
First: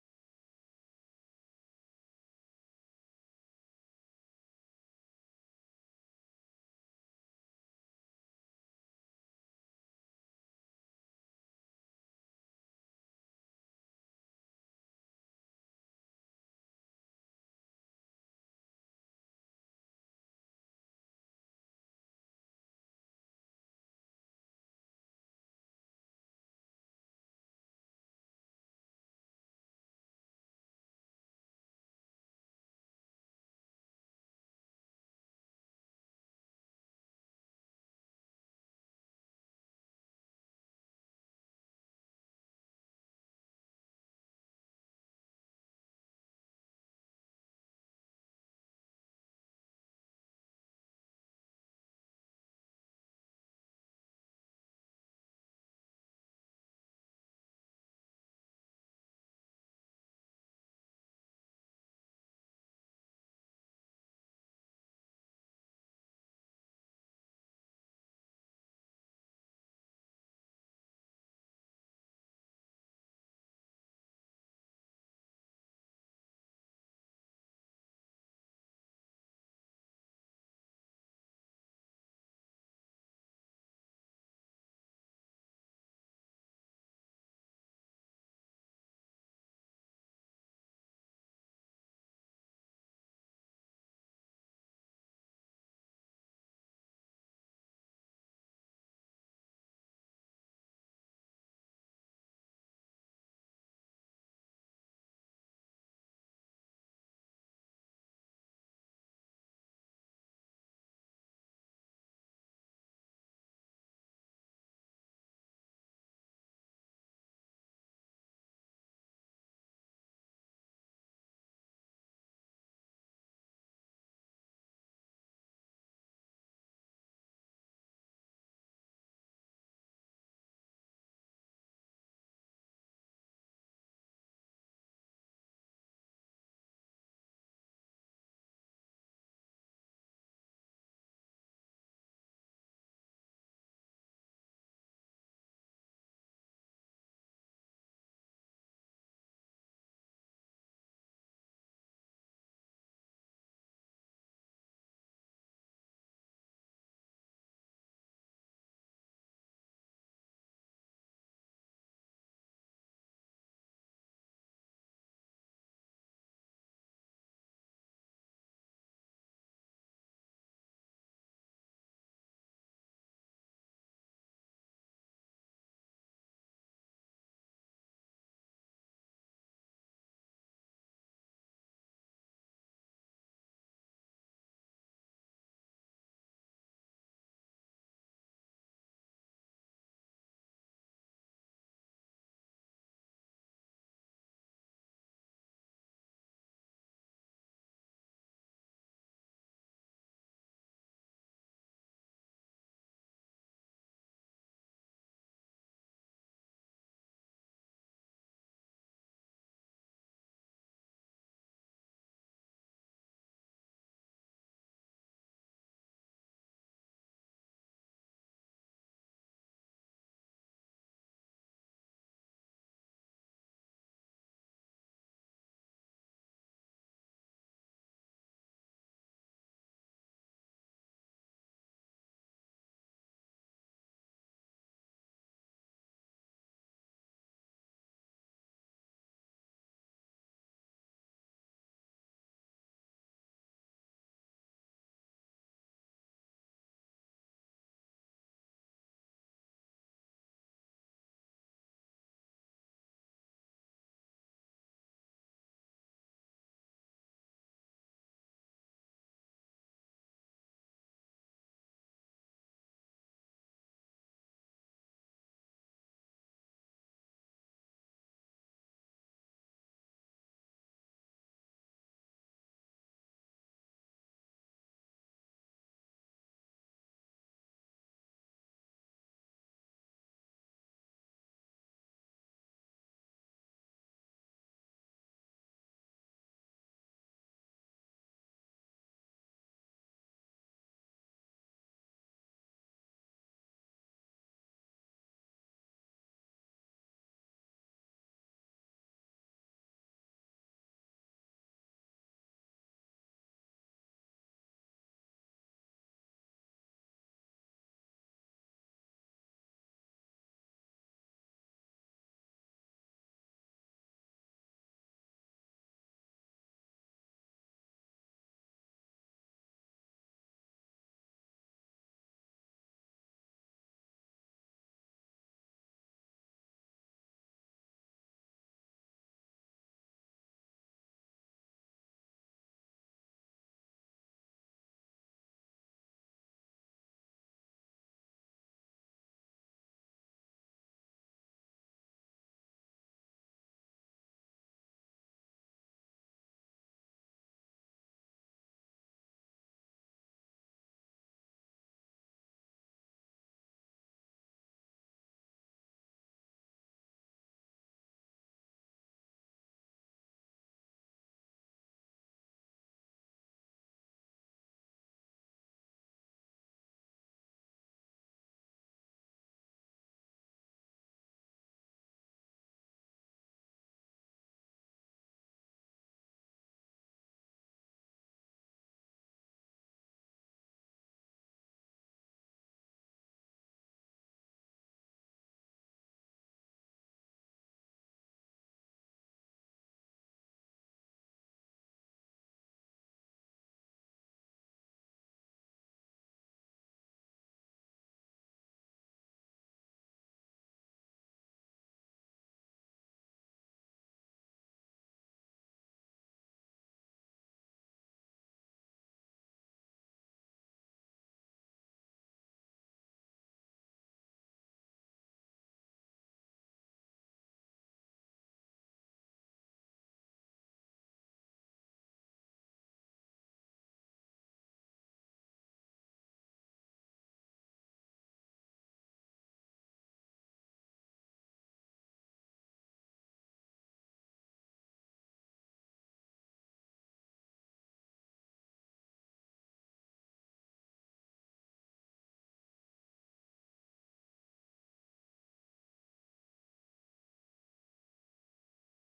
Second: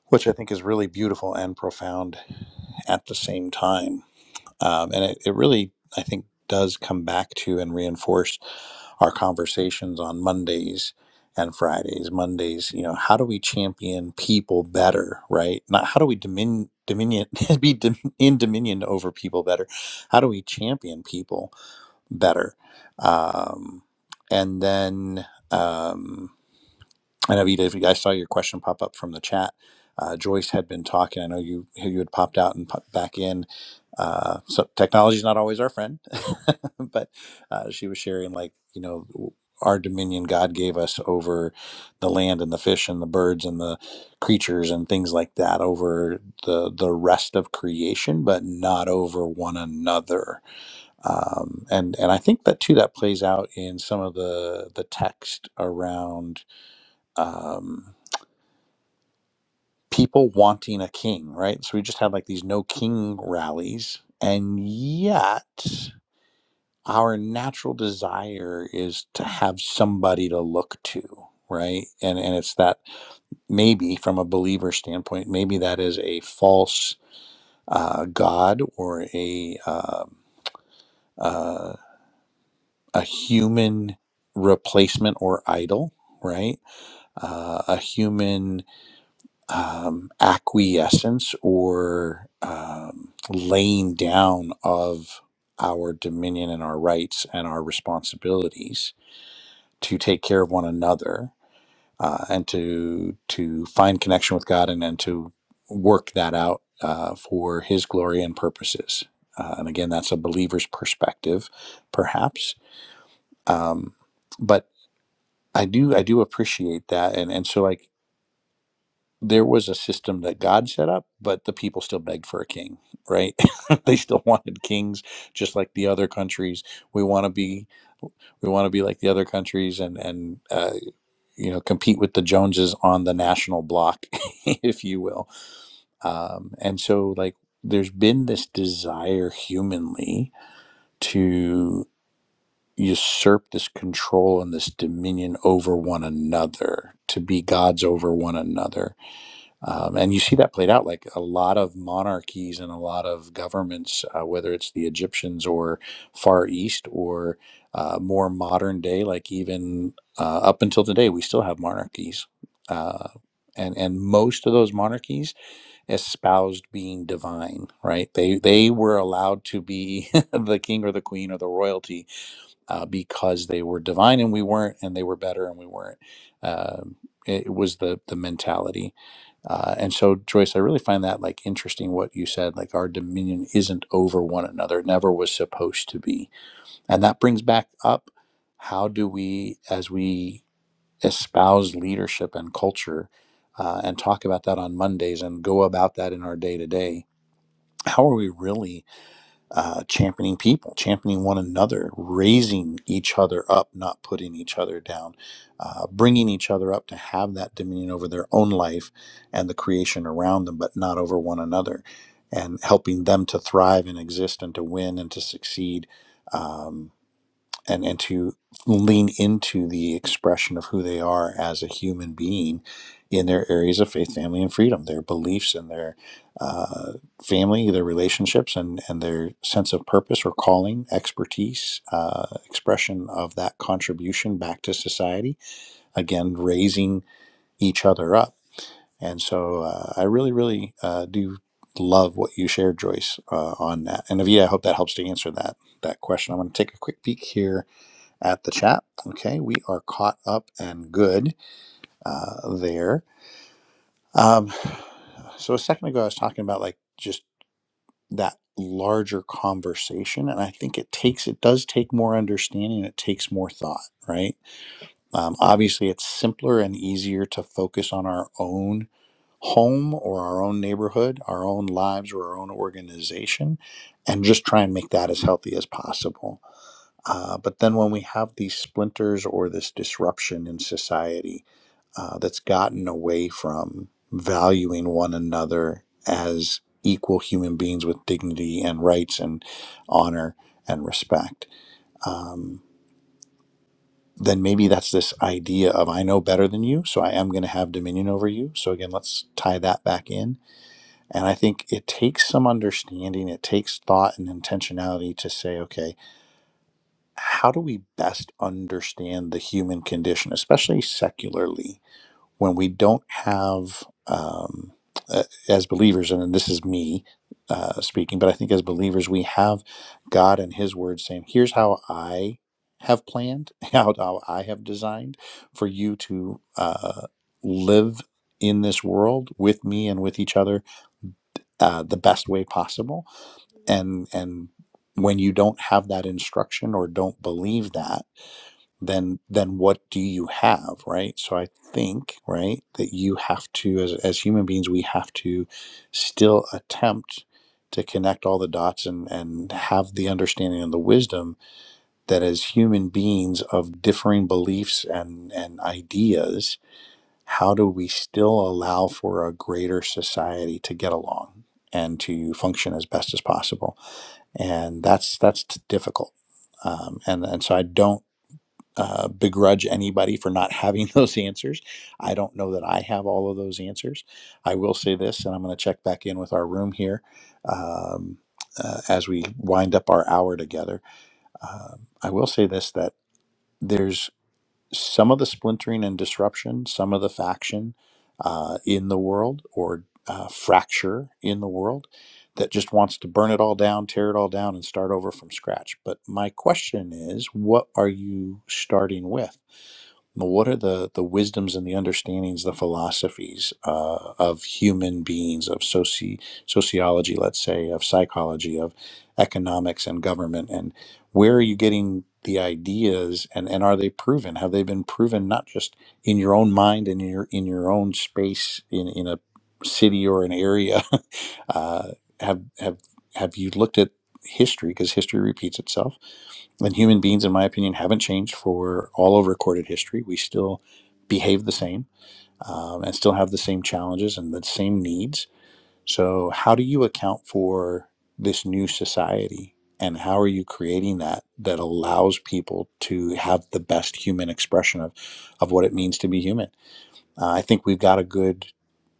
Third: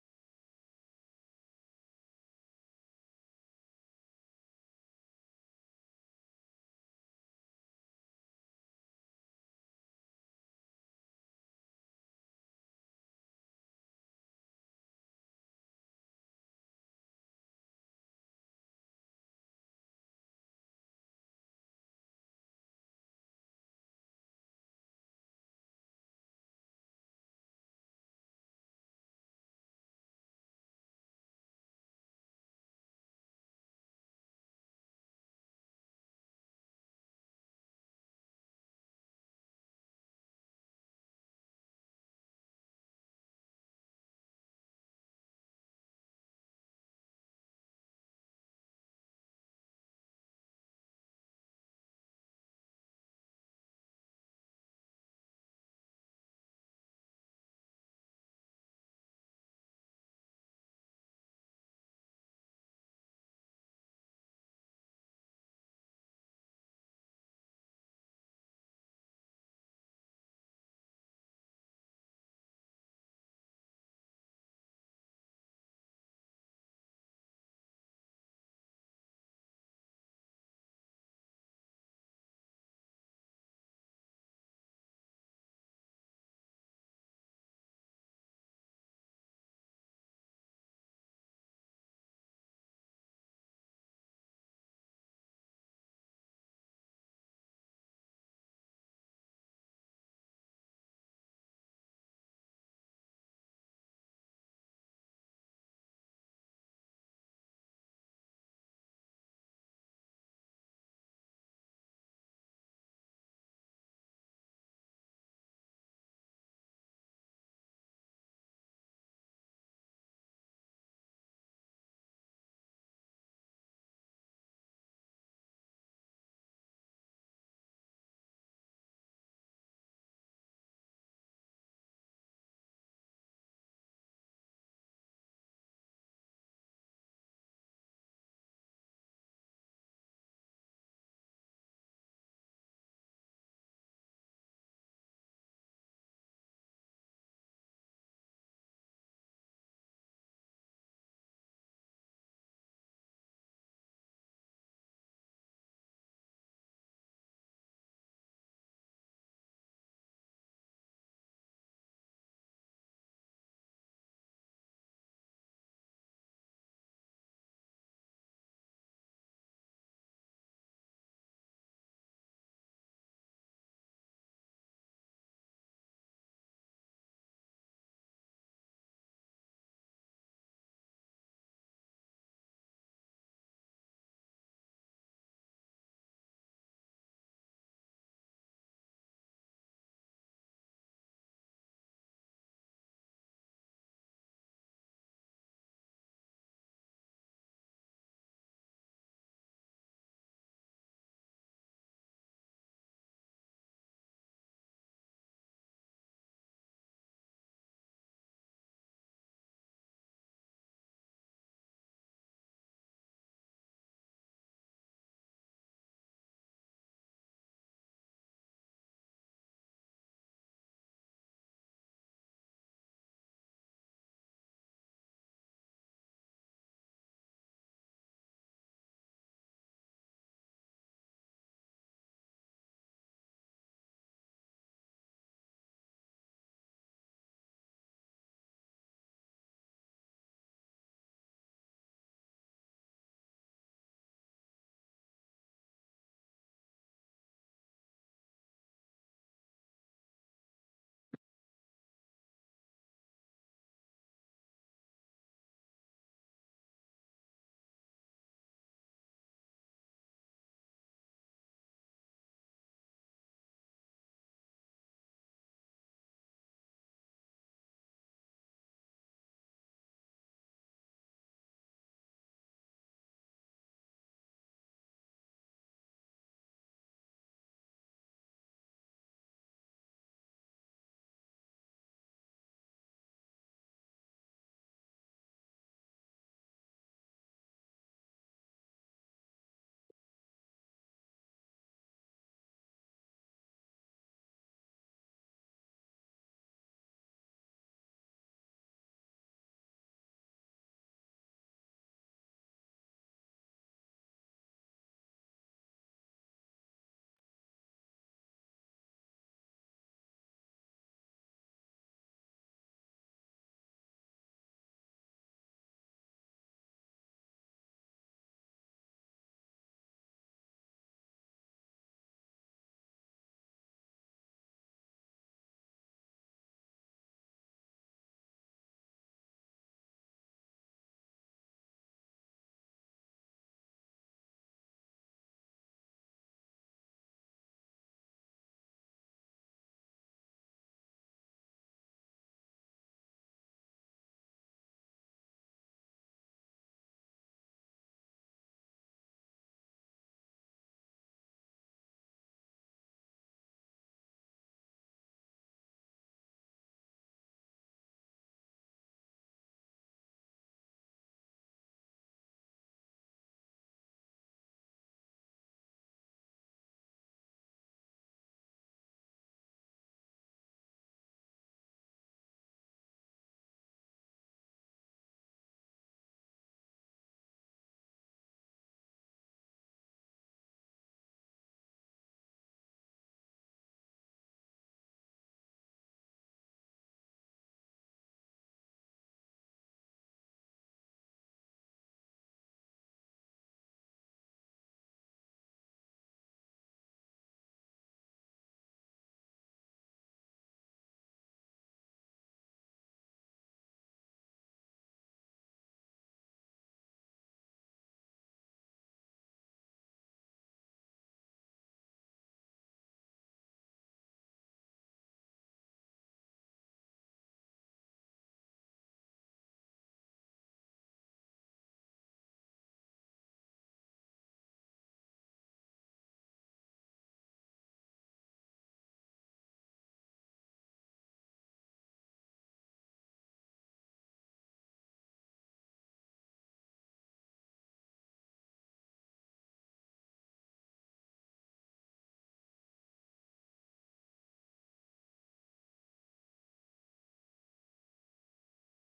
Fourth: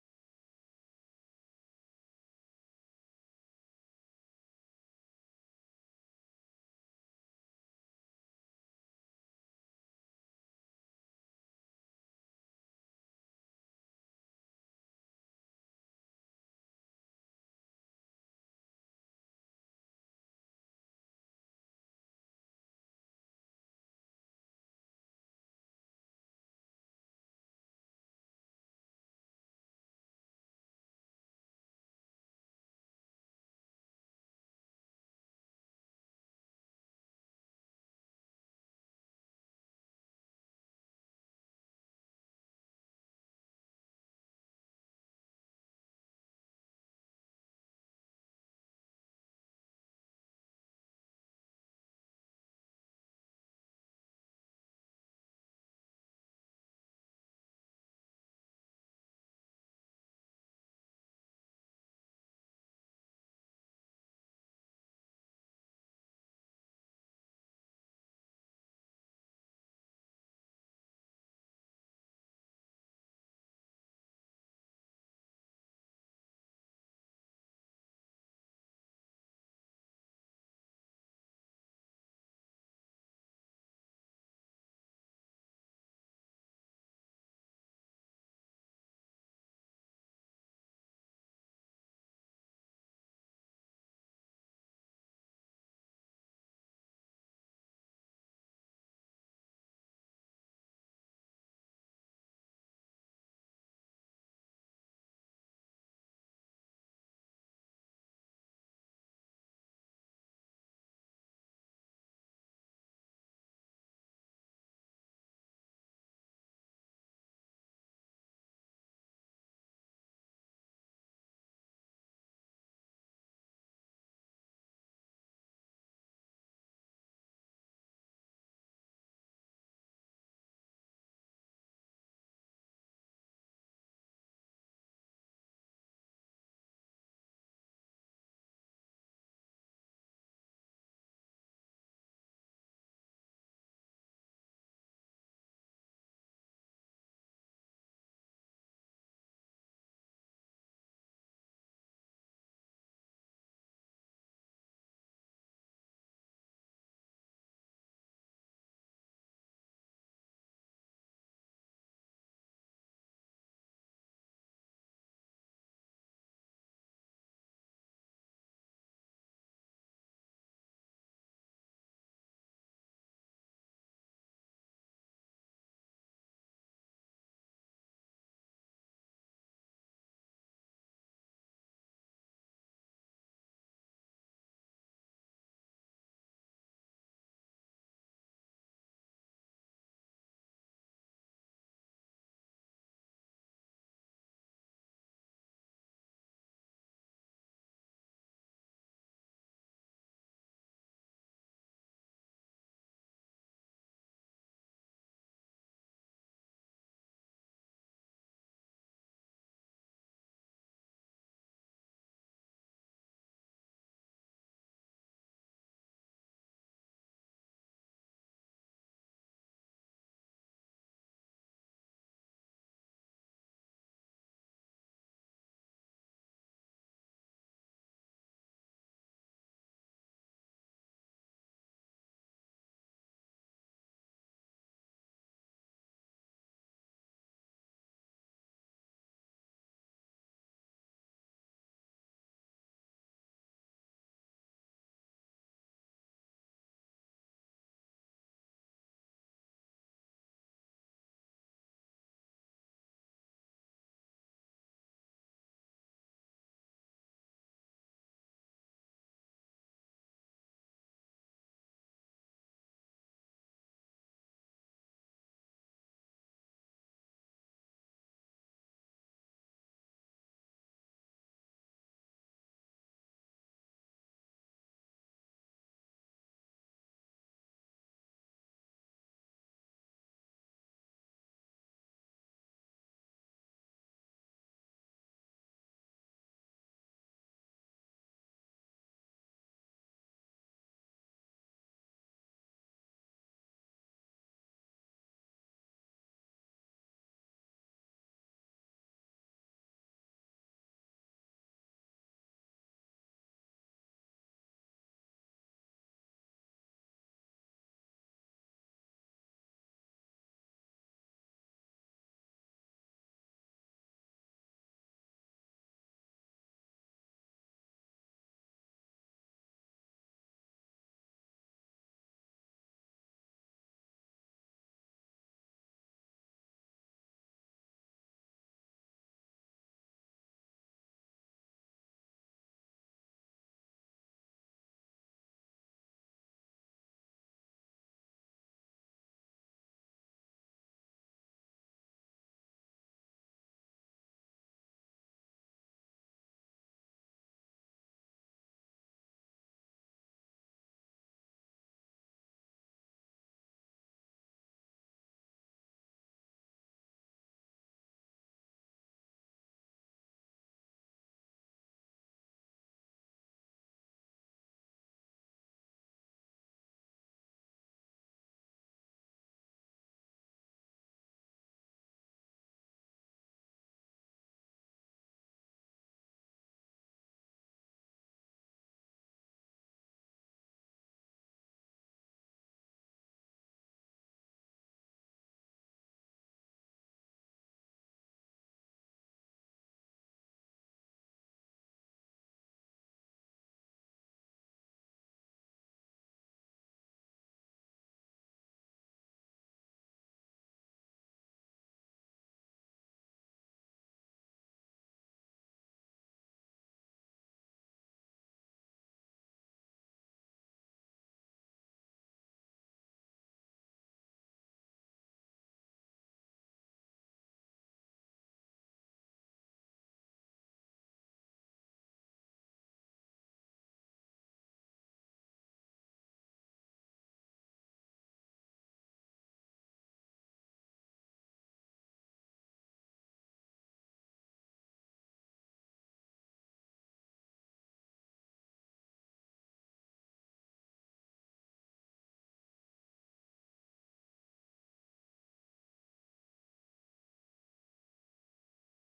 Speaker 1: which I think is really beautiful and profound at the same time. Um, and it, it really, I think, does come back to and reinforce our conversations on Mondays and Fridays. Mondays, you know, how do we champion people better, right? Not how do we domin- dominion <laughs> be dom- in dominion over people better. How do we champion people? better. Um, and then um, I know you did. I saw your question pop up from the chat. Uh, Joyce had been talking. I know you you had popped out and popped back in. Uh, so technology is not always our friend, <laughs> but uh, she was sharing like you know our dominion God gave us over the land and the fish and the birds and the creatures and things like that over the the rest of creation, but not over one another um, and and I think that too that plays out in some of the the text around um, people wanting a king, right? So we just had like these no king rallies, and yet our natural desire is to have somebody to look to, right? And and it's that maybe from a believer standpoint, maybe that is a false uh, god or a um, uh, a human replacement or idol, right? Uh, a human um, acquiescence or um, laying down of our dominion and our rights and our responsibilities to take care of one another uh, and to to find connection with God and, and to work that out uh, for His glory and purposes. Uh, and again, that's a believer's perspective, perhaps. Um, but I do I do appreciate that and and so like there was a system that God set up but the people still begged for a king right <laughs> they still wanted kings just like the other countries we want to be we want to be like the other countries and and uh, you know compete with the Joneses on the national block <laughs> if you will um, and so like there's been this desire humanly usurp this control and this dominion over one another to be gods over one another um, and you see that played out like a lot of monarchies and a lot of governments uh, whether it's the egyptians or far east or uh, more modern day like even uh, up until today we still have monarchies uh, and and most of those monarchies espoused being divine right they they were allowed to be <laughs> the king or the queen or the royalty uh, because they were divine and we weren't, and they were better and we weren't. Um it, was the the mentality, uh, and so Joyce, I really find that like interesting what you said. Like our dominion isn't over one another; never was supposed to be, and that brings back up how do we, as we espouse leadership and culture, uh, and talk about that on Mondays and go about that in our day to day. How are we really? uh, championing people, championing one another, raising each other up, not putting each other down, uh, bringing each other up to have that dominion over their own life and the creation around them, but not over one another, and helping them to thrive and exist and to win and to succeed. Um, and and to lean into the expression of who they are as a human being in their areas of faith, family, and freedom, their beliefs and their uh, family, their relationships, and and their sense of purpose or calling, expertise, uh, expression of that contribution back to society. Again, raising each other up, and so uh, I really, really uh, do love what you shared, Joyce, uh, on that. And Avia, I hope that helps to answer that that question. I'm going to take a quick peek here at the chat. Okay, we are caught up and good uh, there. Um, so a second ago, I was talking about like just that larger conversation, and I think it takes it does take more understanding. It takes more thought, right? Um, obviously, it's simpler and easier to focus on our own home or our own neighborhood, our own lives or our own organization, and just try and make that as healthy as possible Uh, but then when we have these splinters or this disruption in society uh, that's gotten away from valuing one another as equal human beings with dignity and rights and honor and respect, um, then maybe that's this idea of I know better than you, so I am going to have dominion over you. So again, let's tie that back in. And I think it takes some understanding, it takes thought and intentionality to say, okay, how do we best understand the human condition, especially secularly, when we don't have, um, uh, as believers, and this is me uh, speaking, but I think as believers, we have God and His Word saying, here's how I have planned, <laughs> how, how I have designed for you to uh, live in this world with me and with each other uh, the best way possible. And, and when you don't have that instruction or don't believe that, then then what do you have right so i think right that you have to as, as human beings we have to still attempt to connect all the dots and and have the understanding and the wisdom that as human beings of differing beliefs and and ideas how do we still allow for a greater society to get along and to function as best as possible and that's that's difficult um, and and so i don't uh, begrudge anybody for not <laughs> having those answers. I don't know that I have all of those answers. I will say this, and I'm going to check back in with our room here um, uh, as we wind up our hour together. Um, I will say this that there's some of the splintering and disruption, some of the faction uh, in the world or uh, fracture in the world that just wants to burn it all down, tear it all down, and start over from scratch. But my question is, what are you starting with? What are the, the wisdoms and the understandings, the philosophies uh, of human beings, of soci- sociology, let's say, of psychology, of economics and government? And where are you getting the ideas and, and are they proven? Have they been proven not just in your own mind and in your, in your own space in, in a city or an area? <laughs> uh, have, have, have you looked at history? Because history repeats itself and human beings, in my opinion, haven't changed for all of recorded history. We still behave the same um, and still have the same challenges and the same needs. So, how do you account for this new society? And how are you creating that that allows people to have the best human expression of, of what it means to be human? Uh, I think we've got a good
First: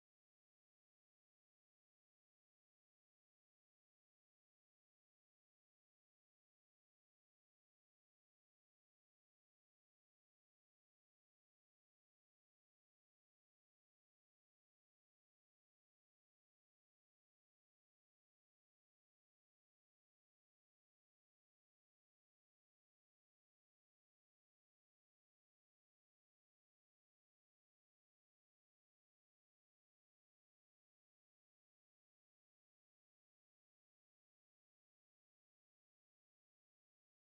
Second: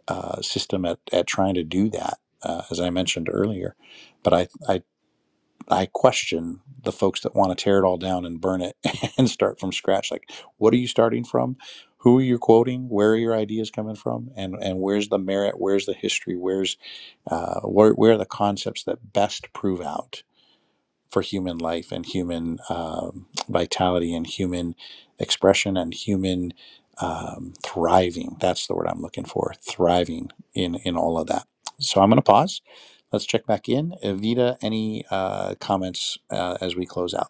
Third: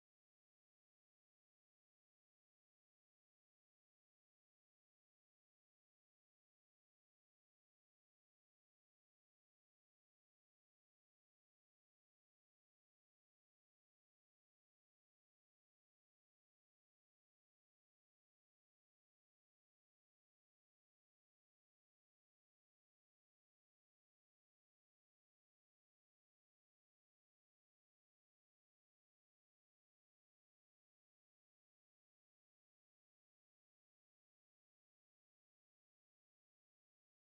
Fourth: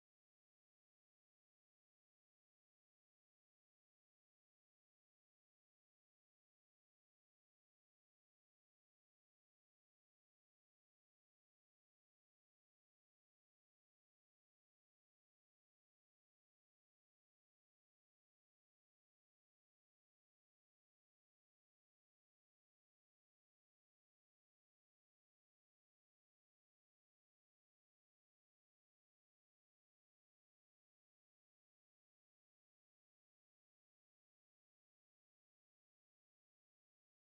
Speaker 1: uh, system at, at trying to do that, uh, as I mentioned earlier. But I, I I question the folks that want to tear it all down and burn it <laughs> and start from scratch. Like, what are you starting from? Who are you quoting? Where are your ideas coming from? And and where's the merit? Where's the history? Where's uh, where where are the concepts that best prove out? for human life and human um, vitality and human expression and human um, thriving. That's the word I'm looking for. Thriving in in all of that. So I'm going to pause. Let's check back in. Evita, any uh, comments uh, as we close out?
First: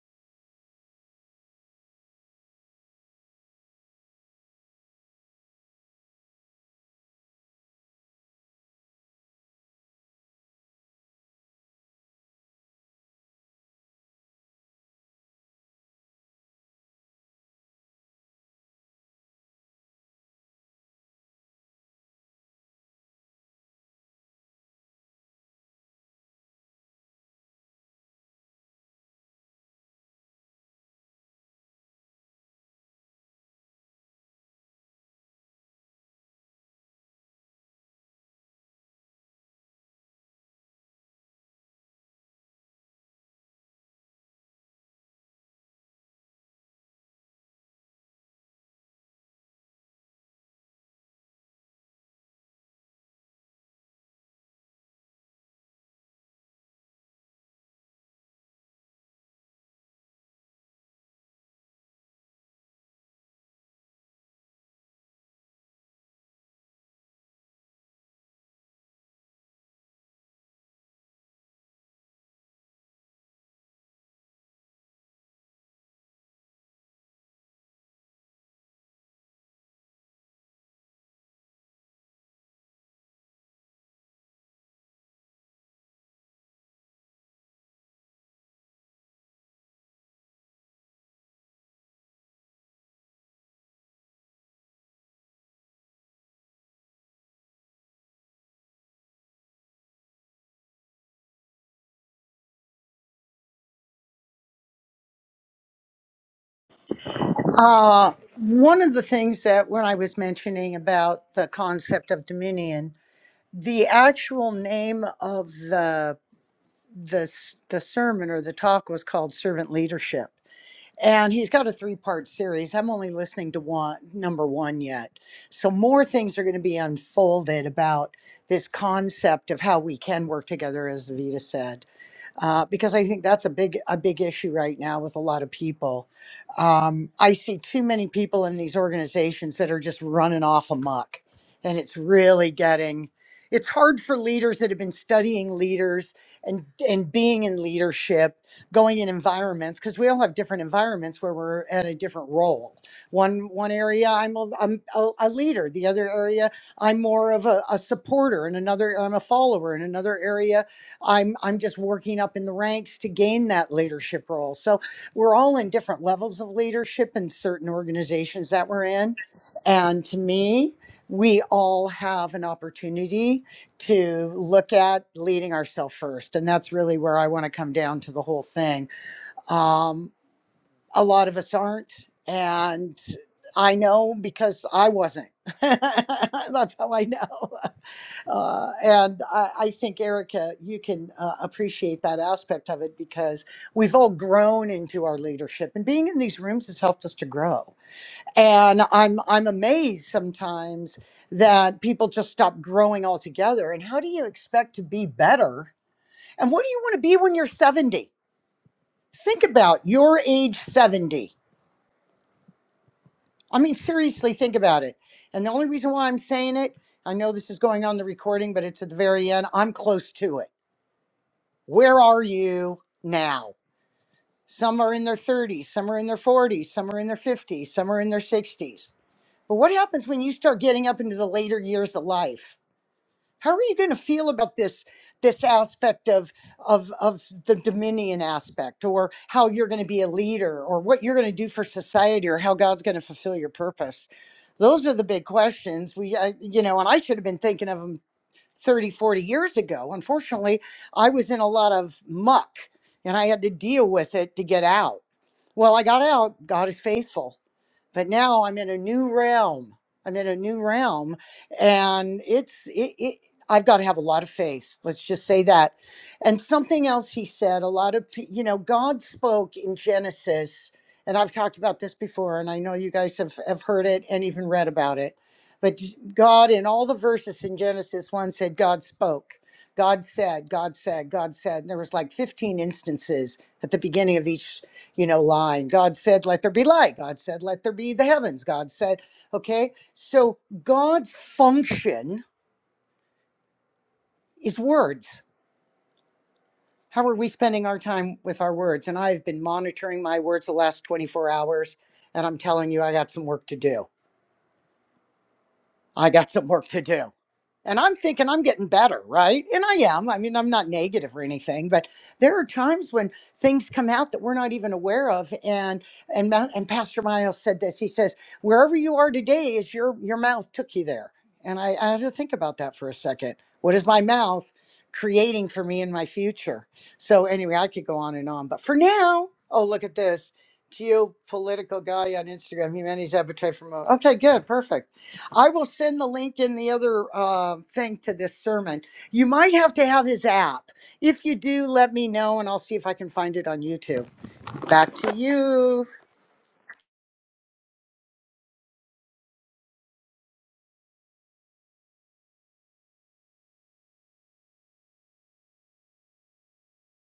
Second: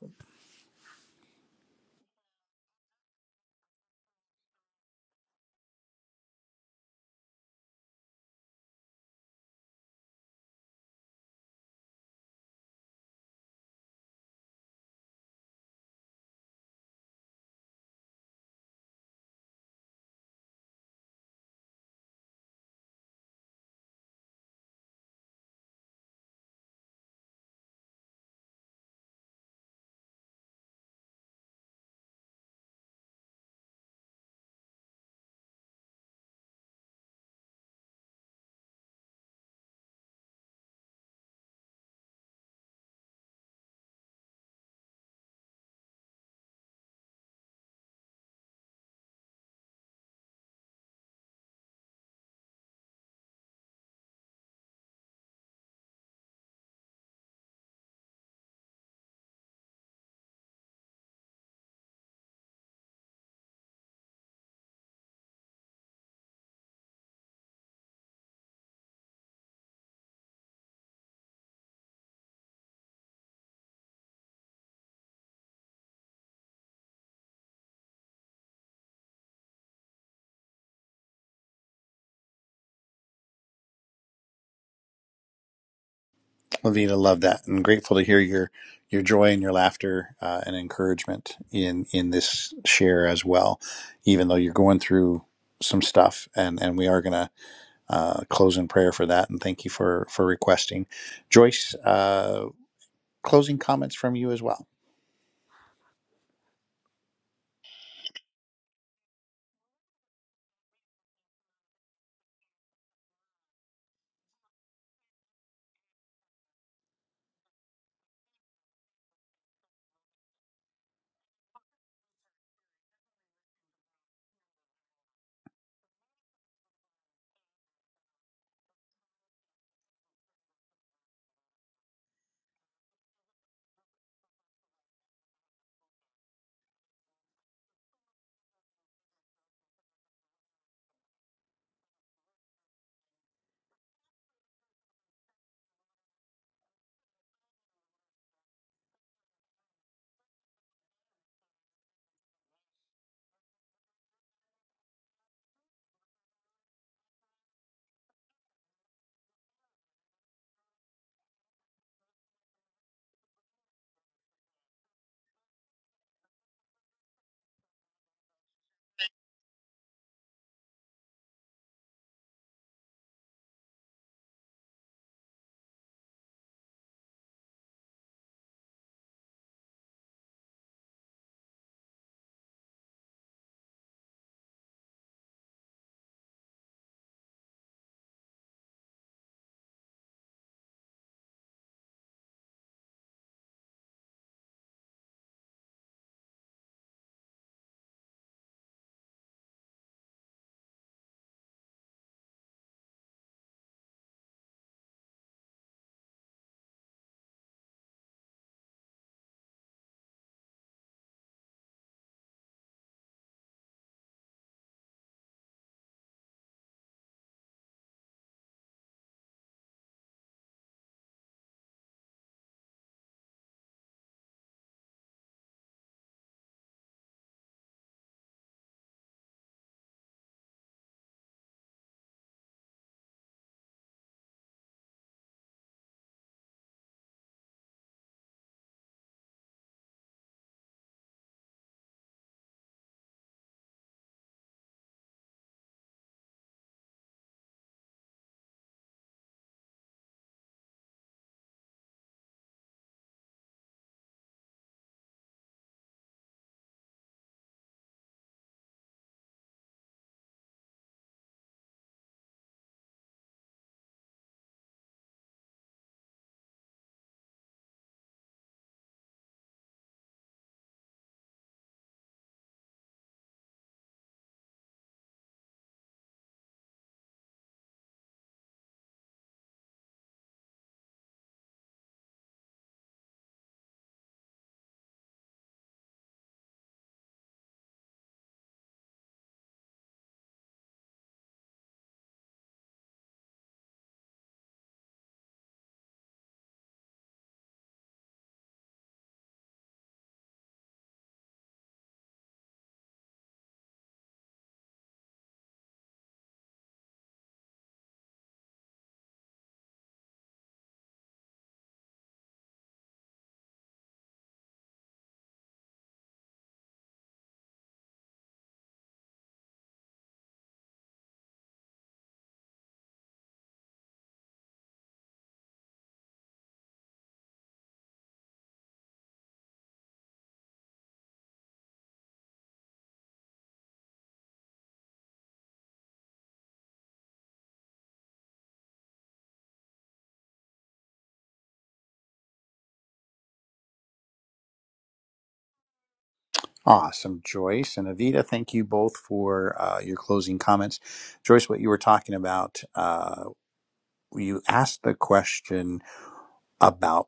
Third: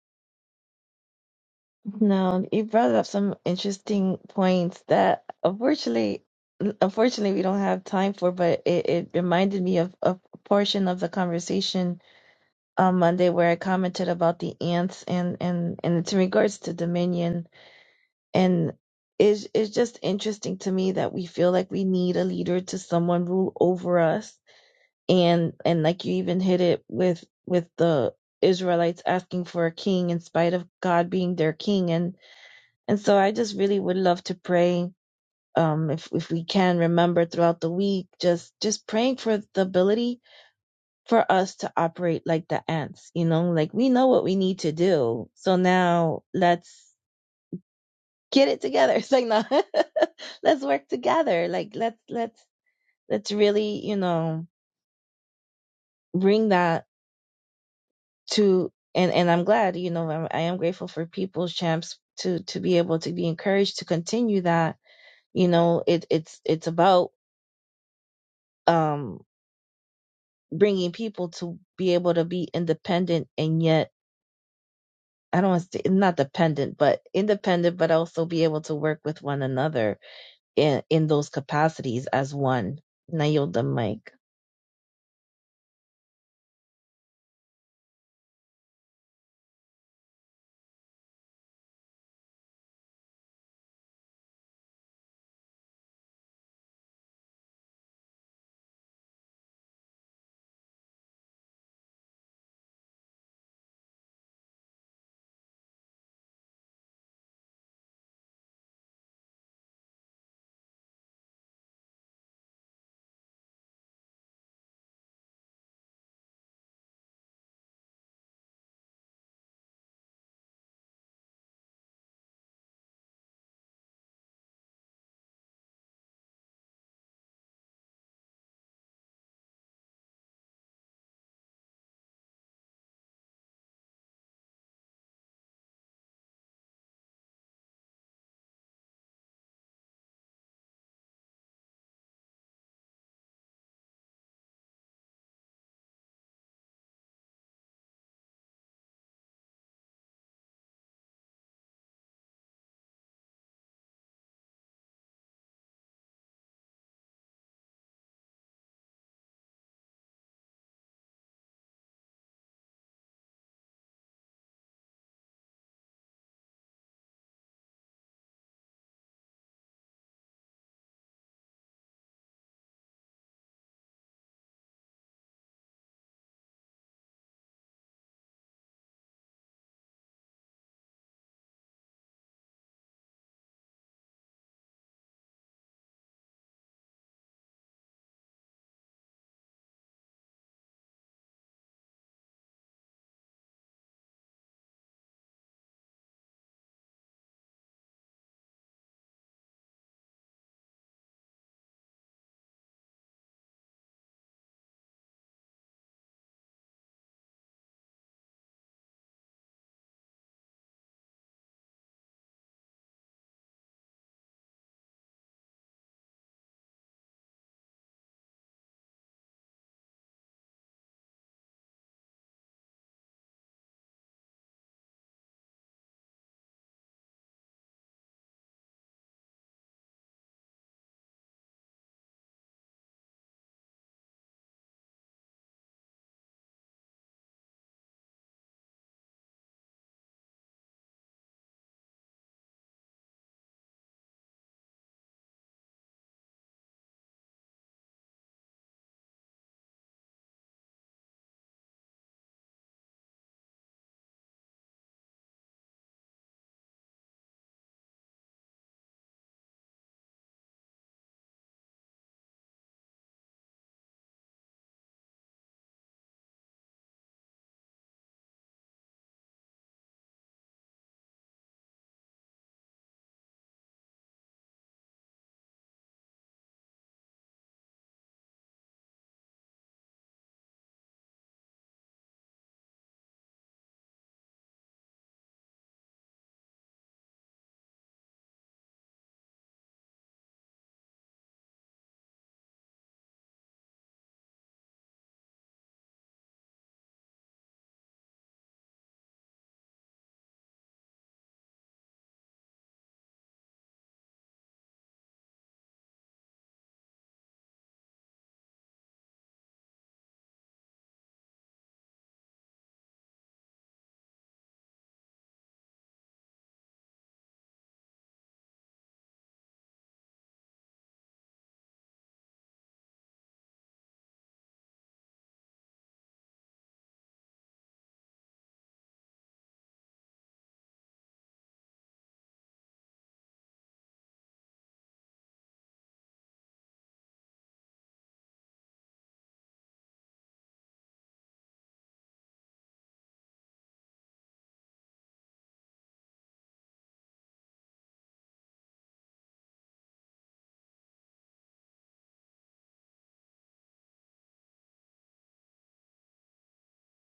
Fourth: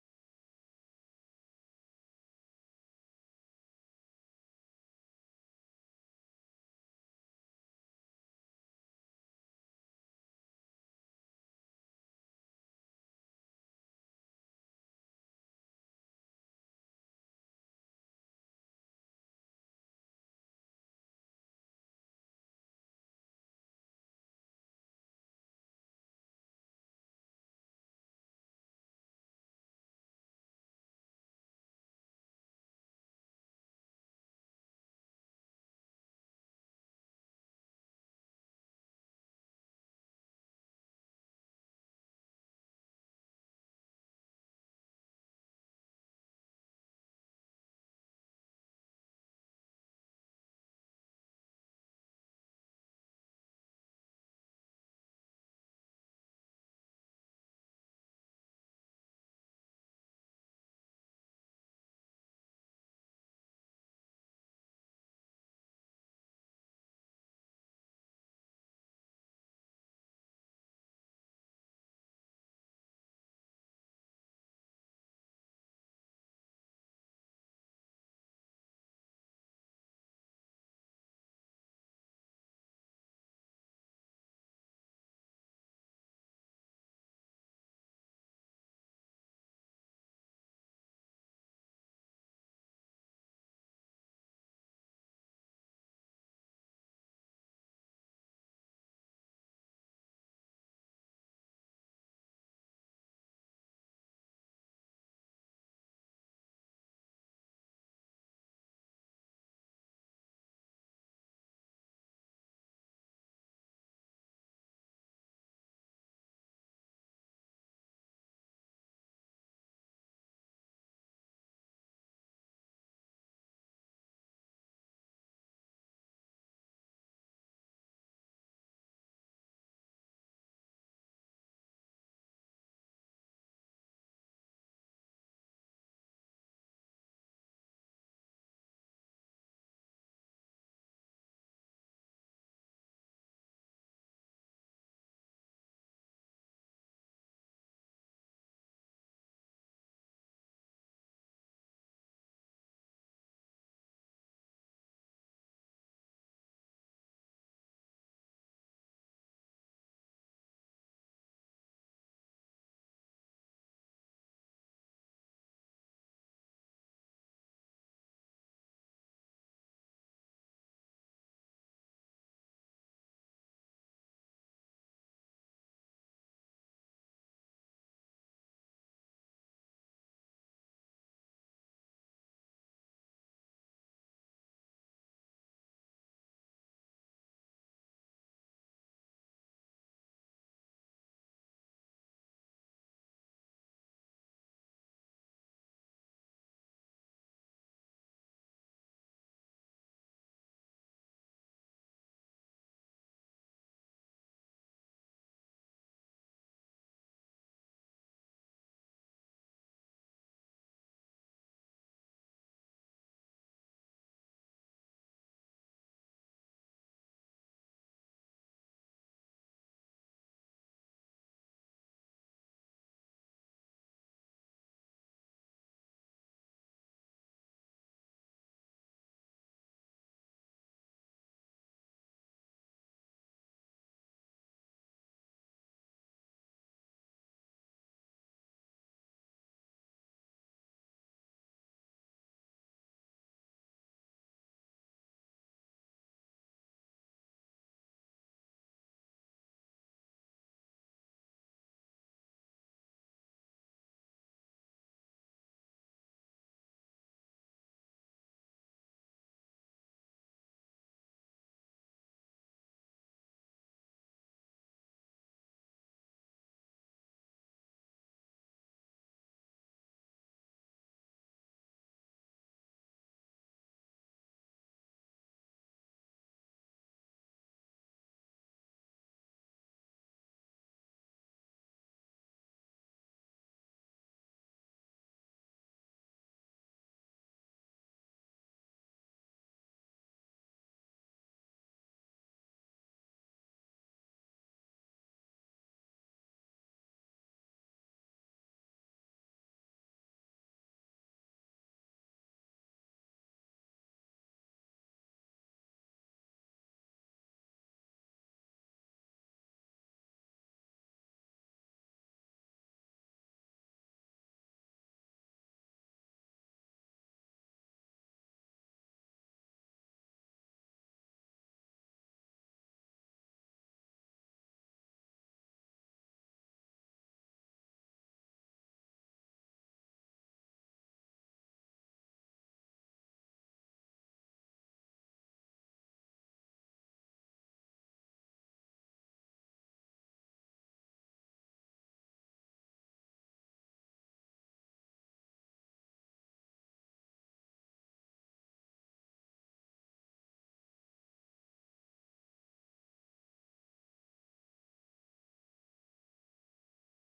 Speaker 2: No, you brought up some interesting points that unfortunately, unfortunately, we don't have time for, but it, it reminded me of, of a portion of the conversation on Monday where I commented about the ants and and and it's in regards to dominion and it's it's just interesting to me that we feel like we need a leader to someone rule over us and and like you even hit it with with the Israelites asking for a king in spite of God being their king and. And so I just really would love to pray um if if we can remember throughout the week just just praying for the ability for us to operate like the ants, you know, like we know what we need to do. So now let's get it together. <laughs> It's like no <laughs> let's work together. Like let's let's let's really, you know, bring that to and and I'm glad, you know, I'm, I am grateful for people's champs to to be able to be encouraged to continue that. You know, it it's it's about um bringing people to be able to be independent and yet I don't want to say not dependent, but independent, but also be able to work with one another in in those capacities as one. And I yield the mic.
Speaker 1: Evita, love that. I'm grateful to hear your your joy and your laughter uh, and encouragement in in this share as well. Even though you're going through some stuff, and and we are gonna uh, close in prayer for that and thank you for for requesting joyce uh, closing comments from you as well
Speaker 4: Uh, one of the things that when I was mentioning about the concept of dominion, the actual name of the the s- the sermon or the talk was called servant leadership, and he's got a three part series i'm only listening to one number one yet so more things are going to be unfolded about this concept of how we can work together as vita said uh, because i think that's a big a big issue right now with a lot of people um, i see too many people in these organizations that are just running off amok and it's really getting it's hard for leaders that have been studying leaders and and being in leadership going in environments because we all have different environments where we're at a different role. One one area I'm a, I'm a, a leader, the other area I'm more of a, a supporter, In another I'm a follower, in another area I'm I'm just working up in the ranks to gain that leadership role. So we're all in different levels of leadership in certain organizations that we're in, and to me, we all have an opportunity to look at leading ourselves first. And that's really where I want to come down to the whole thing. Um, a lot of us aren't. And I know because I wasn't. <laughs> that's how I know. <laughs> Uh, and I, I think, Erica, you can uh, appreciate that aspect of it because we've all grown into our leadership. And being in these rooms has helped us to grow and i'm i'm amazed sometimes that people just stop growing altogether and how do you expect to be better and what do you want to be when you're 70 think about your age 70 i mean seriously think about it and the only reason why i'm saying it i know this is going on the recording but it's at the very end i'm close to it where are you now some are in their 30s some are in their 40s some are in their 50s some are in their 60s but what happens when you start getting up into the later years of life How are you going to feel about this this aspect of of of the dominion aspect, or how you're going to be a leader, or what you're going to do for society, or how God's going to fulfill your purpose? Those are the big questions. We, I, you know, and I should have been thinking of them 30, 40 years ago. Unfortunately, I was in a lot of muck, and I had to deal with it to get out. Well, I got out. God is faithful but now I'm in a new realm. I'm in a new realm, and it's it. it I've got to have a lot of faith. Let's just say that. And something else he said, a lot of, pe- you know, God spoke in Genesis, and I've talked about this before, and I know you guys have, have heard it and even read about it. But j- God, in all the verses in Genesis 1, said, God spoke. God said, God said, God said. And there was like 15 instances at the beginning of each you know, line. God said, let there be light. God said, let there be the heavens. God said, okay. So God's function is words. How are we spending our time with our words? And I've been monitoring my words the last 24 hours, and I'm telling you, I got some work to do I got some work to do. And I'm thinking I'm getting better, right? And I am. I mean, I'm not negative or anything, but there are times when things come out that we're not even aware of. And and Mount- and Pastor Miles said this. He says, "Wherever you are today is your your mouth took you there." And I, I had to think about that for a second. What is my mouth creating for me in my future? So anyway, I could go on and on, but for now, oh look at this geopolitical guy on Instagram, humanity's appetite for mode. Okay, good, perfect. I will send the link in the other uh, thing to this sermon. You might have to have his app. If you do, let me know and I'll see if I can find it on YouTube. Back to you.
Speaker 1: awesome joyce and avita thank you both for uh, your closing comments joyce what you were talking about uh, you asked the question about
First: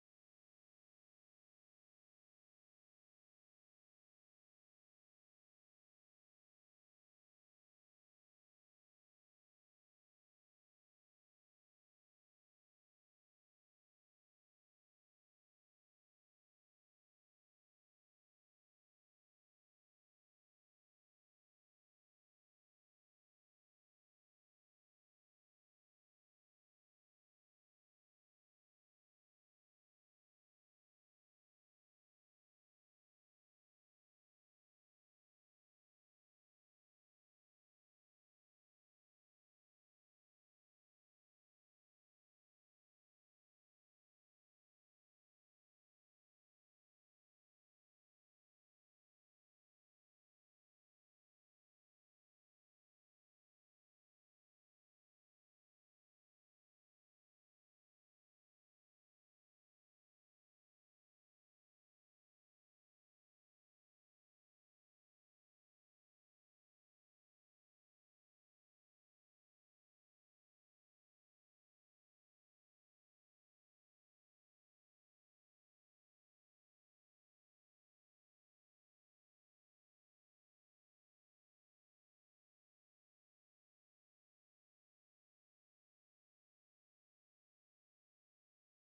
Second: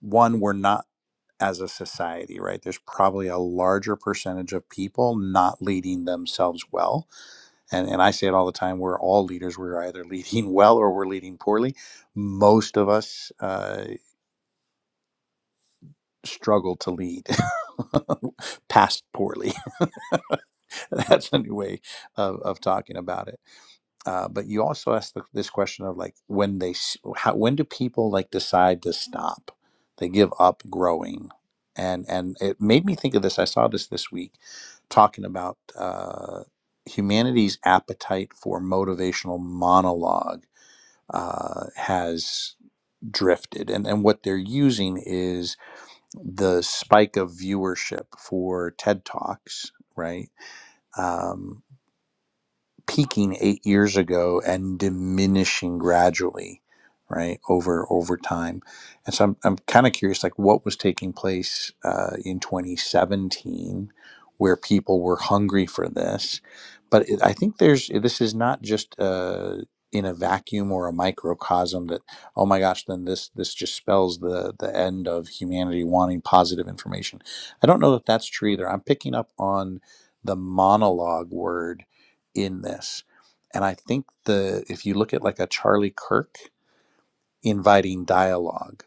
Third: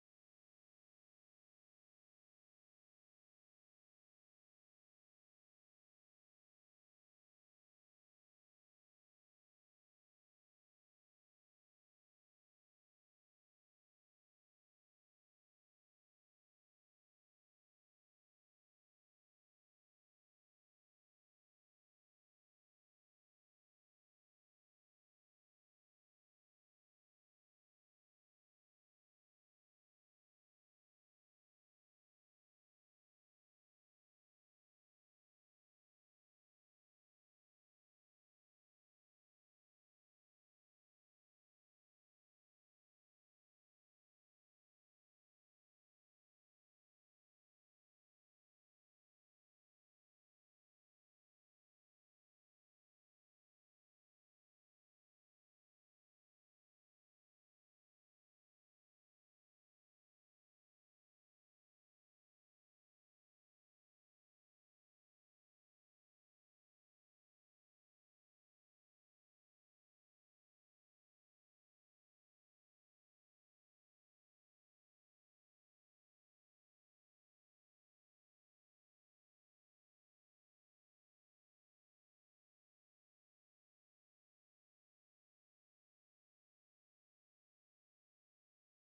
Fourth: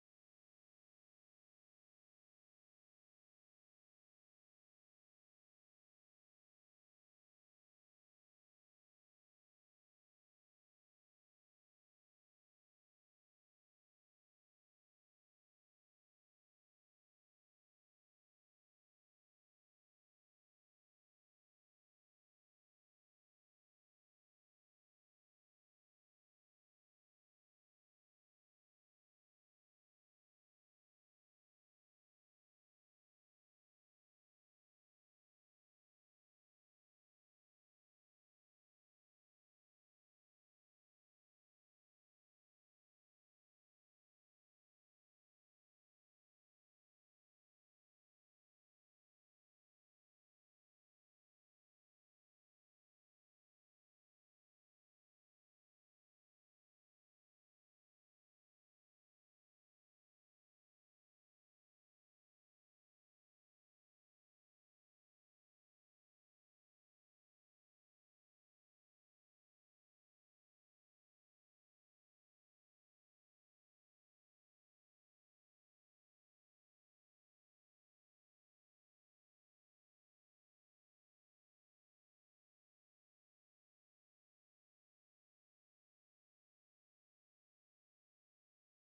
Speaker 1: one we're not as a society right there's probably a larger percentage of people not leading themselves well and, and I say it all the time, we're all leaders. We're either leading <laughs> well or we're leading poorly. Most of us uh, struggle to lead <laughs> past poorly. <laughs> That's a new way of, of talking about it. Uh, but you also asked the, this question of like when they, s- how, when do people like decide to stop? They give up growing. And, and it made me think of this. I saw this this week talking about uh, humanity's appetite for motivational monologue uh, has drifted. And, and what they're using is the spike of viewership for TED Talks, right? Um, peaking eight years ago and diminishing gradually, right over over time. And so I'm I'm kind of curious, like what was taking place uh, in 2017, where people were hungry for this. But it, I think there's this is not just uh, in a vacuum or a microcosm that oh my gosh, then this this just spells the the end of humanity wanting positive information. I don't know that that's true either. I'm picking up on the monologue word in this. And I think the if you look at like a Charlie Kirk inviting dialogue,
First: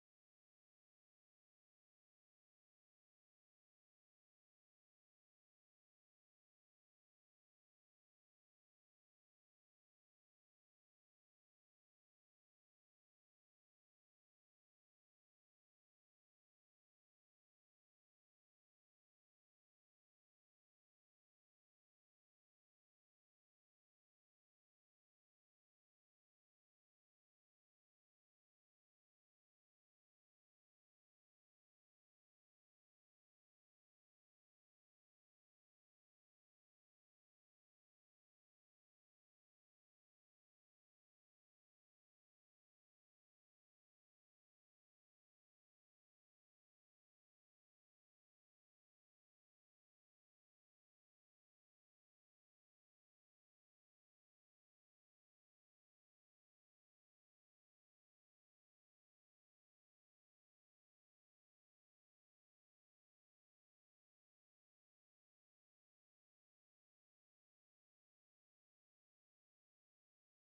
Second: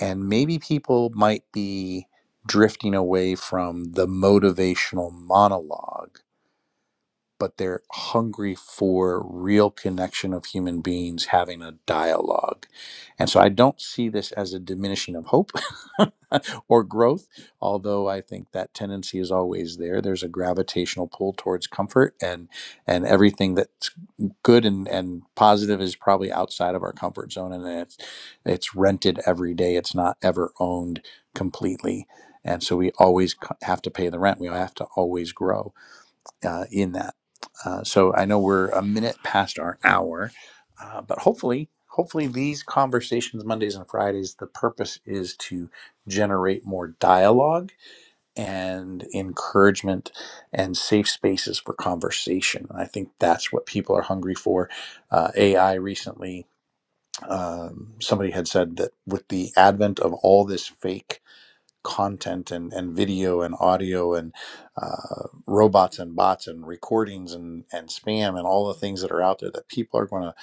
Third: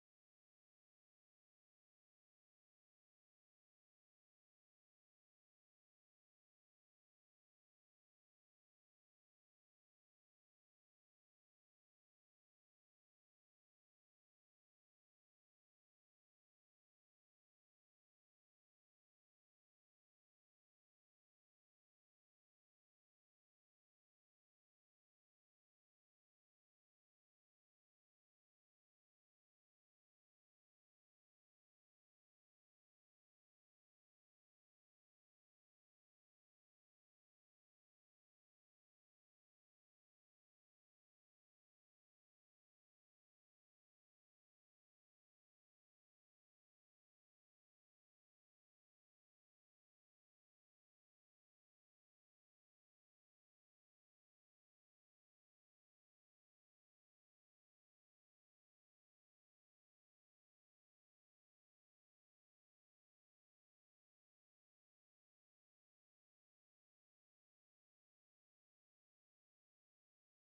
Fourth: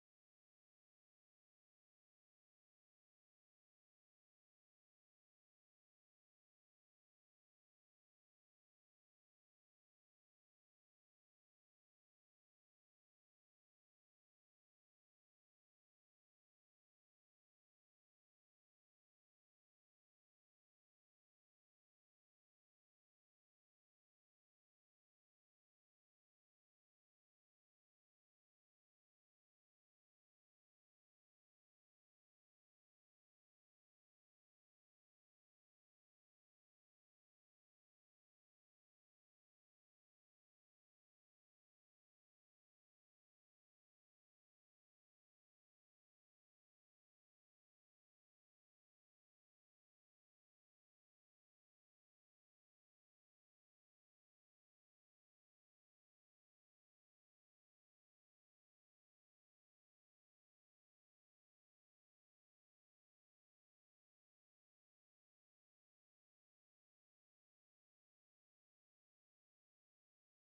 Speaker 1: and maybe people might be drifting away from the motivational monologue but they're hungry for real connection of human beings having a dialogue. And so I don't see this as a diminishing of hope <laughs> or growth, although I think that tendency is always there. There's a gravitational pull towards comfort and and everything that's good and, and positive is probably outside of our comfort zone and it's it's rented every day. It's not ever owned completely. And so we always c- have to pay the rent. We have to always grow uh, in that. Uh, so I know we're a minute past our hour, uh, but hopefully, hopefully these conversations Mondays and Fridays, the purpose is to generate more dialogue and encouragement and safe spaces for conversation. And I think that's what people are hungry for. Uh, AI recently, um, somebody had said that with the advent of all this fake content and, and video and audio and uh, robots and bots and recordings and, and spam and all the things that are out there that people are going to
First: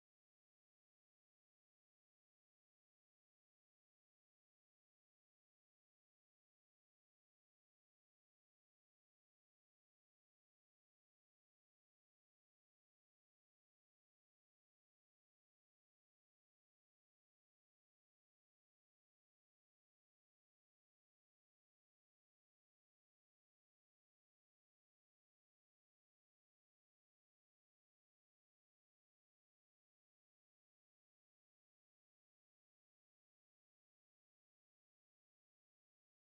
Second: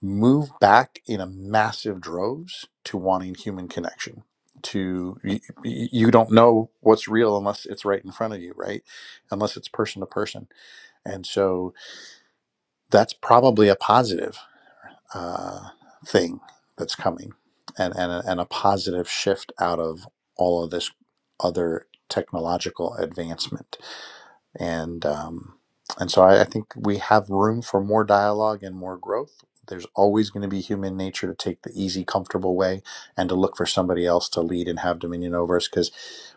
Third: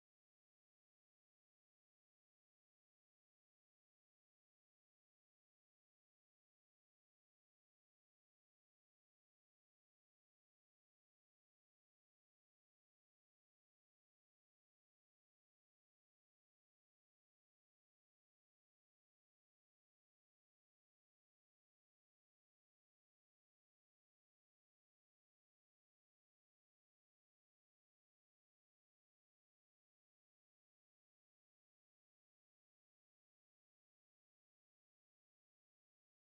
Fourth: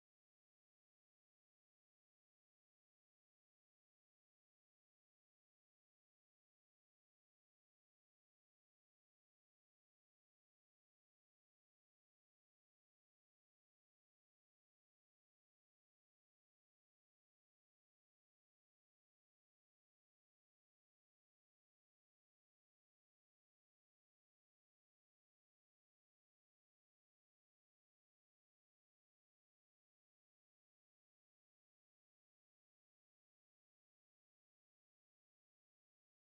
Speaker 1: move back in a massive droves to wanting human connection to you, you don't know what's real unless it's right in front of you right unless it's person to person and so that's probably a positive uh, thing that's coming and, and, a, and a positive shift out of all of this other technological advancement. And, um, and so I, I think we have room for more dialogue and more growth. There's always going to be human nature to take the easy, comfortable way and to look for somebody else to lead and have dominion over us because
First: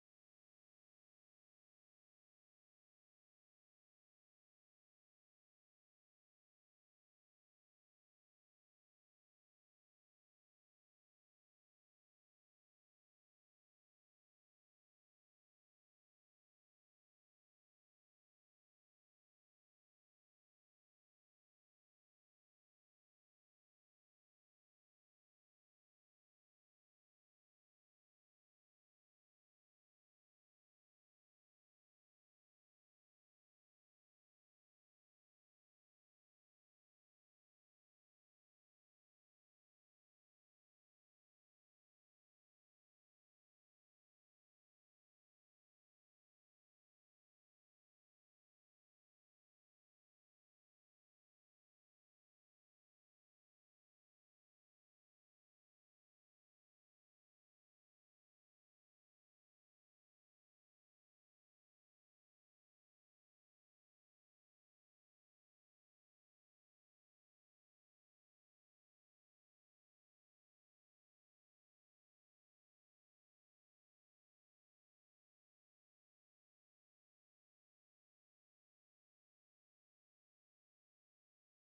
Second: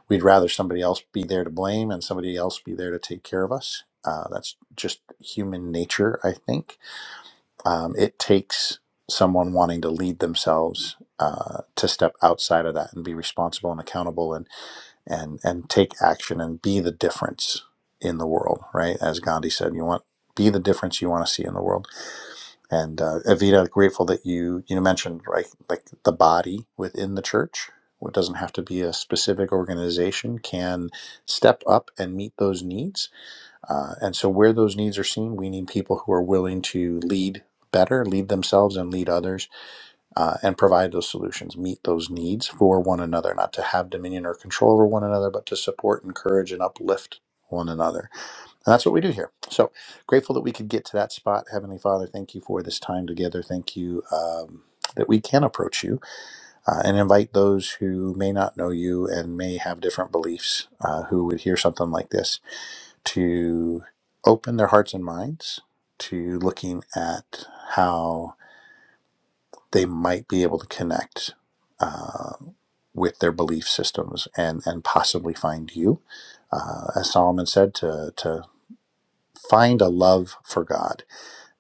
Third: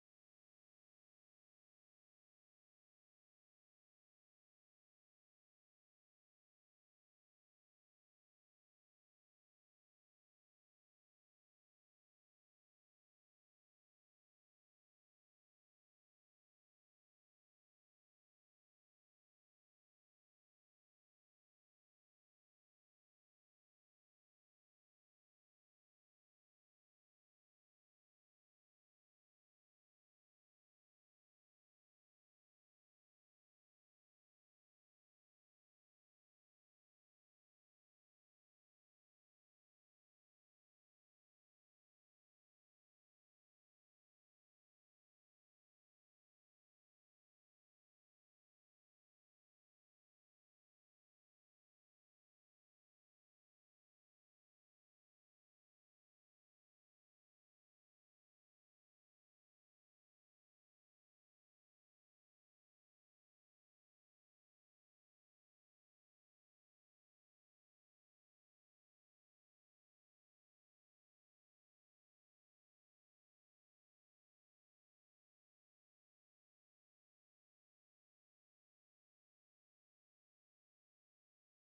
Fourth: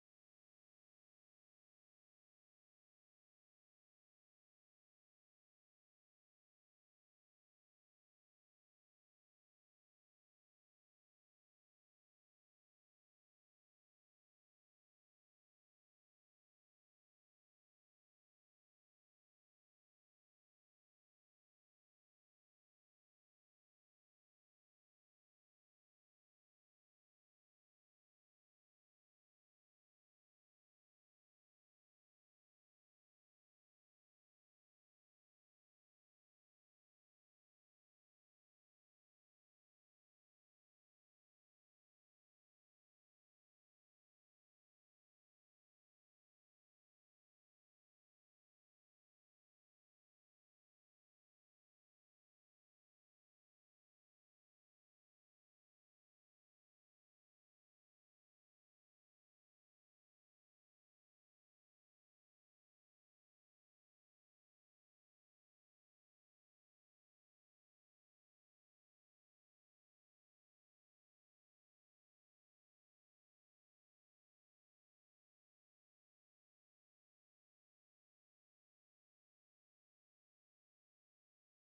Speaker 1: we'd rather somebody else be there to blame and somebody else be there to take care of us. Uh, that's just human nature, I think um, it takes someone wanting to lead themselves uh, to step outside of that and be responsible and accountable and and and take action and be the difference in the world. Right, as Gandhi said, you want be the difference you want to see in the world. And uh, Evita, grateful that you you mentioned right like the body within the church. It doesn't have to be a specific organization. Can step up and meet those needs uh, and so, where those needs are seen, we need people who are willing to lead better, lead themselves and lead others, uh, and provide those solutions, meet those needs for one another, not to have dominion or control over one another, but to support, encourage, and uplift one another. And that's what we do here. So, grateful that we could get to that spot. Heavenly Father, thank you for this time together. Thank you. Um, that we can approach you uh, and invite those who may not know you and may have different beliefs uh, who would hear something like this to open their hearts and minds to looking at how they might be able to connect uh, with their belief systems and, and possibly find you. Uh, as Solomon said, to, to find a love for God,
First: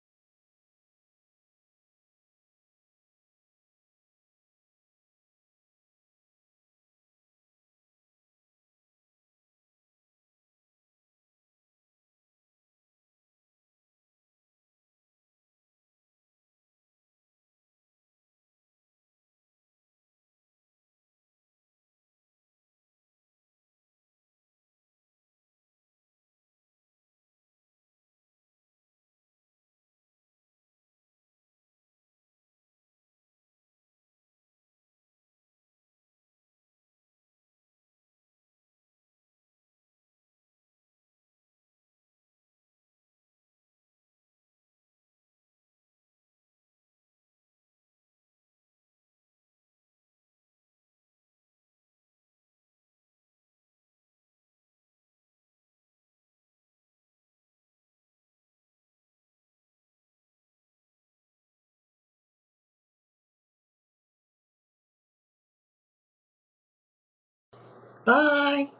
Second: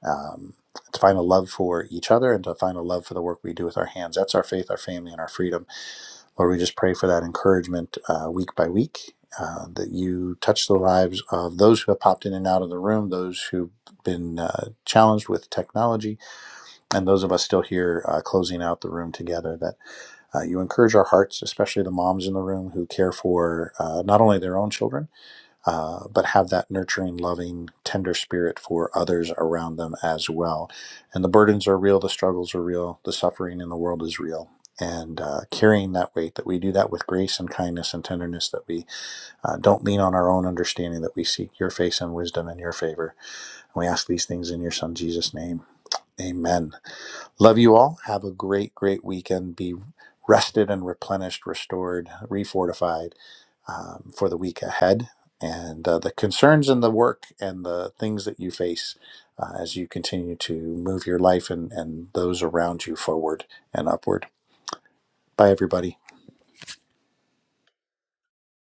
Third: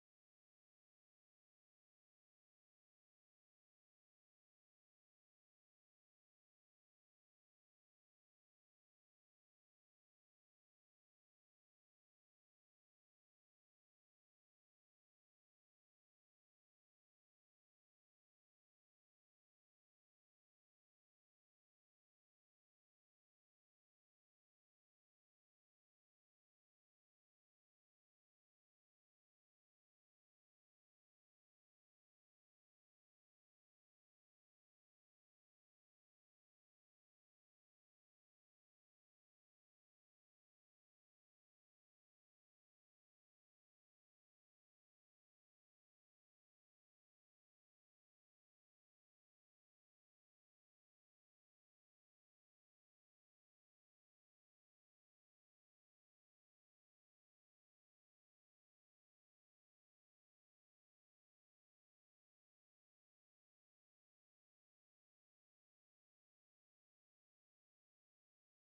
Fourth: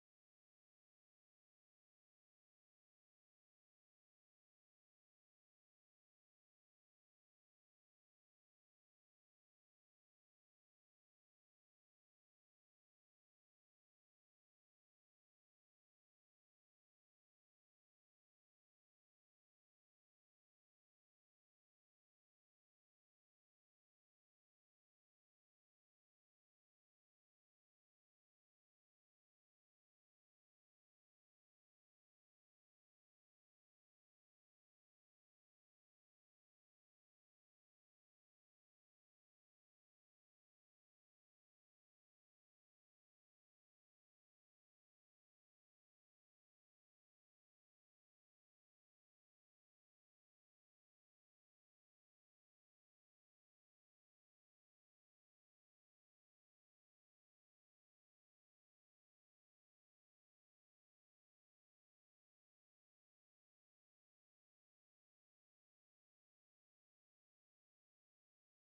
Speaker 1: um, to find a love for each other, and to find a love for the work we do with our hands. That's our faith, our family, and our freedom Lord, we just pray for that encouragement uh, week by week, uh, that you touch the lives of those who have popped in and out of the room, those who've been uh, challenged with technology, and those of us still here uh, closing out the room together, that uh, you encourage our hearts, especially the moms in the room who care for uh, not only their own children uh, but have that nurturing, loving, tender spirit for others around them as well. And the burdens are real, the struggles are real, the suffering in the world is real. And uh, carrying that weight, that we do that with grace and kindness and tenderness, that we uh, don't lean on our own understanding, that we seek your face and wisdom and your favor. And we ask these things in your Son, Jesus' name. Amen. Love you all. Have a great, great weekend. Be rested and replenished, restored, refortified um, for the week ahead. And uh, the concerns and the work and the things that you face uh, as you continue to move your life and, and those around you forward and upward. Bye, everybody.
Speaker 4: Bye.